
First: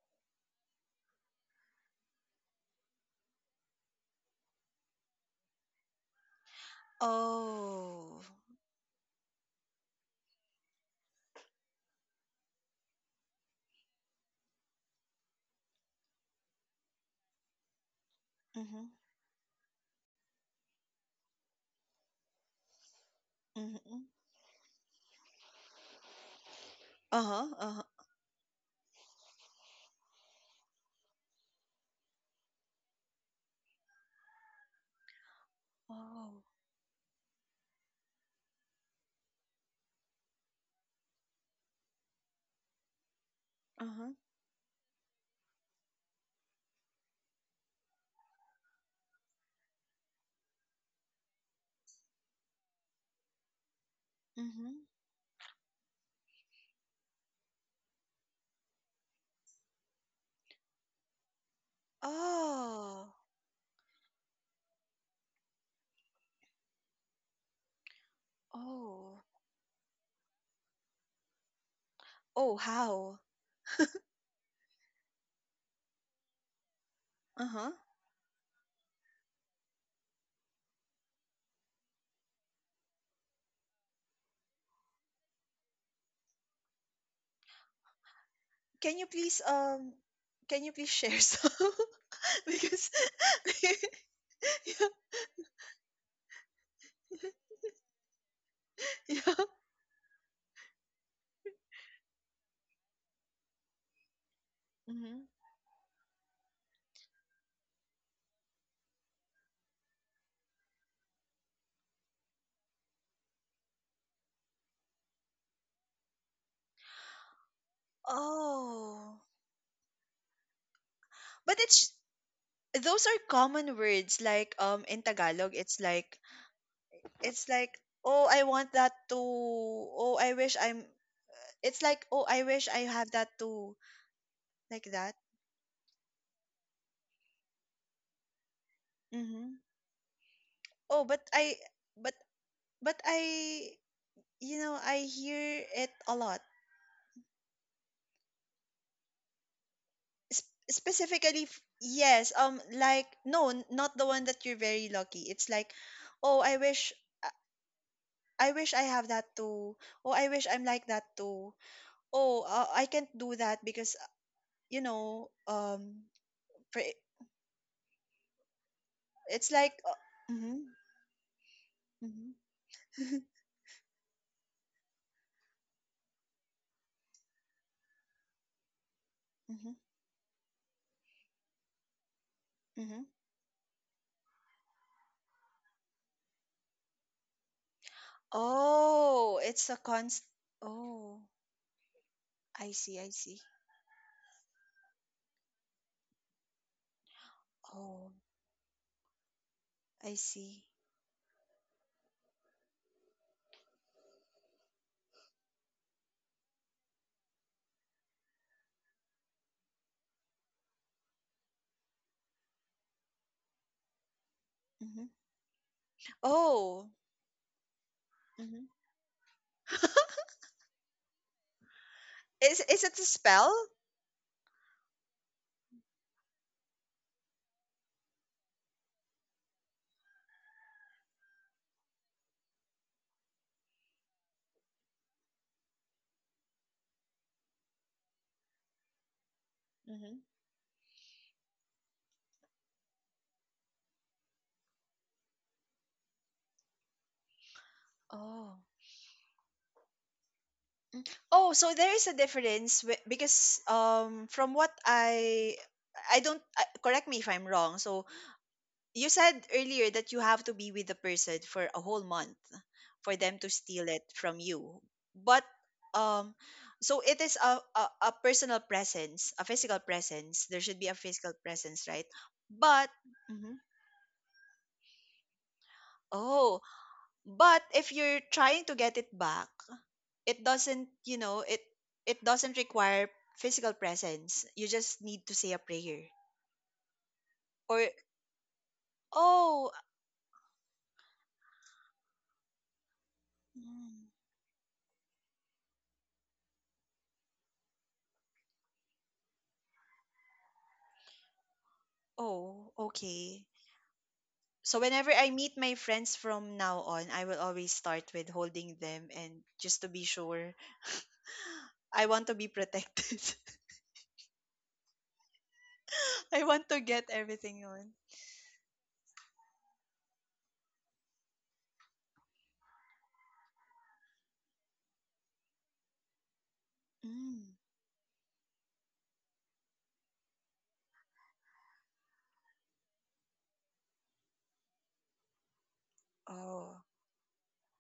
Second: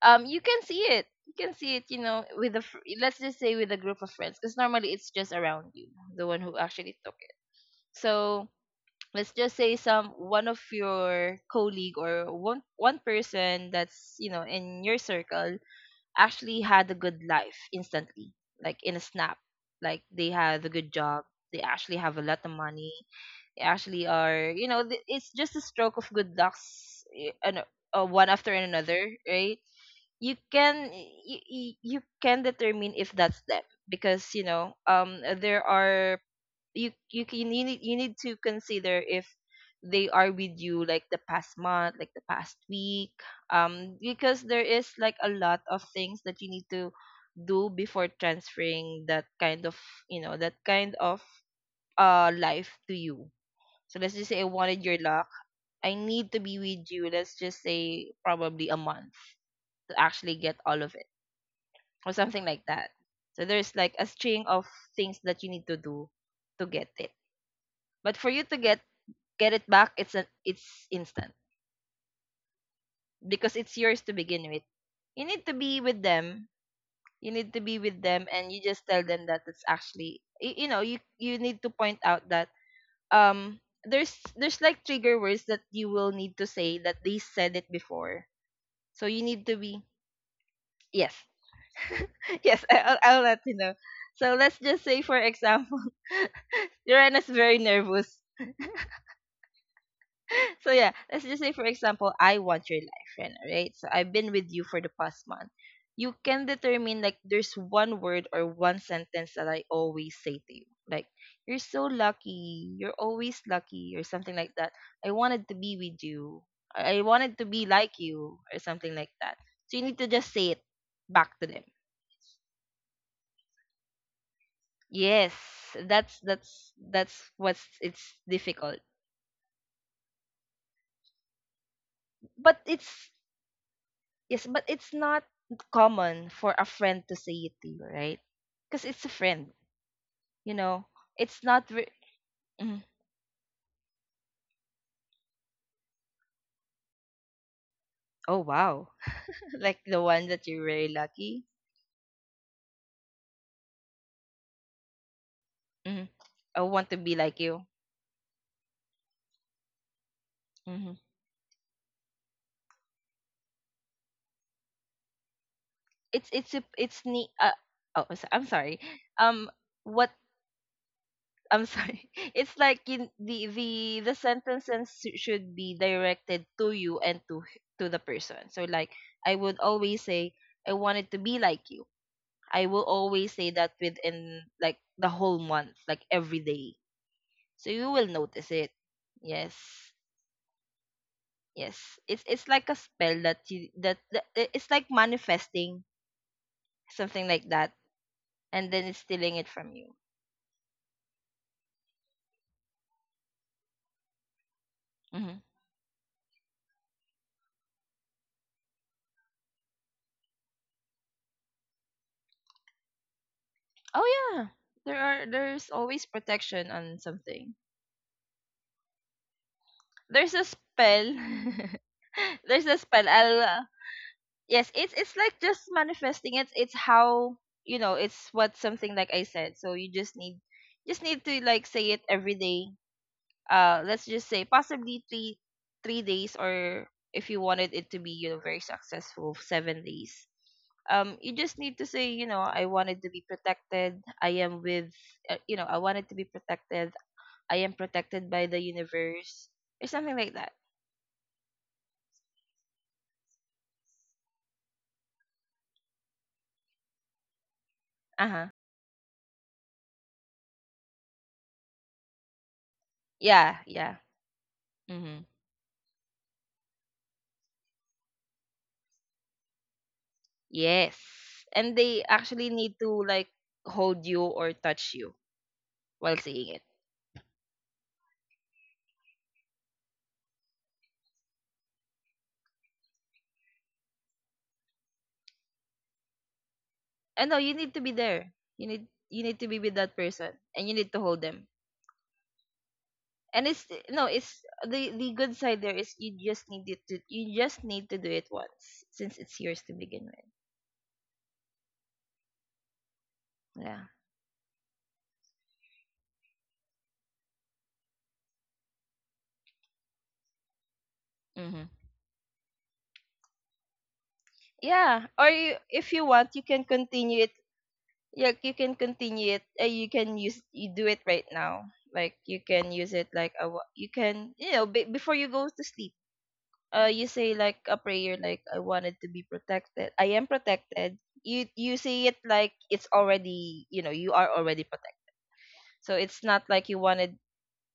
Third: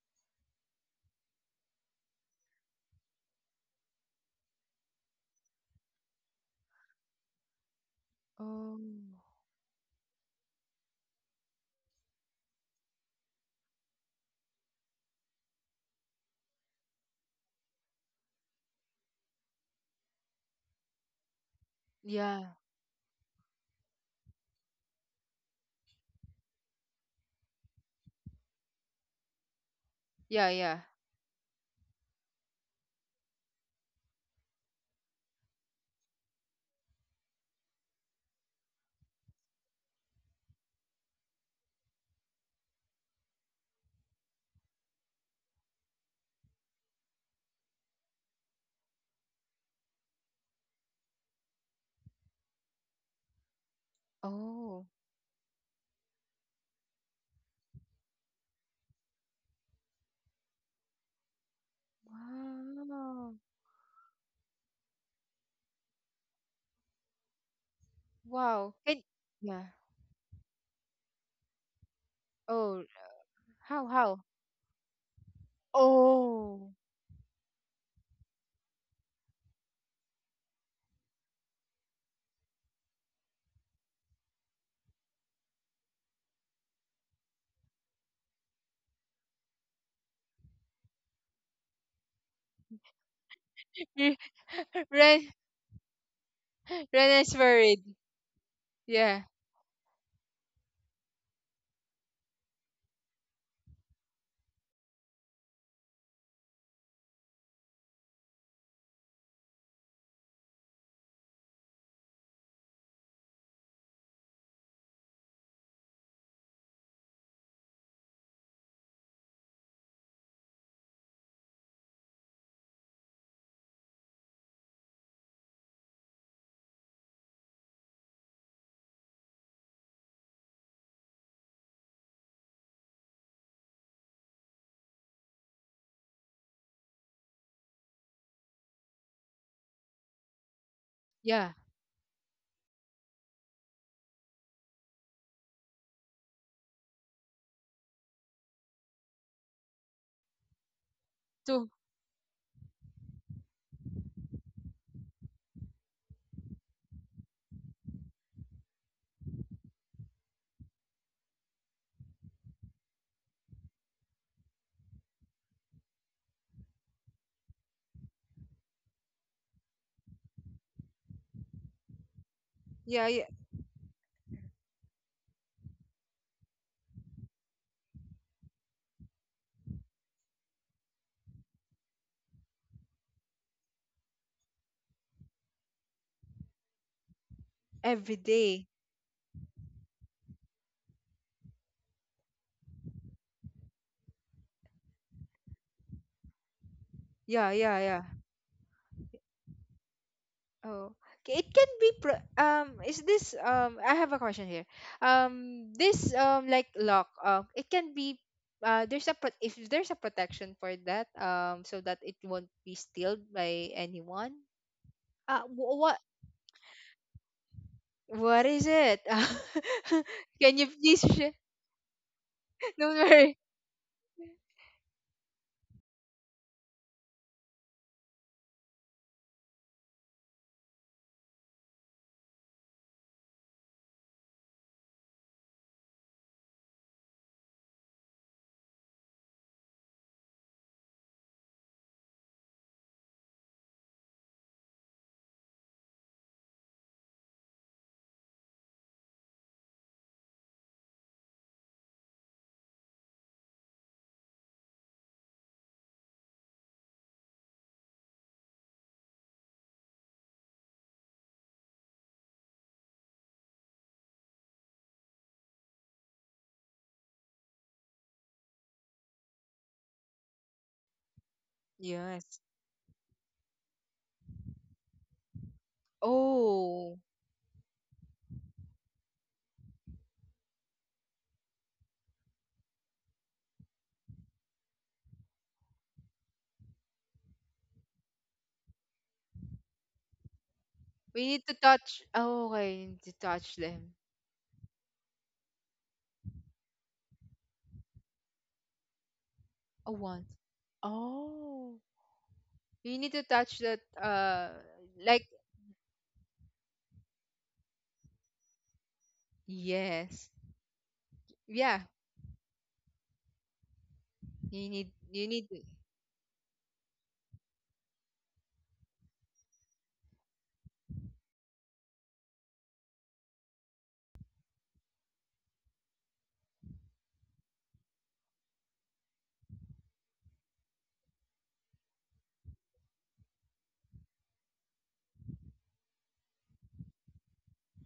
C: You can see it, you can see it, you know, with a let's just say with a group of friends, because normally it's just around you, the one who actually took it.
B: Oh.
C: So
A: Oh.
C: let's just say some one of your colleague or one person that's, you know, in your circle actually had a good life instantly, like
B: Mhm.
C: in a snap, like they had a good job, they actually have a lot of
A: Yeah.
C: money,
B: Mhm.
C: actually are, you know, it's just a stroke of good lucks,
B: Uh-huh. Uh-huh.
C: one after another, right? You
A: Yeah. Yeah.
C: can, you can determine if that's them, because you know, there are,
B: Oh.
C: you can you need to consider if they are with you like the past month, like the past week,
B: Uh-huh.
C: because there is like a lot of things that you need to do before transferring that kind of, you know, that kind of life to you. So let's just say I
B: Mhm.
C: wanted
A: Oh.
C: your luck. I need to be with you, let's just say probably a month, to actually get all of it or something like that.
B: Oh.
A: Wow.
C: So there's like a string of things that you need to do to get it. But for you to
A: Wow. Can.
B: Oh.
C: get it
A: Yeah.
C: back, it's instant
B: Oh,
A: Oh,
B: how?
C: because it's
A: how,
C: yours to
A: how?
C: begin with. You need to be with them.
A: Oh.
C: You need to
B: Uh-huh.
C: be with them and you just tell them that it's actually you, you know, you need to point out that um there's like trigger words that you will need to say that they said it before.
B: Can you
C: So you
B: please
C: need to be,
B: um can you please share
C: yes,
B: some
C: yes.
B: because
C: I'll let you know.
A: Re-
C: So let's
B: yeah,
C: just say, for
A: Ren.
C: example,
A: Ren
C: Joanna's
A: is
C: very
A: worried.
C: nervous.
A: Yeah.
B: yeah.
C: So yeah, let's just say, for example, I want your life, Rena, right? So I've been with you for the
B: Hmm.
C: past month. You can determine like there's one word or one sentence that I always say to you, like, you're so lucky, you're always lucky, or something like that. I wanted to be with you. I wanted to be like you, or something
B: Oh.
C: like that. So you need to just say it back to
B: But
C: them.
B: it's those are common words like in
C: Yes,
B: Tagalog
C: that's
B: it's
C: what's,
B: like
C: it's
B: oh I want
C: difficult.
B: that too. Oh I wish I'm it's like oh I wish
C: But
B: I have
C: it's
B: that too
C: yes, but
B: like
C: it's
B: that.
C: not common for a friend to say it to you, right? Because it's a friend,
B: Mhm.
C: you know.
B: Oh but
C: It's
A: Yeah.
B: I
C: not. Re-
B: but
C: Mhm.
B: but I I hear it a lot
C: Oh wow, like the one that you're very lucky.
A: Two.
B: yes like not the one that you're very lucky. It's like
C: Hmm.
B: oh I
C: I
B: wish
C: want to be
B: i
C: like you.
B: I wish I have that too. Oh I wish I'm like
C: Hmm.
B: that too. Oh I can't do that because you know um
C: It's a,
B: for
C: it's ne- oh so- I'm sorry.
B: it's
C: Um,
B: like
C: what
B: mm-hmm,
C: I'm sorry.
B: mm-hmm,
C: It's like
A: Yeah,
C: in
A: yeah.
C: the the sentences should be directed to you and to to the person. So like I would
B: mm-hmm,
C: always say I wanted to be like you. I will
B: hmm.
C: always say that within like the whole month, like every day. So you
A: Every
C: will notice
A: day.
C: it.
B: Oh
C: Yes.
B: it's a const. Oh
C: Yes. It's
B: I
C: like a
B: see, I
C: spell
B: see.
C: that that it's like manifesting something
A: Yeah,
C: like
A: yeah,
C: that,
A: yeah.
B: Oh
C: and then it's stealing it from you.
B: I see.
A: Oh, it can be, pro, is this, I have a question here.
C: Hmm.
A: This, like lock, it can be, there's a if there's a protection for that, so that it won't be stealed by anyone.
C: Oh yeah.
B: Hmm.
A: Uh
C: There's
A: what
C: always protection
B: Oh.
C: on something.
A: What is
B: Hmm.
A: it?
C: There's a
A: Can you please
C: spell.
A: share?
C: There's
B: Is
C: a
A: Don't
B: it a
C: spell.
A: worry.
C: I'll
B: spell?
C: yes, it's like just manifesting. It's how, you know. It's what something like I said. So you just need to like say it every day. Let's just say possibly three three days, or if you wanted it to be, you know, very successful, seven
B: Hmm.
C: days. You just need to say, you know, I wanted to be protected. I am with you know, I wanted to be protected. I am protected by
B: Oh.
C: the universe or something like that.
B: Mm. Oh, so there is a difference because from what I don't correct me if I'm wrong. So
C: Uh huh.
B: you said earlier that you have to be with the person for a whole month for them to
C: Yeah,
B: steal
C: yeah.
B: it from you.
C: Mhm.
B: But um so it is a personal presence, a physical presence. There should be a physical
C: Yes. And
B: presence, right?
C: they
A: Yes.
C: actually need
B: But
C: to like
B: mhm.
C: hold you or touch you while seeing
B: Oh,
C: it.
A: Oh,
B: but if you're trying to get it back, it doesn't it, it doesn't require physical presence. You just need to say a prayer
C: And no, you need
B: or
C: to be there. You need to be
B: oh.
C: with that person and you need to
A: we
C: hold
A: need to
C: them.
A: touch. Oh, I need to touch
C: And it's
A: them.
B: Mm,
C: no, it's, the good side there is, you just need it to you just need to do it once since it's yours to
A: Oh,
C: begin
A: once.
C: with.
A: Oh,
B: oh
A: you need to
B: okay.
A: touch that.
C: Yeah.
B: So whenever
A: Like,
B: I meet my friends from now on, I will always start with holding them and just to be
A: yes,
B: sure.
C: Mhm.
A: yeah.
B: I want to be protected.
A: You need.
C: Yeah.
A: You
C: Or
A: need to.
C: you, if you want,
B: I
C: you
B: want
C: can
B: to get
C: continue it,
B: everything on.
C: yeah, you can continue it. You can use you do it right now, like you can use it like you can, you know, before you go to sleep, you say
B: Mm.
C: like a prayer, like, I wanted to be protected, I am protected. You say it like it's already, you know, you are already protected. So it's not like
B: Oh.
C: you wanted.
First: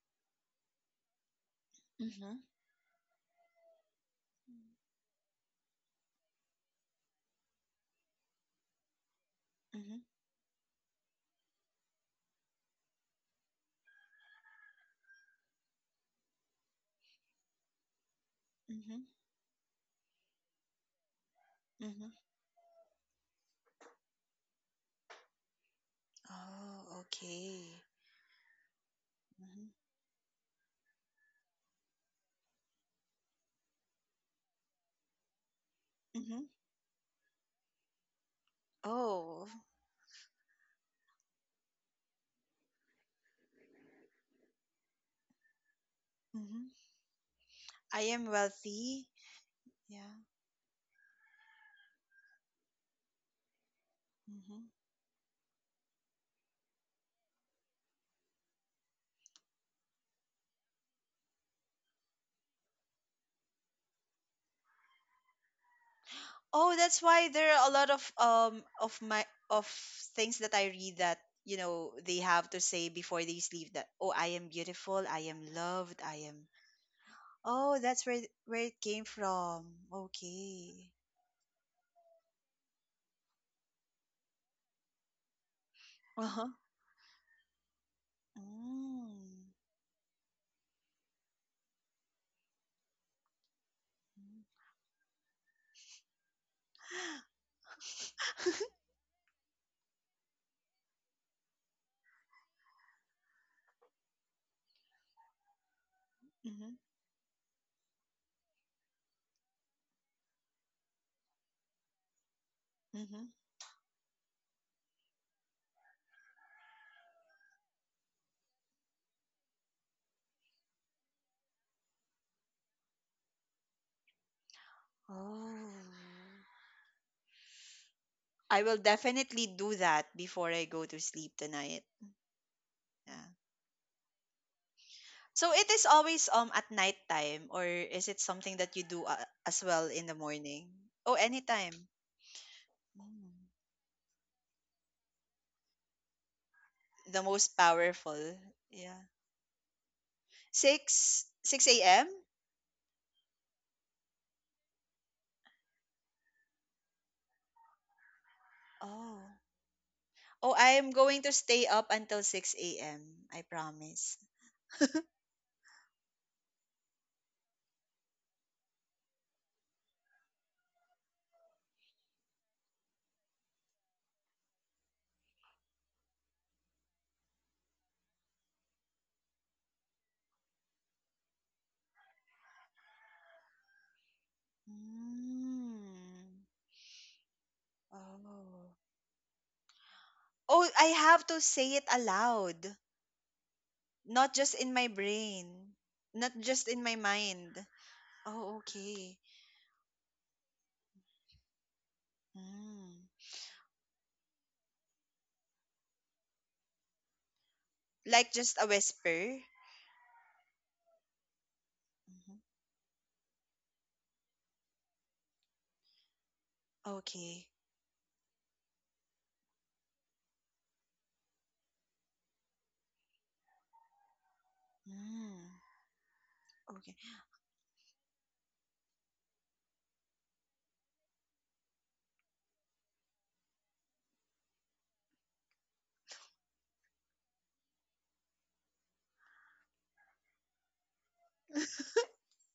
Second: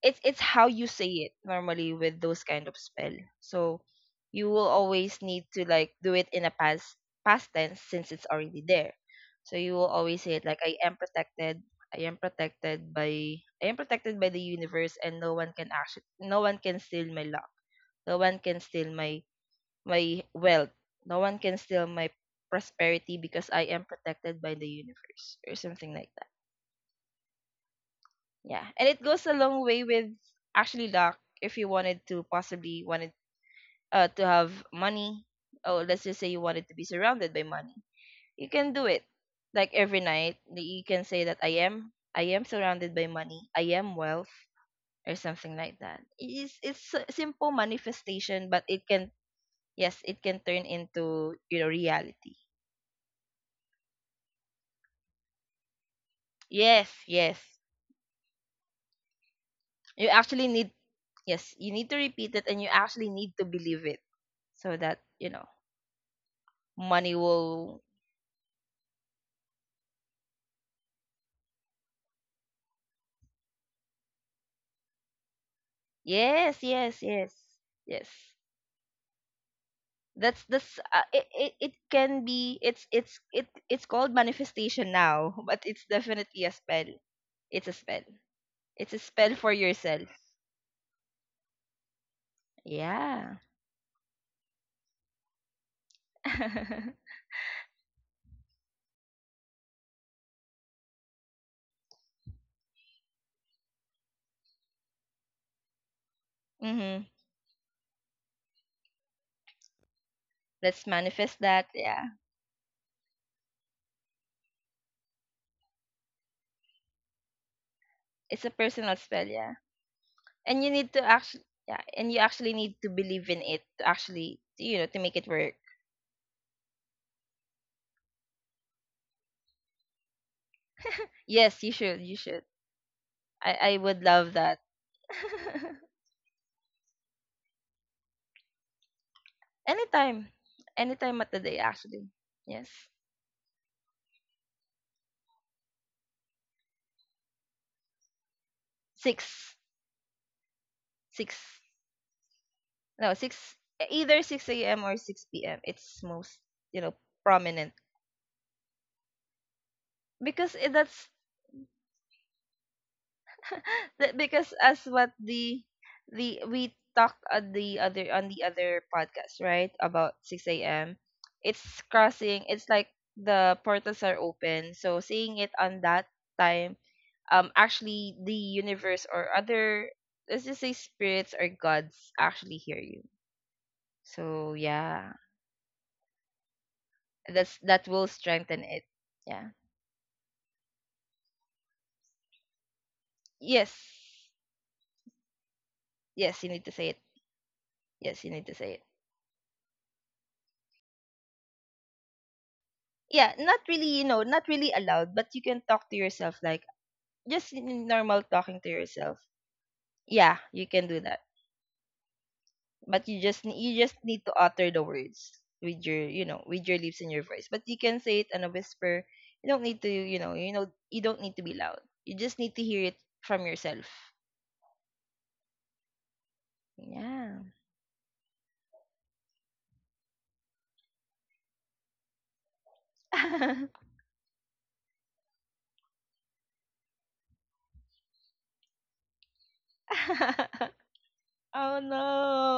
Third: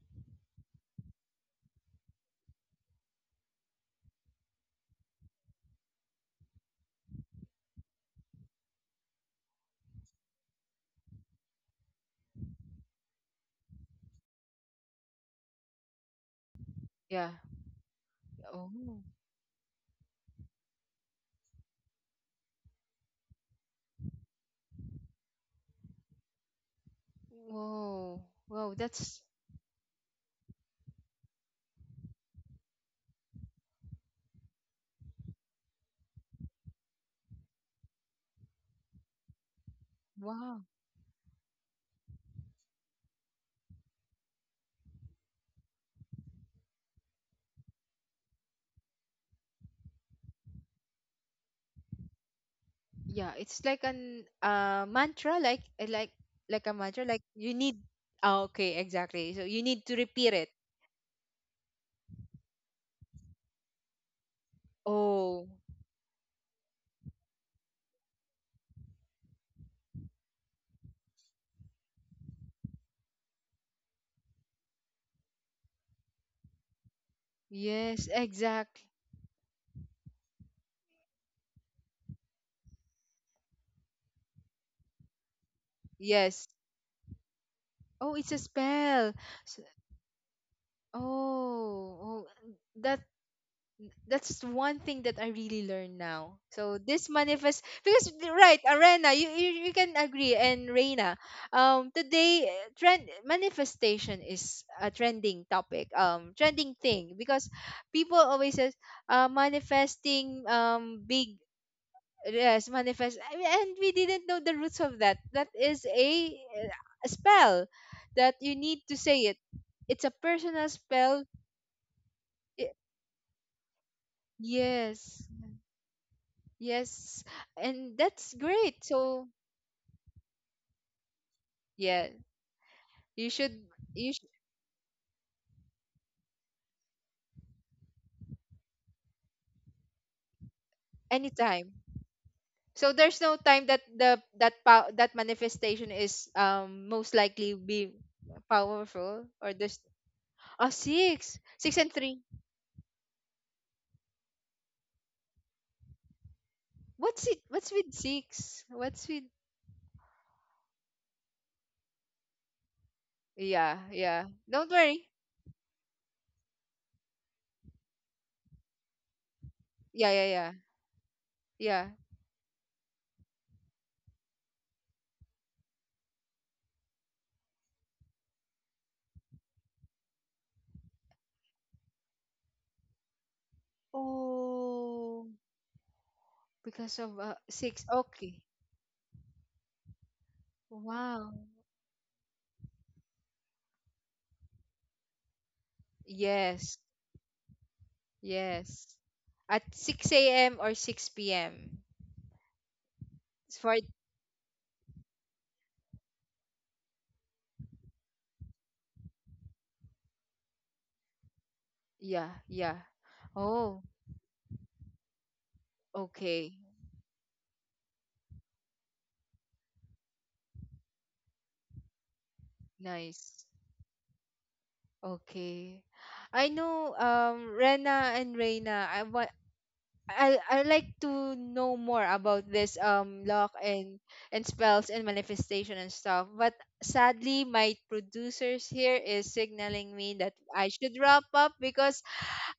C: It's how you say it normally with
B: Mhm.
C: those kind of spell. So you will always need to like do it in a past tense since it's already there. So you will
B: Mhm.
C: always say it like, I am protected. I am protected by the universe, and no one can actually, no one can steal my
A: Yeah.
C: luck. No one can
A: Oh.
C: steal
B: Mhm.
C: my my wealth. No one can steal
B: Mhm.
C: my prosperity because I am protected by the universe or something like.
B: Oh okay.
A: Whoa.
C: Yeah,
A: Whoa.
C: and it
A: That's
C: goes a long
B: Mhm.
C: way with actually luck if you wanted to have money. Oh, let's just say you
B: Mhm.
C: wanted to be surrounded by money. You can do it.
B: Oh.
C: Like every night,
A: wow.
C: that you can say that, I am surrounded by money. I am wealth or something like that.
B: Mhm.
C: It's a simple
B: I am
C: manifestation, but it
B: wealthy.
C: can, yes,
B: Yeah.
C: it can turn into, you know, reality.
A: Yeah. It's like an,
B: Hmm.
A: mantra. Like, like a
C: Yes,
A: mantra. Like
C: yes.
A: you need. Oh, okay. Exactly. So you need to
C: You
A: repeat
C: actually
A: it.
C: need, yes, you need to repeat it, and you actually need to believe it so that, you know,
A: Oh,
B: Oh, that's
C: money
B: why there are a
C: will.
B: lot of my of things that I read that they have to say before they sleep that oh I am beautiful, I am loved, I am.
C: Yes, yes, yes,
B: Oh, that's
A: yes,
C: yes,
B: where it
A: exactly.
B: came from.
C: that's this.
B: Okay.
C: Uh, it can be it's it It's called manifestation now, but it's
B: Uh
C: definitely
A: Yes.
B: huh.
C: a spell. It's a spell.
A: Oh, it's a
C: It's a
B: Mm.
A: spell.
C: spell for
A: S-
C: yourself,
A: Oh, oh, that,
C: yeah.
A: that's one thing that I really learned now. So,
C: Mm-hmm.
A: this manifest, because right, Arena, you can agree, and Reina. Today, eh, trend, manifestation is a trending topic.
B: Mm-hmm.
A: Trending thing because people always says, manifesting,
C: Let's
A: big.
C: manifest that, yeah.
A: Yes, manifest.
B: Mm-hmm.
A: I mean, and we didn't know the roots of that. That is a spell that
C: It's a
A: you need
C: personal
A: to
C: spell,
A: say it.
C: yeah.
A: It's a
C: and
A: personal
C: you need to
A: spell.
C: actually Yeah, and you actually
A: Y-
C: need to believe in it to actually, you know, to make it
A: Yes.
C: work.
B: Oh.
A: Yes. And that's
B: I will
A: great. So,
B: definitely do that before I go to sleep
C: Yes, you
B: tonight.
C: should,
A: yeah,
C: you should.
A: you
C: i
A: should,
C: i would
A: you should,
C: love that.
B: So it is always at night time, or is it something that you do as well in the
C: Anytime.
B: morning? Oh,
C: Anytime at the day
A: anytime.
B: anytime.
C: actually. Yes.
A: So there's no
B: Mm.
A: time that the, that, that manifestation is, most
B: The
A: likely
B: most
A: be
B: powerful. Yeah.
A: powerful, or
C: 6
A: there's, oh,
B: 6
C: 6
A: six, six
B: 6
A: and
B: a.m.
A: three.
C: no, 6 either 6 a.m. or 6 p.m. It's most, you know,
A: What's it? What's
C: prominent
A: with six? What's
B: Oh.
A: with.
B: Oh,
C: because
B: I am
C: that's
B: going to stay up until 6 a.m. I
A: Yeah,
C: that-
B: promise.
A: yeah.
C: because
A: Don't
C: as
A: worry.
C: what the we talked on the other podcast, right?
A: Yeah,
C: About
A: yeah, yeah.
C: 6 a.m. It's
A: Yeah.
C: crossing. It's like the portals are open. So seeing it on that time, actually the universe or other, let's just say, spirits or gods actually hear you. So yeah,
A: Oh,
B: Mm.
A: because of,
C: that's,
A: six.
C: that
B: Oh.
C: will
A: Okay.
C: strengthen it. Yeah.
B: Oh, I have
A: Wow.
B: to say it aloud,
C: Yes,
B: not just in my brain, not
C: yes, you need
B: just
C: to
A: Yes.
B: in
C: say
B: my
C: it.
B: mind.
C: Yes, you need to
B: Oh,
C: say it.
A: Yes.
B: okay.
A: At 6 a.m. or 6 p.m.
B: Mm.
C: Yeah,
A: It's
C: not
A: for,
C: really, you know, not really aloud, but you can talk to yourself, like just in normal
B: Like just
C: talking to
B: a
C: yourself.
B: whisper.
C: Yeah, you can do that.
A: yeah,
B: Mhm.
A: yeah.
C: But you
A: Oh,
C: just need to utter the words with your, you know,
A: okay.
C: with your lips and your voice,
B: Okay.
C: but you can say it in a whisper. You don't need to, you know, you don't need to be loud. You just need to hear it from
A: Nice.
C: yourself.
B: Mm.
A: Okay. I know,
B: Okay.
C: Yeah.
A: Rena and Reina. I want, I like to know more about this, luck and spells and manifestation and stuff. But sadly, my producers here is signaling me that I should wrap up,
C: Oh
A: because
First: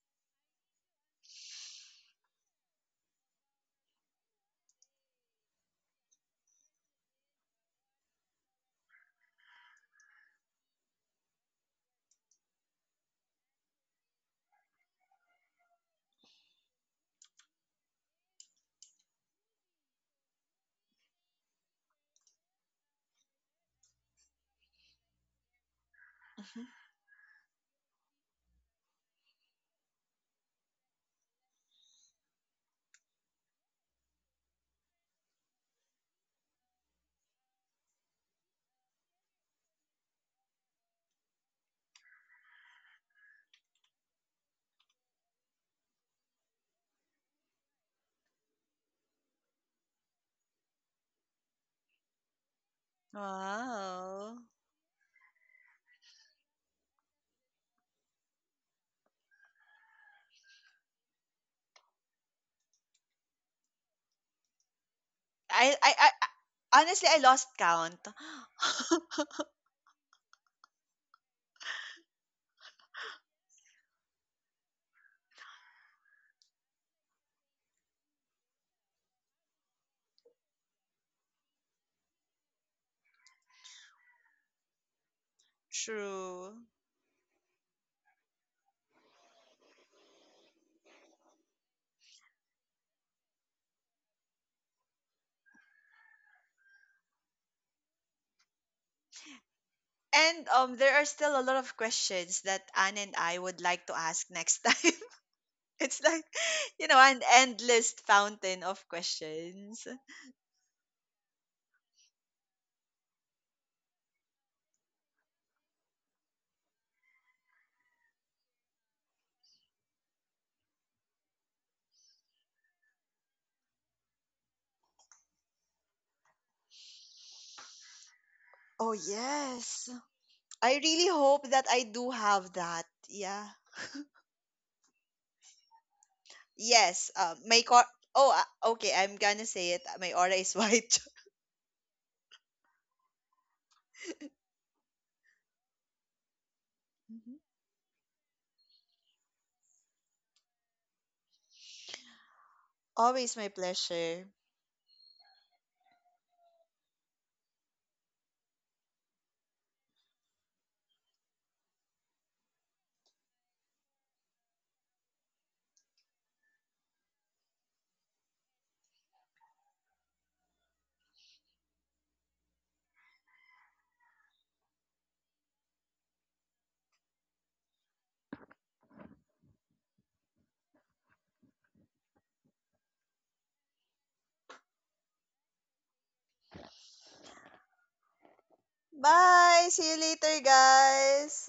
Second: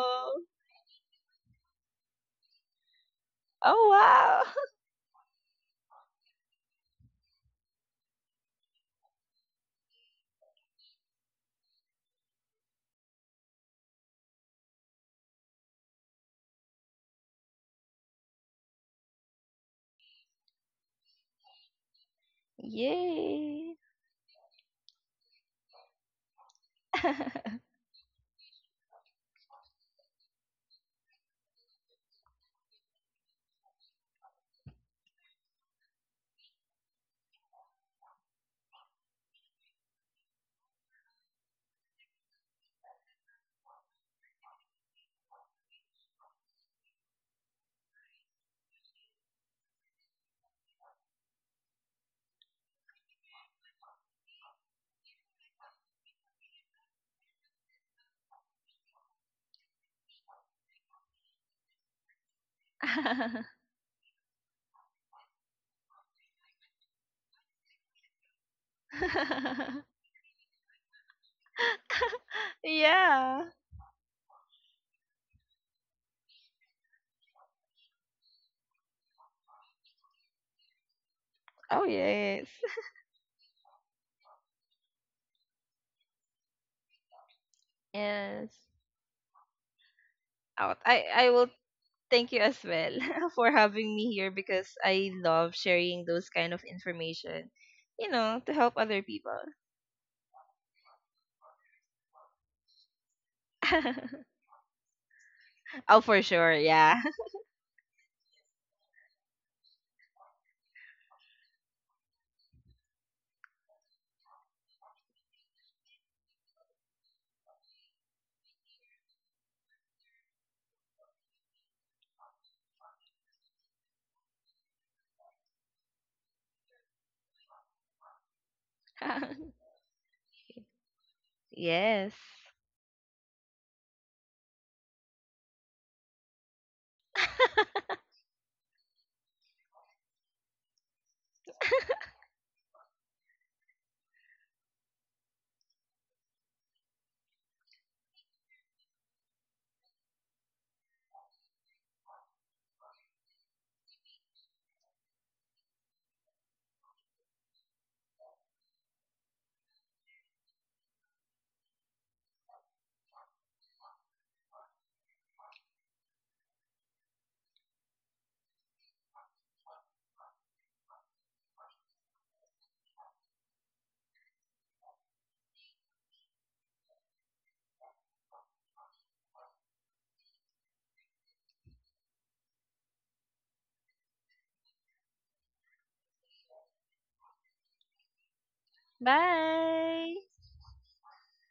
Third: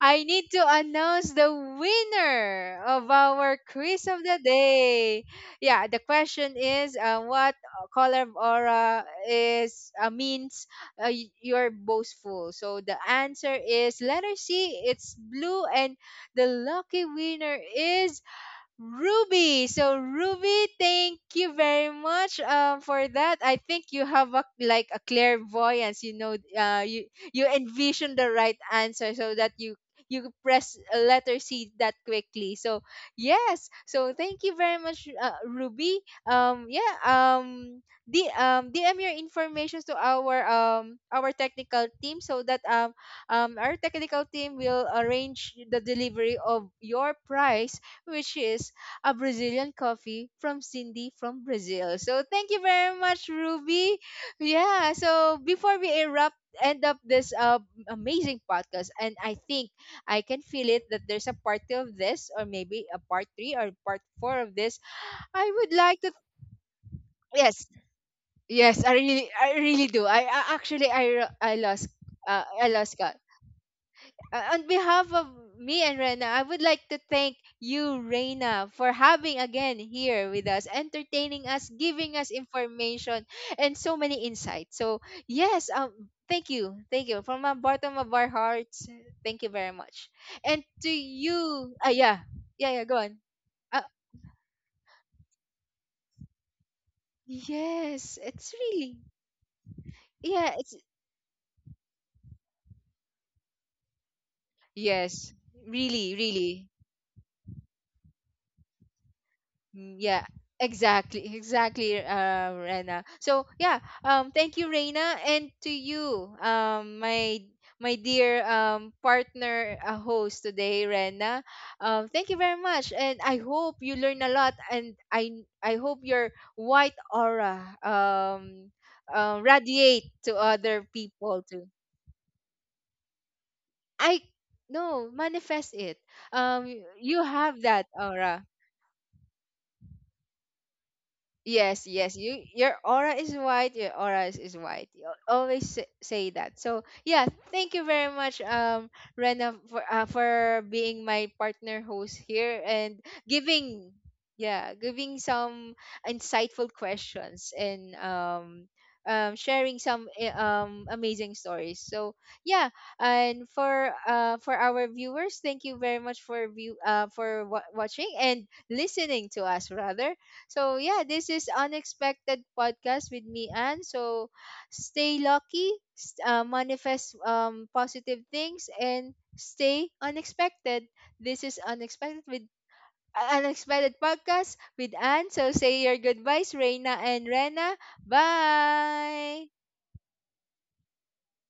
A: I need to announce the winner of our
C: Oh
A: quiz of the
C: wow.
A: day. Yeah, the question is, what color of aura is, means, you're boastful. So the answer is letter C, it's blue, and the lucky winner is Ruby. So Ruby, thank you very much, for that. I
C: Yay.
A: think you have a, like a clairvoyance. You know,
B: Mhm.
A: you, you envision the right answer, so that you press a letter C that quickly. So yes. So thank you very much, Ruby. Yeah. D, DM your information to our, our technical team, so that, our technical team will arrange the delivery of your prize, which is a Brazilian coffee from Cindy from Brazil. So thank you very much, Ruby.
B: Wow.
A: Yeah. So before we erupt, end up this, amazing podcast, and I think I can feel it that there's a part two of this, or maybe a part three or part four of this. I would like to.
B: Honestly, I lost
A: Yes.
B: count.
A: Yes, I really do. I actually, I, I lost count.
C: Yeah.
A: On behalf of me and Rena, I would like to thank you, Rena, for having again here with us, entertaining us,
C: Oh
A: giving us
C: yes,
A: information, and so many insights. So yes,
B: True.
A: thank you from the bottom of our
C: yes.
A: hearts. Thank you very much. And
C: out
A: to
C: I will
A: you, ah, yeah,
C: Thank you as
A: yeah, yeah,
C: well
A: go on.
C: for
A: Uh,
C: having me here, because I love sharing those kind of information, you
A: yes,
C: know,
A: it's
C: to help
A: really,
C: other people.
A: yeah,
B: And
A: it's,
B: there are still a lot of questions that Anne and I would like to ask next time.
A: yes,
C: Oh,
B: It's
A: really,
C: for
B: like,
C: sure.
A: really.
B: you
C: Yeah.
B: know, an endless fountain of
A: Mm,
B: questions.
A: yeah, exactly, exactly, Rena. So yeah, thank you, Reina, and to you, my, my dear, partner, host today, Rena. Thank you very much, and I hope you learn a lot, and I hope your white aura,
B: Oh, yes.
A: radiate to other
B: I really
A: people too.
B: hope that I
C: Yes.
B: do have that. Yeah.
A: I no, manifest it. Um,
B: Yes.
A: you have that
B: Oh,
A: aura.
B: okay. I'm gonna say it. My aura is white.
A: Yes, yes. You, your aura is white. Your aura is white. You always say, say that. So yeah, thank you very much, Rena, for, for being my partner host here, and
B: Always my
A: giving,
B: pleasure.
A: yeah, giving some insightful questions, and, sharing some, eh, amazing stories. So yeah, and for, for our viewers, thank you very much for view, for watching and listening to us rather. So yeah, this is Unexpected Podcast with me, Anne. So stay lucky, manifest, positive things, and stay unexpected. This is unexpected with, Unexpected Podcast with Anne. So say your goodbyes, Reina and Rena. Bye.
B: Bye! See you
C: Bye.
B: later, guys!